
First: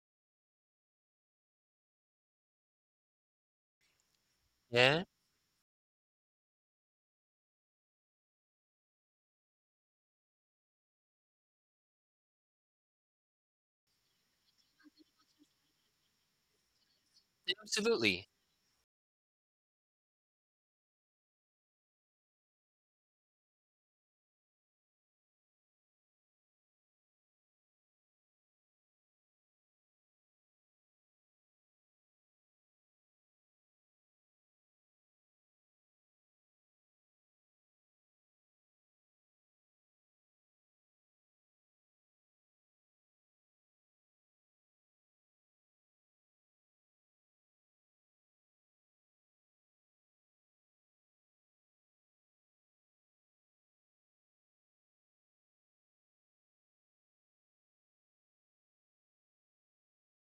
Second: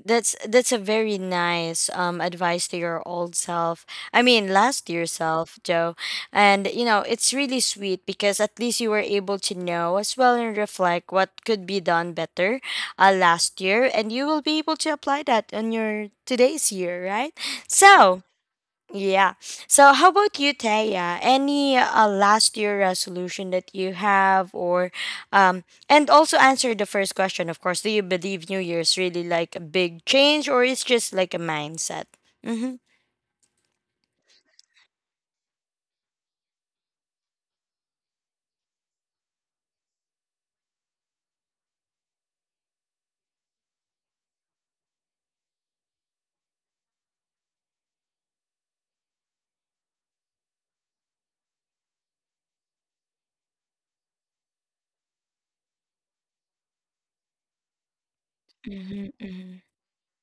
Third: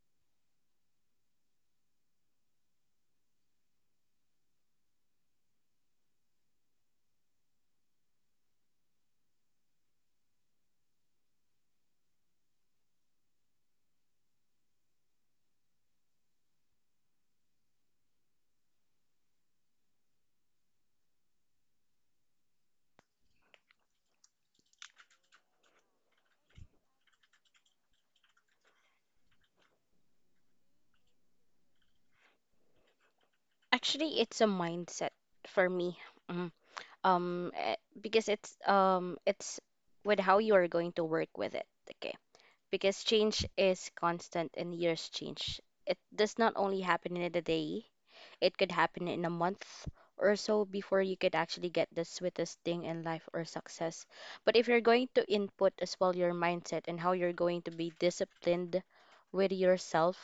Speaker 1: that's a very nice advice to your old self. I mean, last
Speaker 2: Yeah,
Speaker 1: year self, Joe. And you know, it's really sweet because at least you were able to know as well and reflect what could be done better last year and you will be able to apply that on your today's year, right? So,
Speaker 2: absolutely.
Speaker 1: yeah. So how about you, Taya? Any last year resolution that you have or um and also answer the first question, of course. Do you believe New Year's really like a big change or it's just like a mindset? Mm-hmm.
Speaker 3: Actually, it's a mindset for me. Mm. Because it's with how you are going to work with it, okay? Because change is constant and years change. It does not only happen in a day, it could happen in a month or so before you could actually get the sweetest thing in life or success. But if you're going to input as well your mindset and how you're going to be disciplined
Speaker 1: Mm-hmm,
Speaker 3: with
Speaker 1: mm-hmm.
Speaker 3: yourself,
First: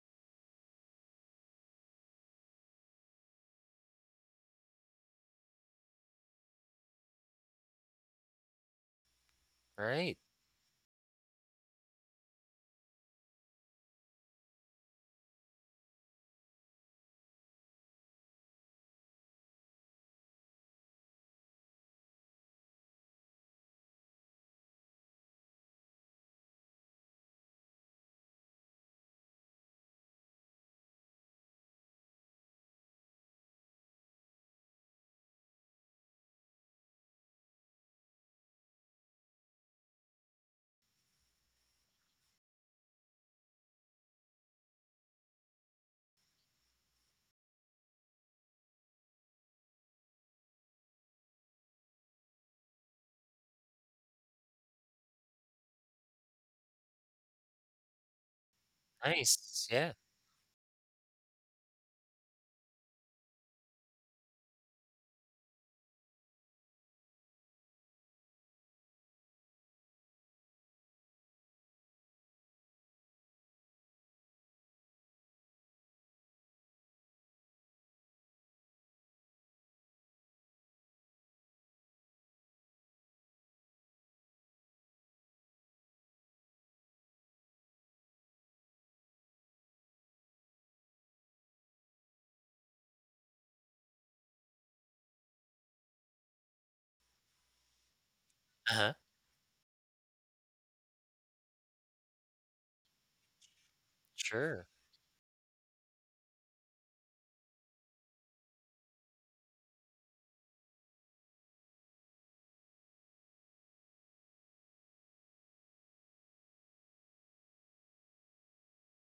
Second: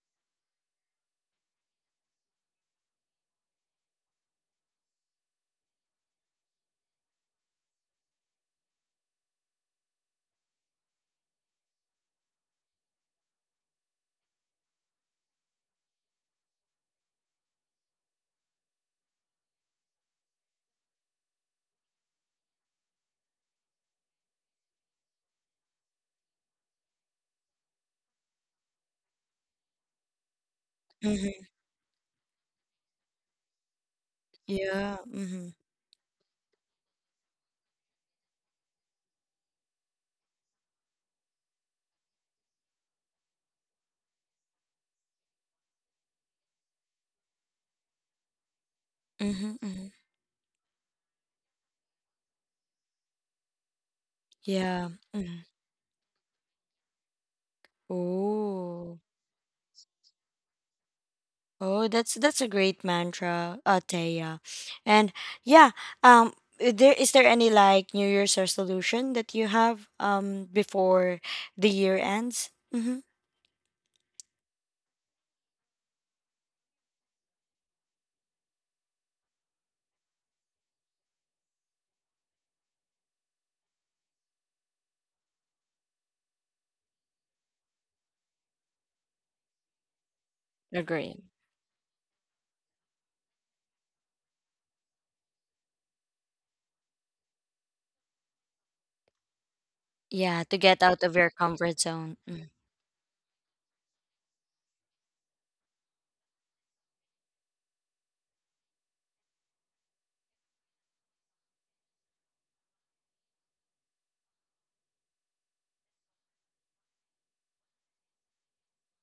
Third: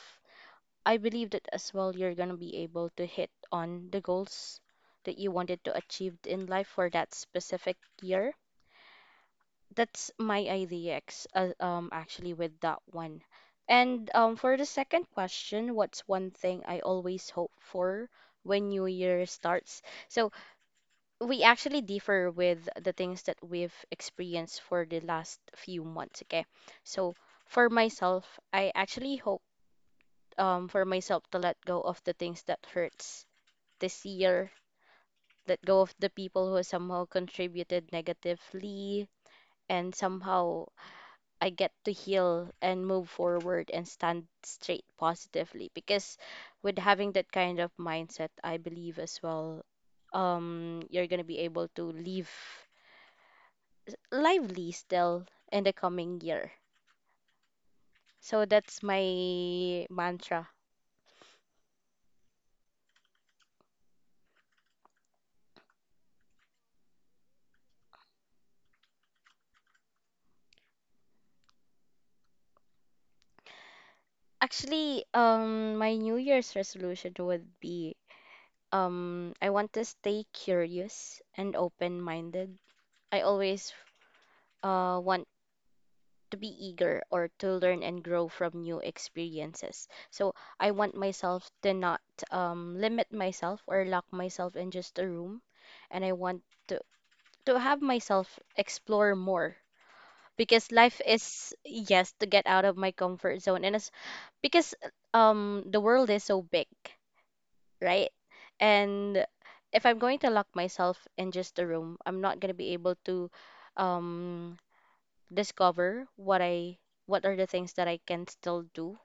Speaker 3: I believe that as well, you're going to be able to hit on the goals that you wanted to achieve in life for that specific year. That's
Speaker 2: Right.
Speaker 3: my IDX actually with that one. And for the second question, what's one thing I always hope for when new year starts? So we actually differ with the things that we've experienced for the last few months, okay? So for myself, I actually hope, for myself, to
Speaker 1: Hmm.
Speaker 3: let go of the things that hurts this year,
Speaker 1: Yeah. Mm-hmm.
Speaker 3: let go of the people who somehow contributed negatively, and somehow I get to heal and move forward and stand straight positively. Because with having that kind of mindset, I believe as
Speaker 1: Mm-hmm.
Speaker 3: well,
Speaker 1: Mm-hmm.
Speaker 3: you're gonna be able to live lively
Speaker 1: Yeah.
Speaker 3: still
Speaker 1: Mm-hmm.
Speaker 3: in the coming year. So that's
Speaker 1: Oh.
Speaker 2: Nice.
Speaker 3: my
Speaker 2: Yeah.
Speaker 3: mantra.
Speaker 1: Oh, that's a great mantra, Taya. And yeah, um, there is there any like New Year's resolution that you have before the year ends? Mm-hmm.
Speaker 3: Actually, my New Year's resolution would be I want to stay curious and open-minded. I always want to be eager or to learn and grow from new experiences. So I want
Speaker 1: Agree.
Speaker 3: myself to not limit myself or lock myself in just a room, and I want to to have myself
Speaker 2: Uh-huh.
Speaker 3: explore more
Speaker 1: Yeah, to
Speaker 3: because
Speaker 1: get
Speaker 3: life
Speaker 1: out of your
Speaker 3: is,
Speaker 1: comfort
Speaker 3: yes,
Speaker 1: zone.
Speaker 3: to get
Speaker 1: Mm.
Speaker 3: out of my comfort zone, and it's
Speaker 2: Sure.
Speaker 3: because the world is so big, right? And if I'm going to lock myself in just a room, I'm not going to be able to um, discover what are the things that I can still do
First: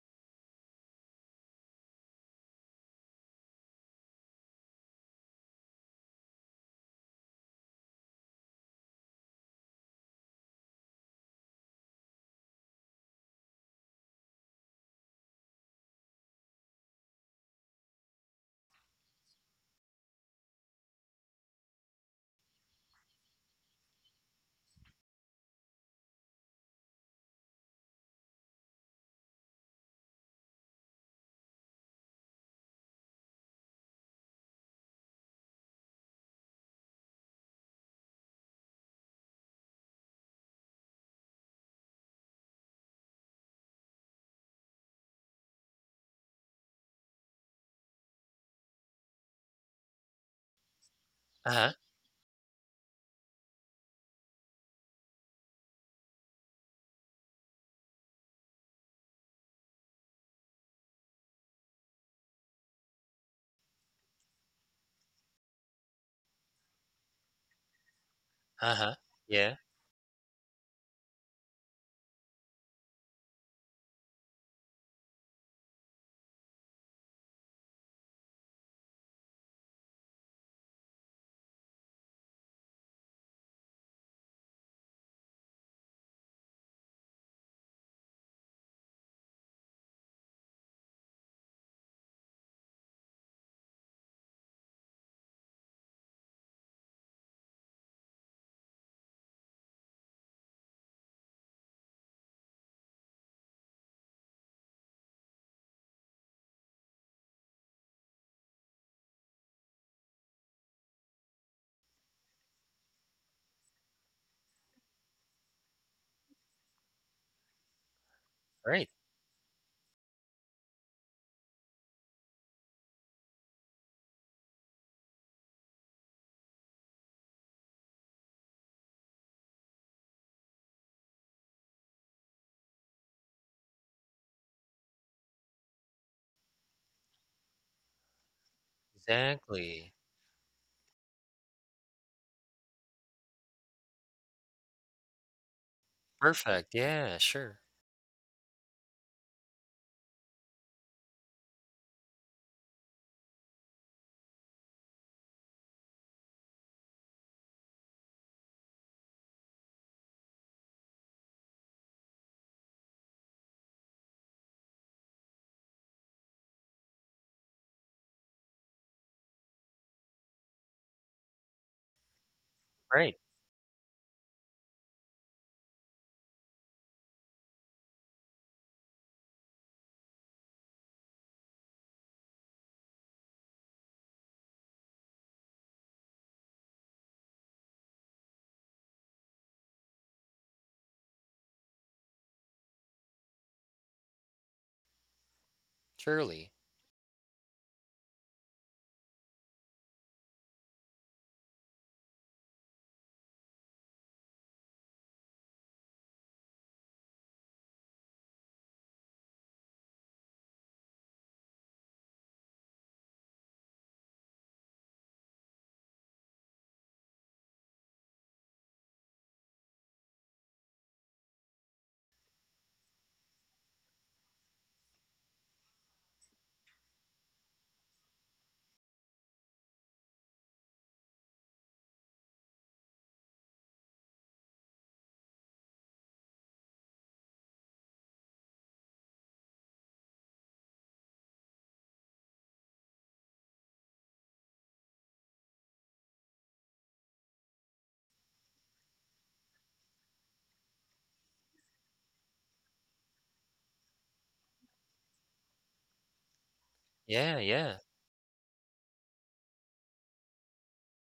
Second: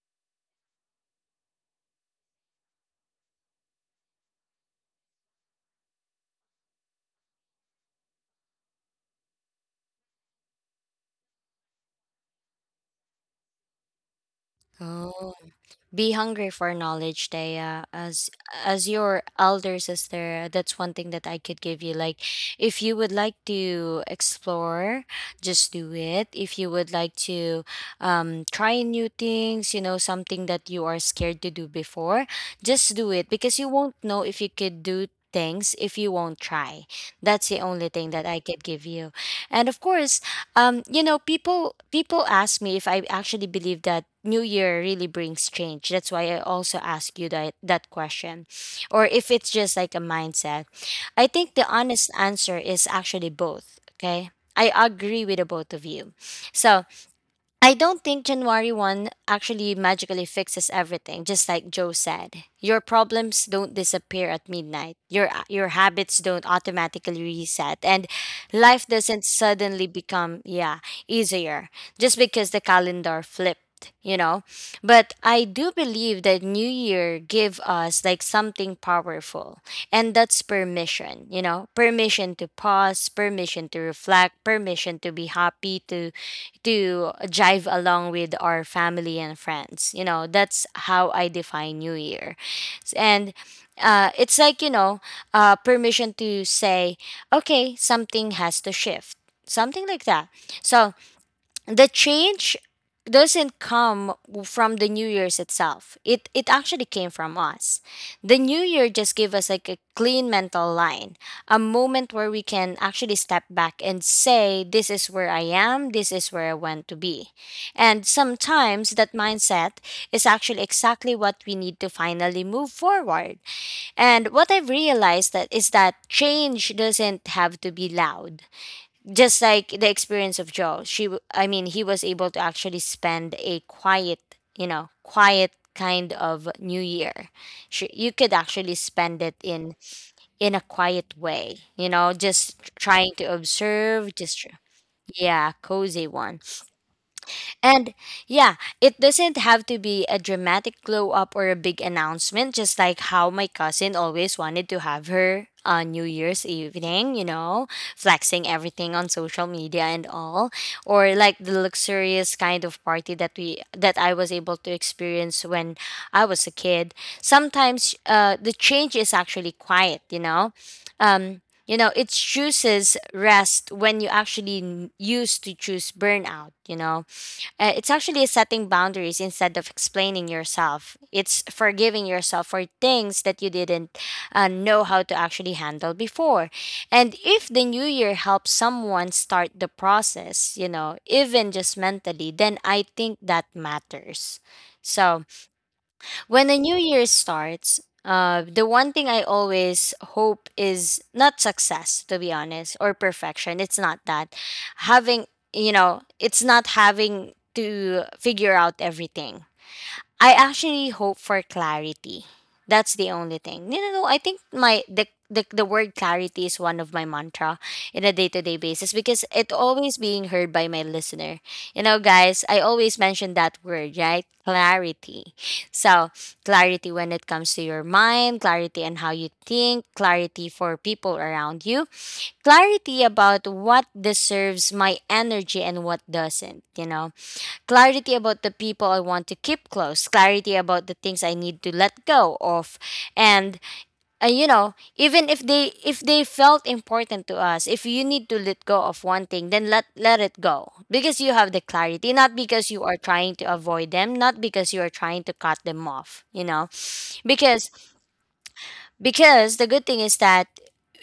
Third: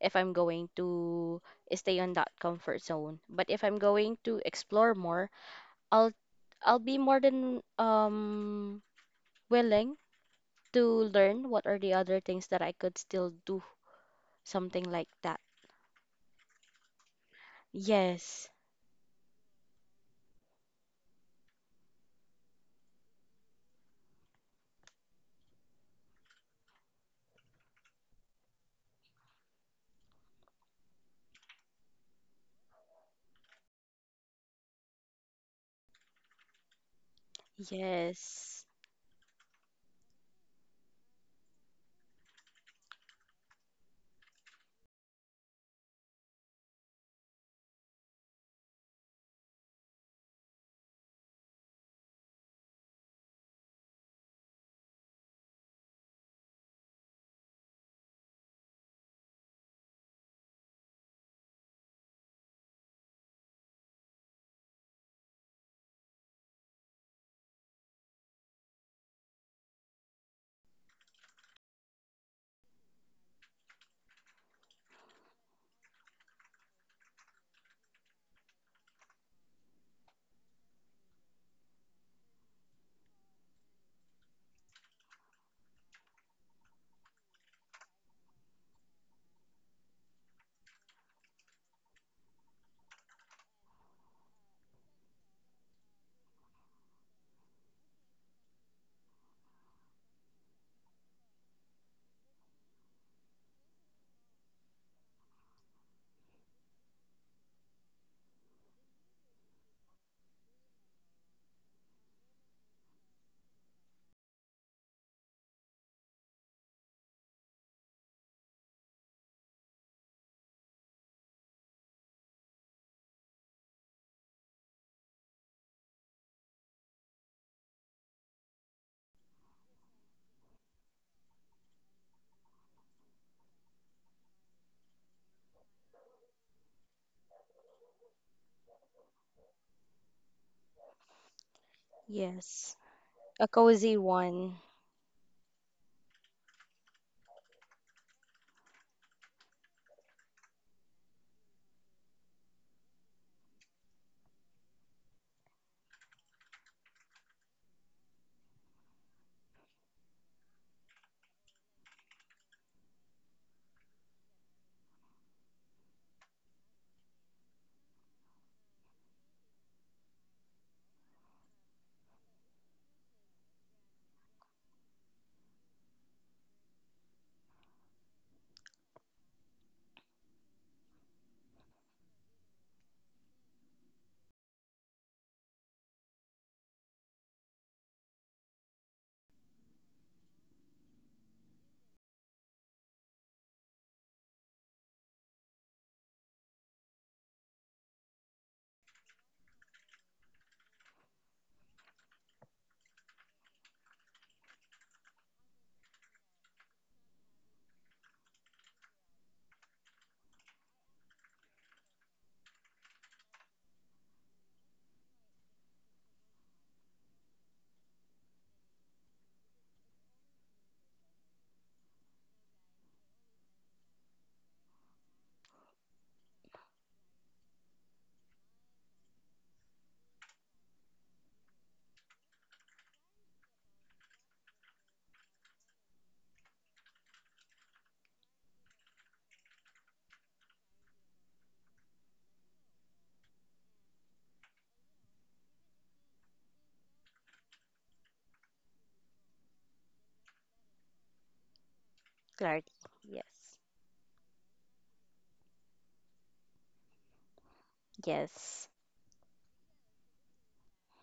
Speaker 3: if I'm going to stay on that comfort zone. But if I'm going to explore more, I'll I'll be more than willing to learn what are the other things that I could still do, something like
Speaker 1: Oh.
Speaker 3: that.
Speaker 1: Be hungry for knowledge, Thea. As
Speaker 3: Yes,
Speaker 1: your elder sister, that's one thing that I could give you. Like, if you would like to explore, just do it. If you would like to try new things, you know, something that you are scared to do before, just do it because you won't know if you could do things if you won't try. That's the only thing that I
Speaker 3: yes,
Speaker 1: could give you. And of course, you know, people ask me if I actually believe that New Year really brings change. That's why I also ask you that question, or if it's just like a mindset. I think the
Speaker 2: Uh-huh.
Speaker 1: honest answer is actually both. Okay, I agree with the both of you. So I don't think January 1st actually magically fixes everything, just like Joe said. Your problems don't disappear at midnight. Your habits don't automatically reset, and life
Speaker 2: Uh-huh.
Speaker 1: doesn't
Speaker 2: Yeah.
Speaker 1: suddenly become, yeah, easier just because the calendar flipped, you know. But I do believe that New Year give us like something powerful, and that's permission, you know. Permission to pause, permission to reflect, permission to be happy, to jive along with our family and friends. You know, that's how I define New Year. And it's like, you know, permission to say, okay, something has to shift, something like that. So the change doesn't come from the new year's itself. It actually came from us. The new year just gave us like a clean mental line, a moment where we can actually step back and say, this is where I am, this is where I want to be. And
Speaker 2: Right.
Speaker 1: sometimes that mindset is actually exactly what we need to finally move forward. And what I've realized that is that change doesn't have to be loud, just like the experience of Joe. She, I mean, he was able to actually spend a quiet, you know, quiet kind of New Year. She, you could actually spend it in
Speaker 2: Exactly.
Speaker 1: a quiet way, you know, just
Speaker 3: yes.
Speaker 1: trying to
Speaker 3: A cozy
Speaker 1: observe, just
Speaker 3: one.
Speaker 1: yeah, cozy one.
Speaker 2: Perfect. Yeah, sure.
Speaker 1: And yeah, it doesn't have to be a dramatic glow up or a big announcement, just like how my cousin always wanted to have her on New Year's evening, flexing everything on social media and all. Or like the luxurious kind of party that we that I was able to experience when I was a kid. Sometimes the change is actually quiet. You know. Um it chooses
Speaker 2: Right.
Speaker 1: rest when you actually used to choose burnout. It's actually setting boundaries instead of explaining yourself. It's forgiving yourself for things that you didn't know how to actually handle before. And if the new year helps someone start the process, you know, even just mentally, then I think that matters. So, when
Speaker 2: Truly.
Speaker 1: a new year starts, the one thing I always hope is not success, to be honest, or perfection. It's not that. Having, it's not having to figure out everything. I actually hope for clarity. That's the only thing. No, no, no. I think the word clarity is one of my mantra in a day-to-day basis because it always being heard by my listener. You know, guys, I always mention that word, right? Clarity. So, clarity when it comes to your mind, clarity and how you think, clarity for people around you, clarity about what deserves my energy and what doesn't, you know, clarity about the people I want to keep close, clarity about the things I need to let go of, and you know, even if they felt important to us, if you need to let go of one thing, then let it go because you have the clarity, not
Speaker 3: Clarity.
Speaker 1: because you are trying to
Speaker 3: Yes.
Speaker 1: avoid them, not because you are trying to cut them off, you know,
Speaker 2: Yeah,
Speaker 1: because
Speaker 2: yeah.
Speaker 3: Yes.
Speaker 1: because the good thing is that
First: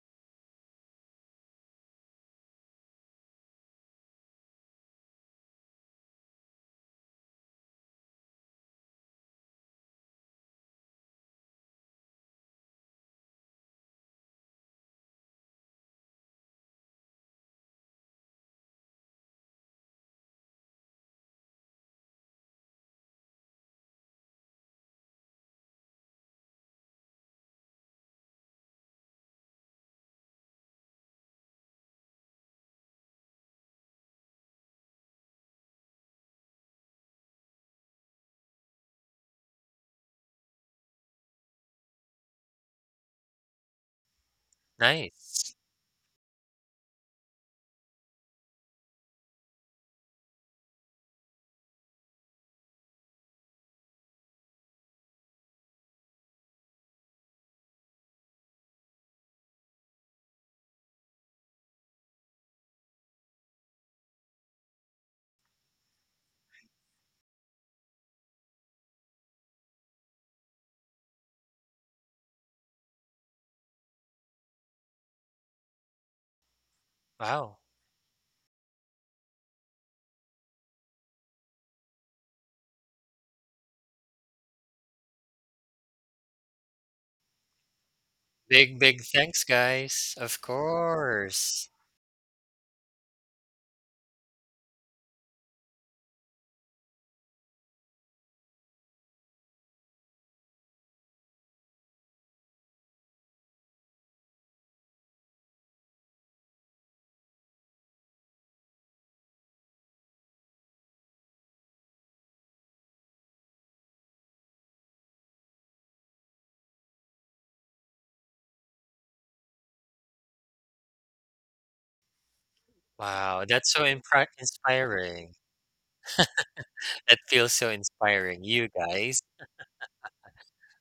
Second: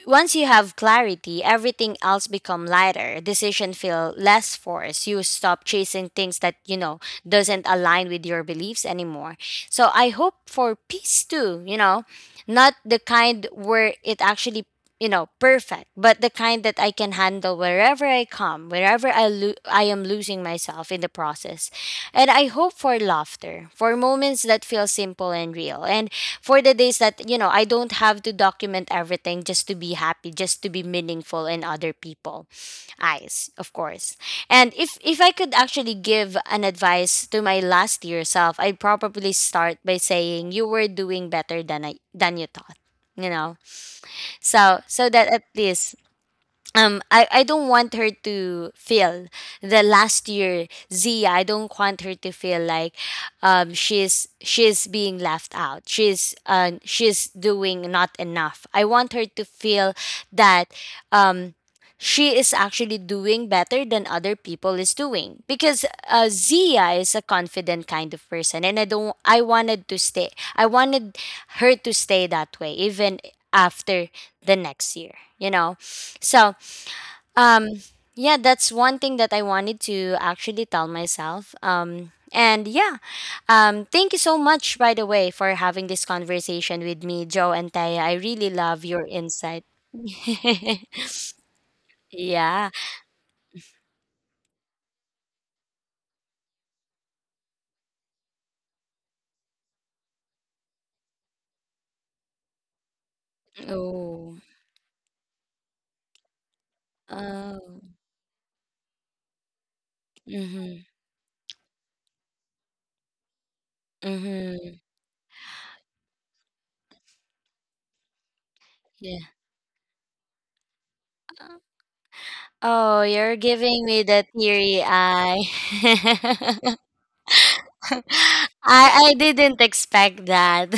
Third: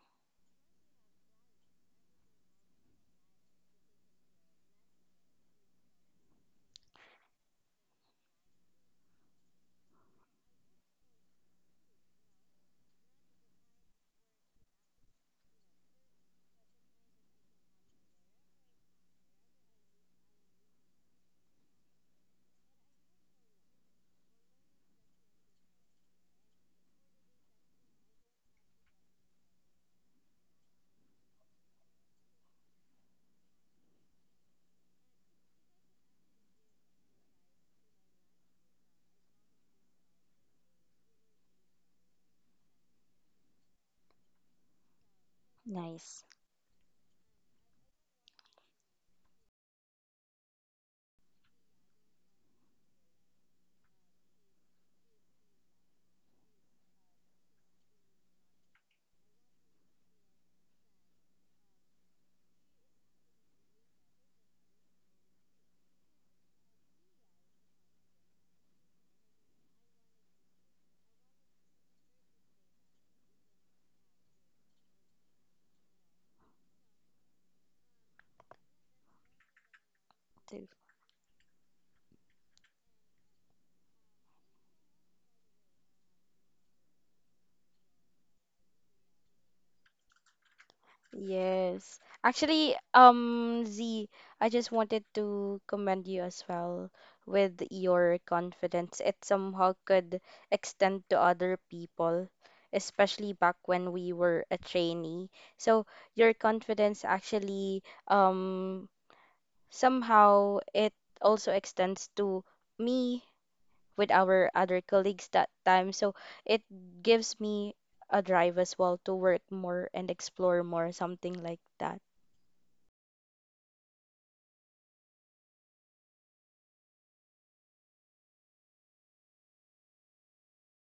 Speaker 1: once you have clarity, everything else become lighter. Decision feel less forced. You stop chasing things that, you know, doesn't align with your beliefs anymore. So I hope for peace too, you know, not the kind where it actually you know perfect, but the kind that I can handle wherever I come, wherever I I am losing myself in the process. And I hope for laughter, for moments that feel simple and real, and for the days that, you know, I don't have to document everything just to be happy, just to be meaningful in other people eyes, of course. And if I could actually give an advice to my last year self, I'd probably start by saying you were doing better than I than you thought, you know. So that at
Speaker 2: Nice.
Speaker 1: least
Speaker 3: Nice.
Speaker 1: I don't want her to feel the last year Zia, I don't want her to feel like she's being left out, she's doing not enough. I want her to feel that um she is actually doing better than other people is doing because Zia is a confident kind of person, and I don't I wanted to stay. I wanted her to stay that way even after the next year, you know. So
Speaker 2: Wow.
Speaker 1: um, yeah, that's one thing that I wanted to actually
Speaker 3: Too.
Speaker 1: tell myself. And yeah, thank you so much, by the way, for having this conversation with me, Joe and Taya. I really
Speaker 2: Big,
Speaker 1: love
Speaker 2: big
Speaker 1: your
Speaker 2: thanks,
Speaker 1: insight.
Speaker 2: guys. Of course.
Speaker 3: Yes.
Speaker 1: Yeah.
Speaker 3: Actually, Z, I just wanted to commend you as well with your confidence. It somehow could extend to other people, especially back when we
Speaker 1: Oh.
Speaker 3: were a trainee. So your confidence
Speaker 1: Oh.
Speaker 3: actually, somehow
Speaker 1: Mm-hmm.
Speaker 3: it also extends to me with our
Speaker 1: Mm-hmm.
Speaker 3: other colleagues that time. So it gives me a drive as well to
Speaker 1: Yeah.
Speaker 3: work more and explore more, something like that.
Speaker 1: Oh, you're
Speaker 2: Wow, that's so
Speaker 1: giving me the
Speaker 2: impra
Speaker 1: teary
Speaker 2: inspiring.
Speaker 1: eye.
Speaker 2: That feels so inspiring. You
Speaker 1: I
Speaker 2: guys.
Speaker 1: didn't expect that.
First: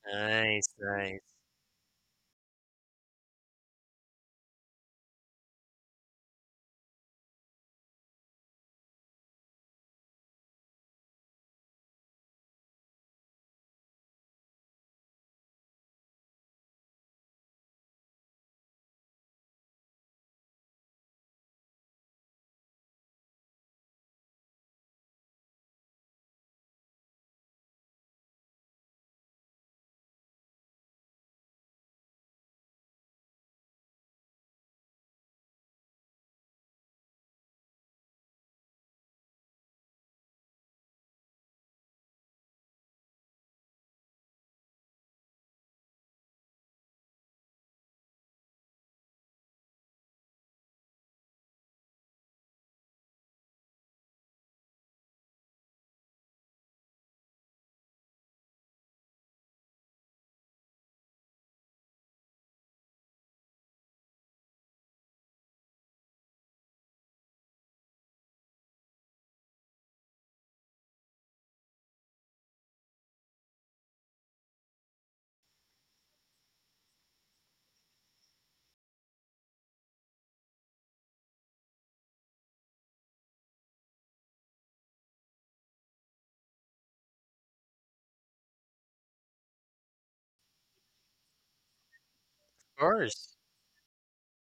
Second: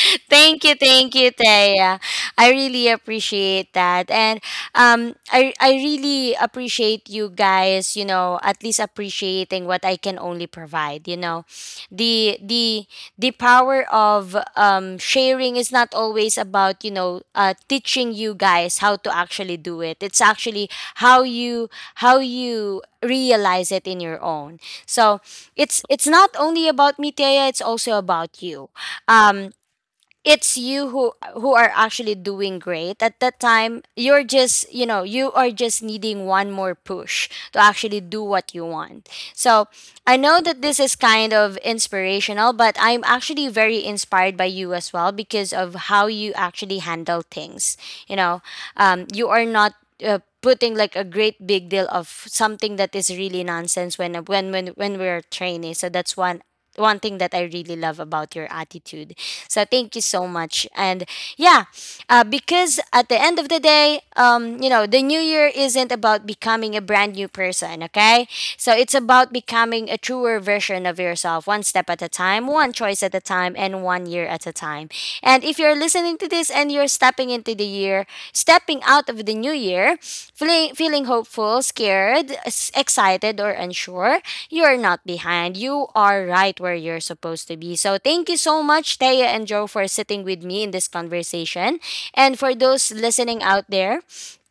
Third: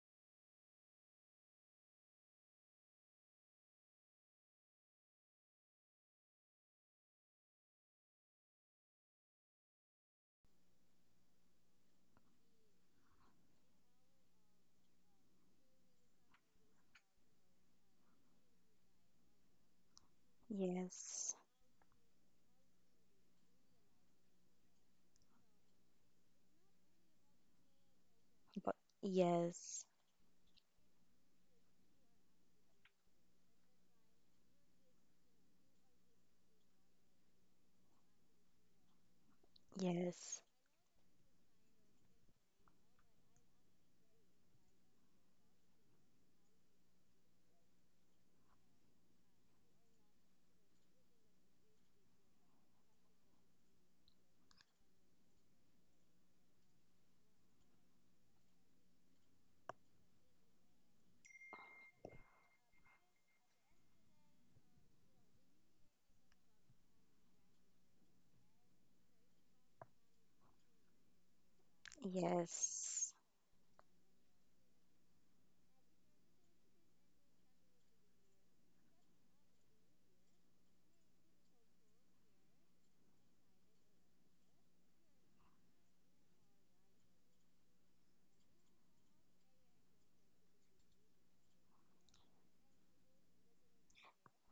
Speaker 1: Thank
Speaker 2: Nice,
Speaker 1: you, thank you,
Speaker 2: nice.
Speaker 1: Taya. I really appreciate that, and I really appreciate you guys. You know, at least appreciating what I can only provide. You know, the the power of sharing is not always about, you know, teaching you guys how to actually do it. It's actually how
Speaker 3: Yes.
Speaker 1: you how you realize it in your own. So it's not only about me, Thea, it's also about you.
Speaker 3: But
Speaker 1: um
Speaker 3: yes.
Speaker 1: it's you who are actually doing great at that time. You're just, you know, you are just needing one more push to actually do what you want. So I know
Speaker 3: Yes.
Speaker 1: that this is kind of inspirational, but I'm actually very inspired by you as well because of how you actually handle things, you know. You are not putting like a great big deal of something that is really nonsense when we're training. So that's one thing that I really love about your attitude. So thank you so much. And yeah, because at the end of the day, you know, the new year isn't about becoming a brand new person, okay? So it's about becoming a truer version of yourself, one step at a time, one choice
Speaker 3: Yes.
Speaker 1: at a time, and one year at a time. And if you're listening to this and you're stepping into the year, stepping out of the new year, feeling hopeful, scared, excited, or unsure, you're not behind. You are right where you're supposed to be. So thank you so much, Taya and Joe, for sitting with me in this conversation. And for
Speaker 2: Of
Speaker 1: those
Speaker 2: course.
Speaker 1: listening out there,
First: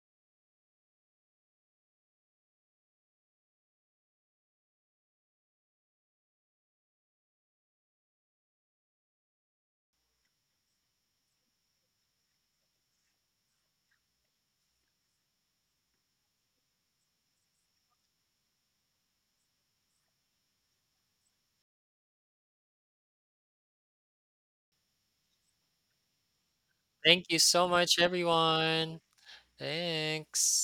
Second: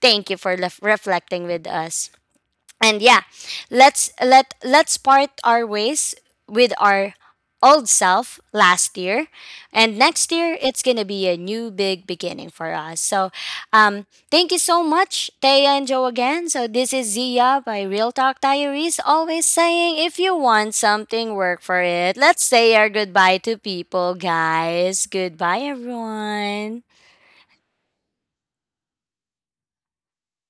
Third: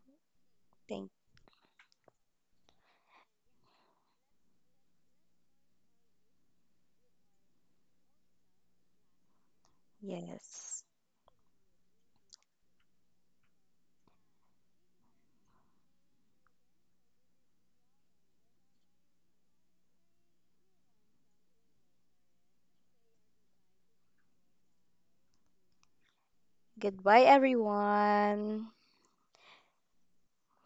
Speaker 1: thank you for
Speaker 3: Thank
Speaker 1: reflecting with us. And yeah, let's part our ways with our old self last year, and next year it's
Speaker 3: yes.
Speaker 1: gonna be a new big beginning for us. So thank you so much, Taya and Joe, again. So this is Zia by Real Talk Diaries, always saying if you want something, work for it. Let's say our goodbye to people, guys. Goodbye, everyone.
Speaker 3: Goodbye
Speaker 2: Thank you so much,
Speaker 3: everyone.
Speaker 2: everyone. Thanks.